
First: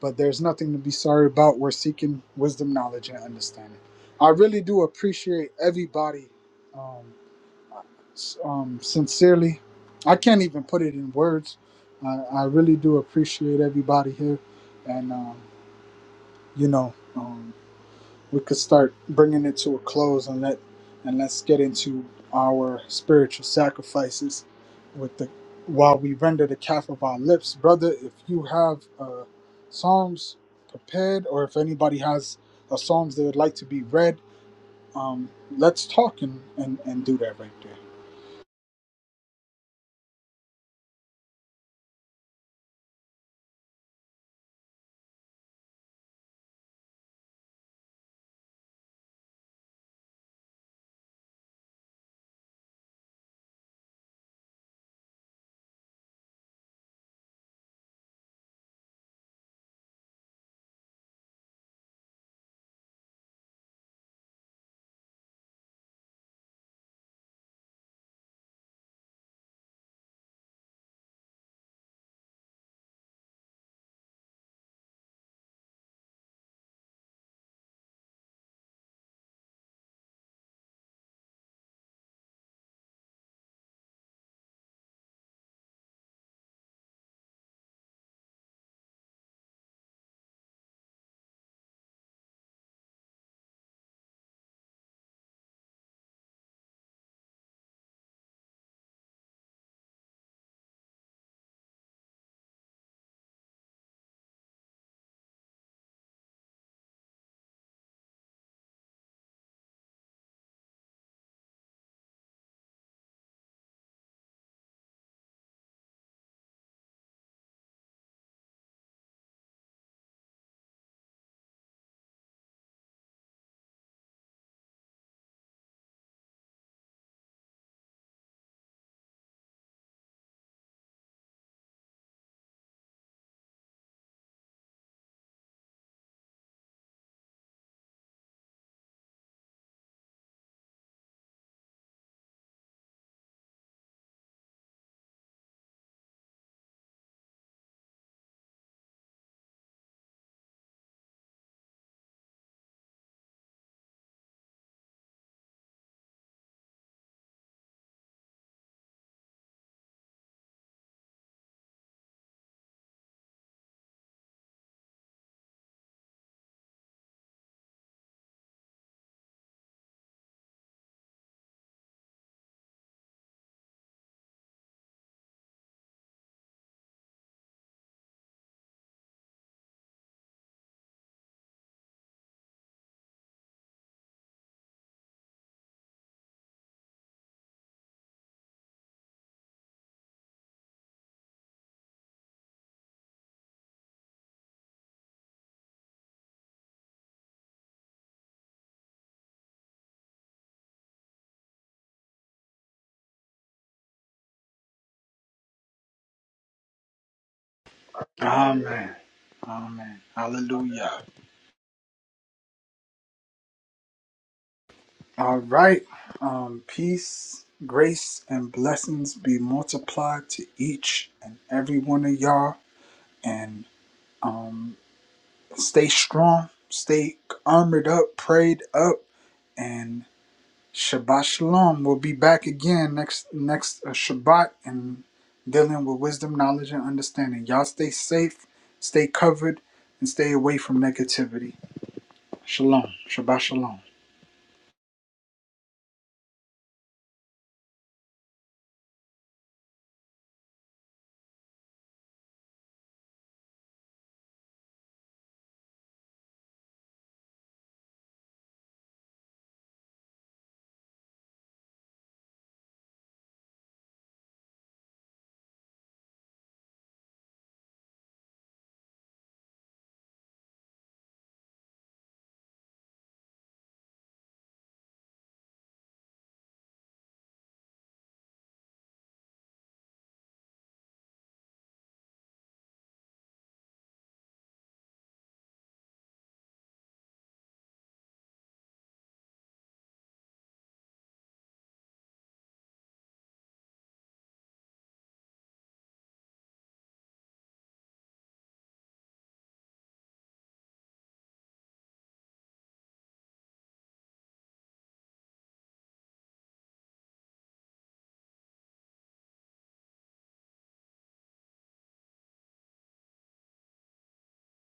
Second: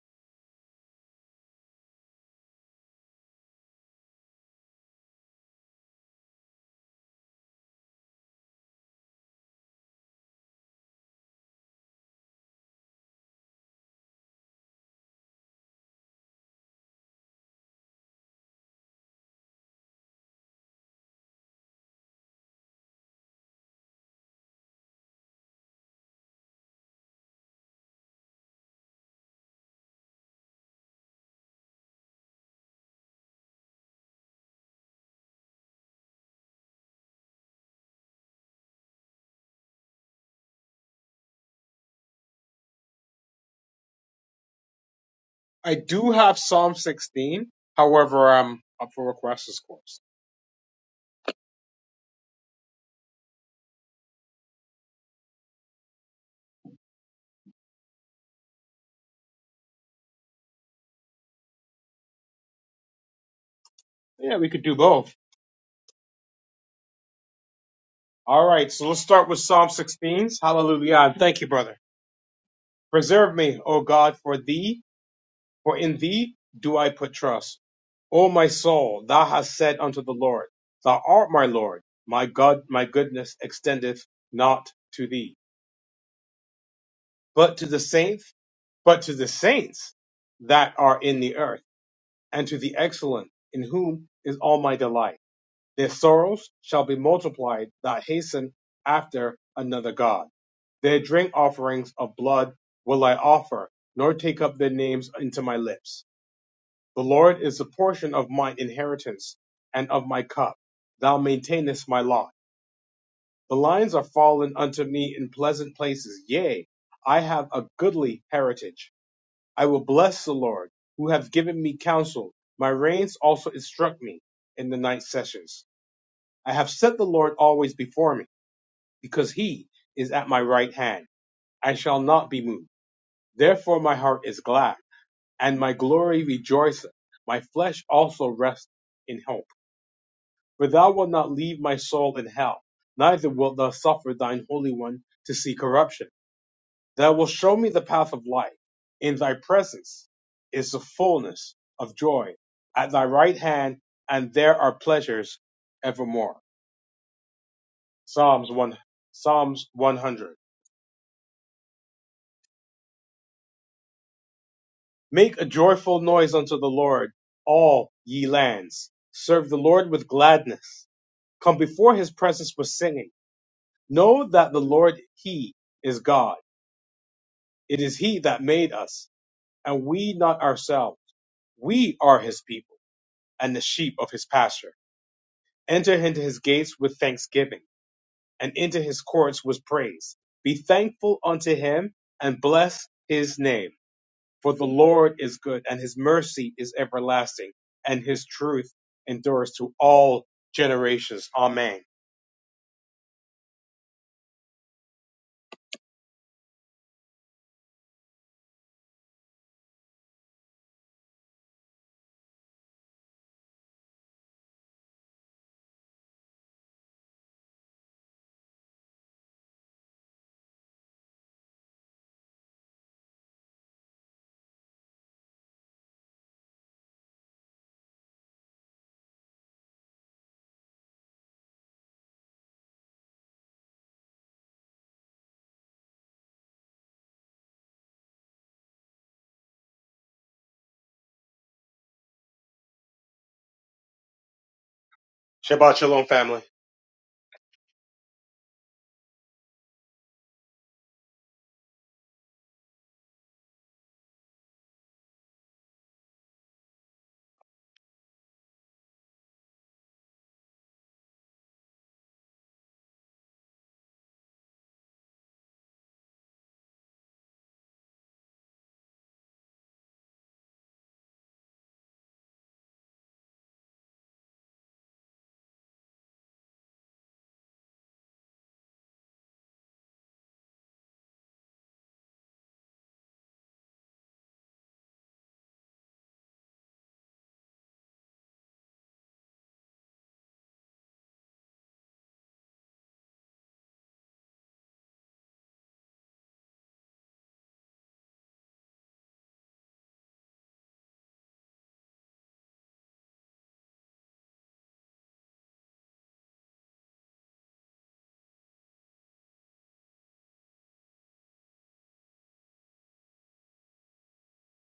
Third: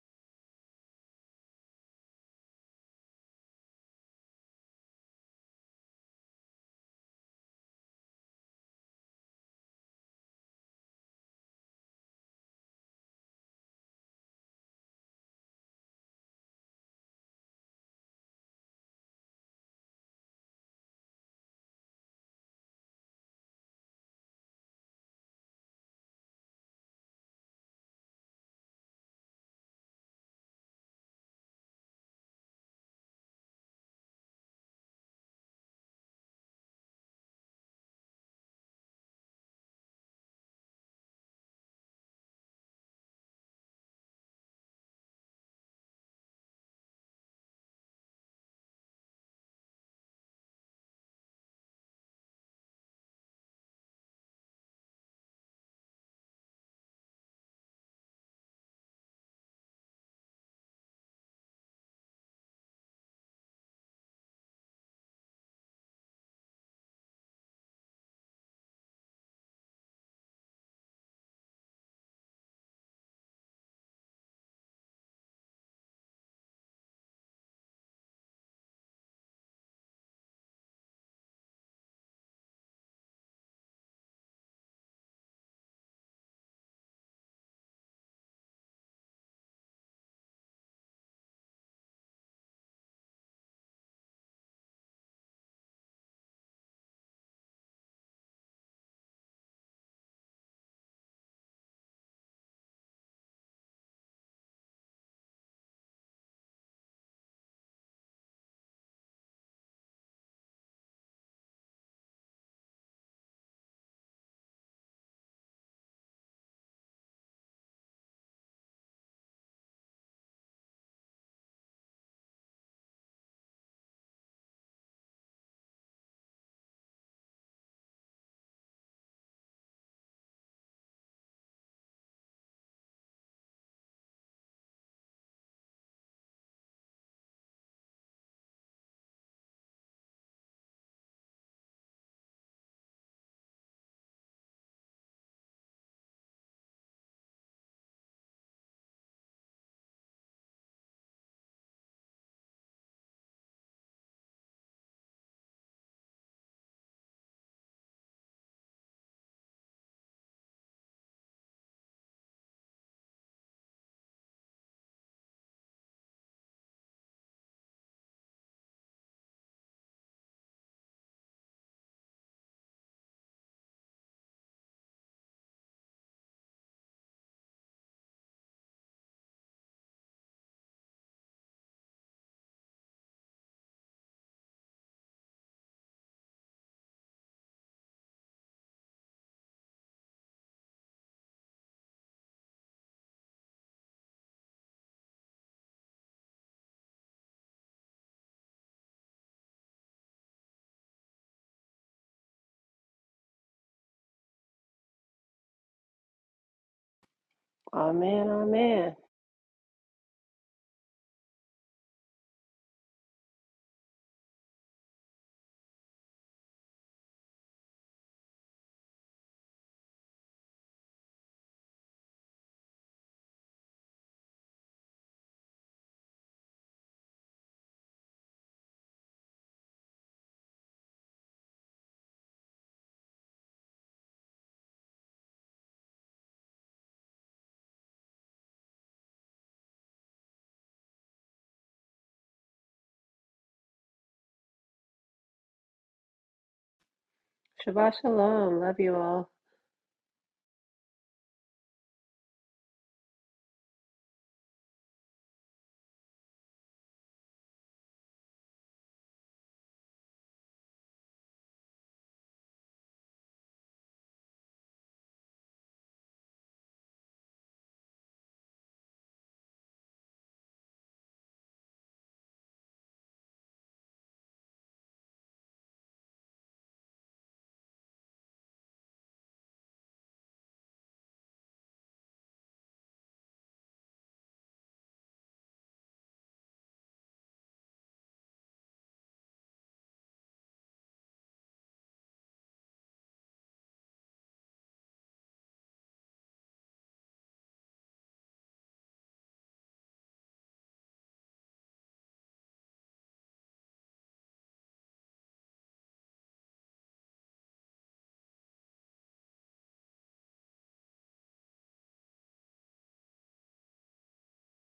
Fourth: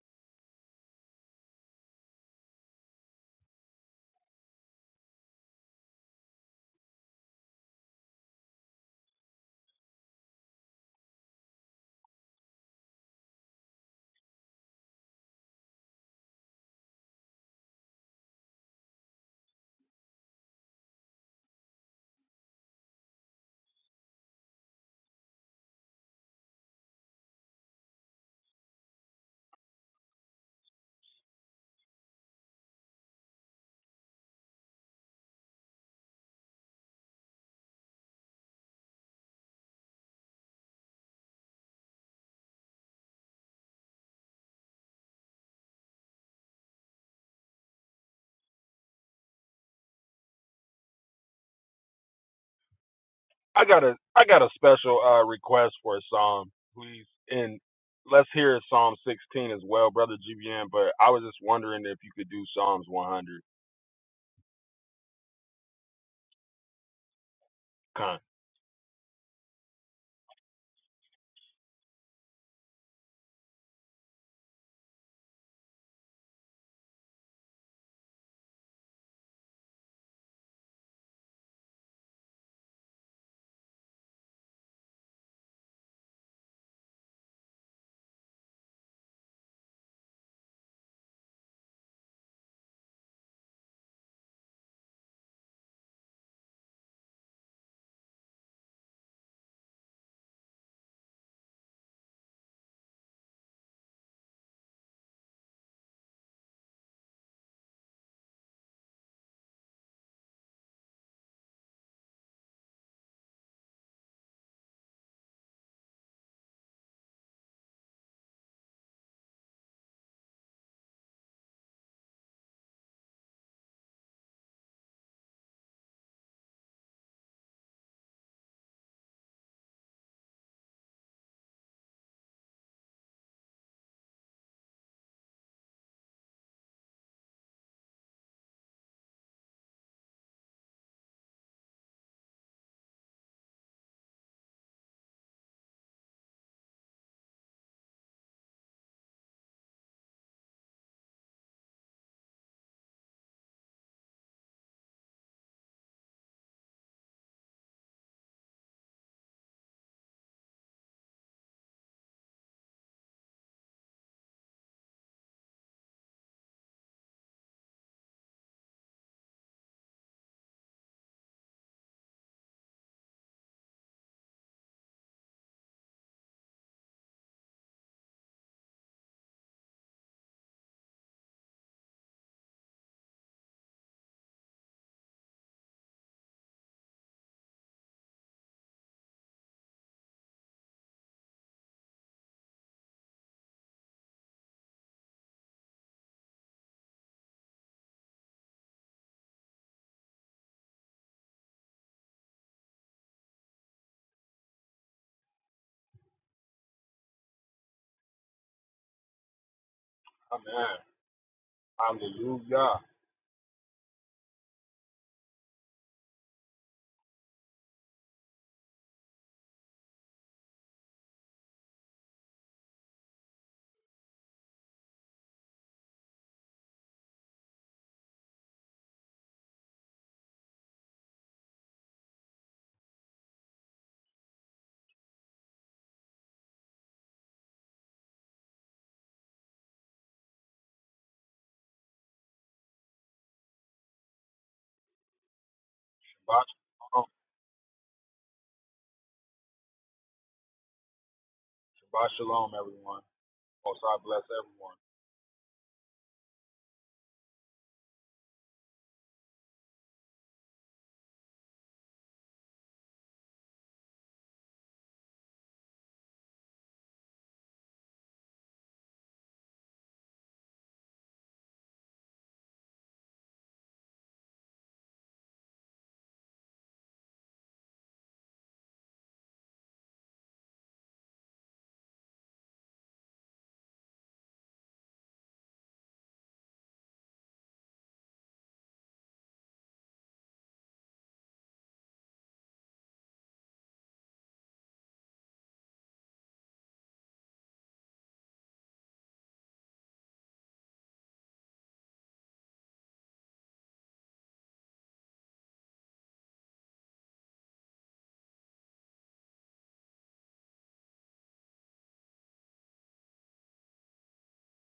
but there's nothing to be sorry about we're seeking wisdom knowledge and understanding i really do appreciate everybody um, s- um, sincerely i can't even put it in words I, I really do appreciate everybody here and um, you know Um, we could start bringing it to a close and let and let's get into our spiritual sacrifices with the while we render the calf of our lips brother if you have uh, psalms prepared or if anybody has a psalms they would like to be read um, let's talk and, and and do that right there i do have psalm 16 however i'm up for requests of course I got a I got a special uh, request for a psalm, please, and let's hear Psalm 16 as well, brother GBN. But I was just wondering if you could do Psalms 100. yeah we could do both Con. all right so let's start with psalm 16 hallelujah and thank you brother preserve me o god for thee for in thee do I put trust. O my soul, thou hast said unto the Lord, Thou art my Lord. My God, my goodness extendeth not to thee, but to the saints, but to the saints that are in the earth, and to the excellent, in whom is all my delight. Their sorrows shall be multiplied that hasten after another God. Their drink offerings of blood will I offer, nor take up their names into my lips. The Lord is the portion of my inheritance and of my cup. Thou maintainest my lot. The lines are fallen unto me in pleasant places. Yea, I have a goodly heritage. I will bless the Lord, who hath given me counsel. My reins also instruct me in the night sessions. I have set the Lord always before me, because he is at my right hand. I shall not be moved. Therefore my heart is glad, and my glory rejoiceth. My flesh also rests in hope For thou wilt not leave my soul in hell, neither wilt thou suffer thine Holy One to see corruption. Thou wilt show me the path of life. In thy presence is the fullness of joy. At thy right hand, and there are pleasures evermore. Psalms 1, Psalms 100. Make a joyful noise unto the Lord, all ye lands. Serve the Lord with gladness. Come before his presence with singing. Know that the Lord, he is God. It is he that made us, and we not ourselves. We are his people, and the sheep of his pasture. Enter into his gates with thanksgiving, and into his courts with praise. Be thankful unto him, and bless his name. For the Lord is good, and his mercy is everlasting, and his truth endures to all generations. Amen. Amen, amen amen. amen Amen. hallelujah Hallelujah. all right um, peace grace and blessings be multiplied to each and every one of y'all and um, stay strong, stay armored up, prayed up, and Shabbat Shalom. We'll be back again next next uh, Shabbat and dealing with wisdom, knowledge, and understanding. Y'all stay safe, stay covered, and stay away from negativity. Shalom, Shabbat Shalom. Shabbat shalom, family. Shabbat shalom, Shabbat shalom. Love you all. Shabbat shalom, everyone. Most I bless everyone.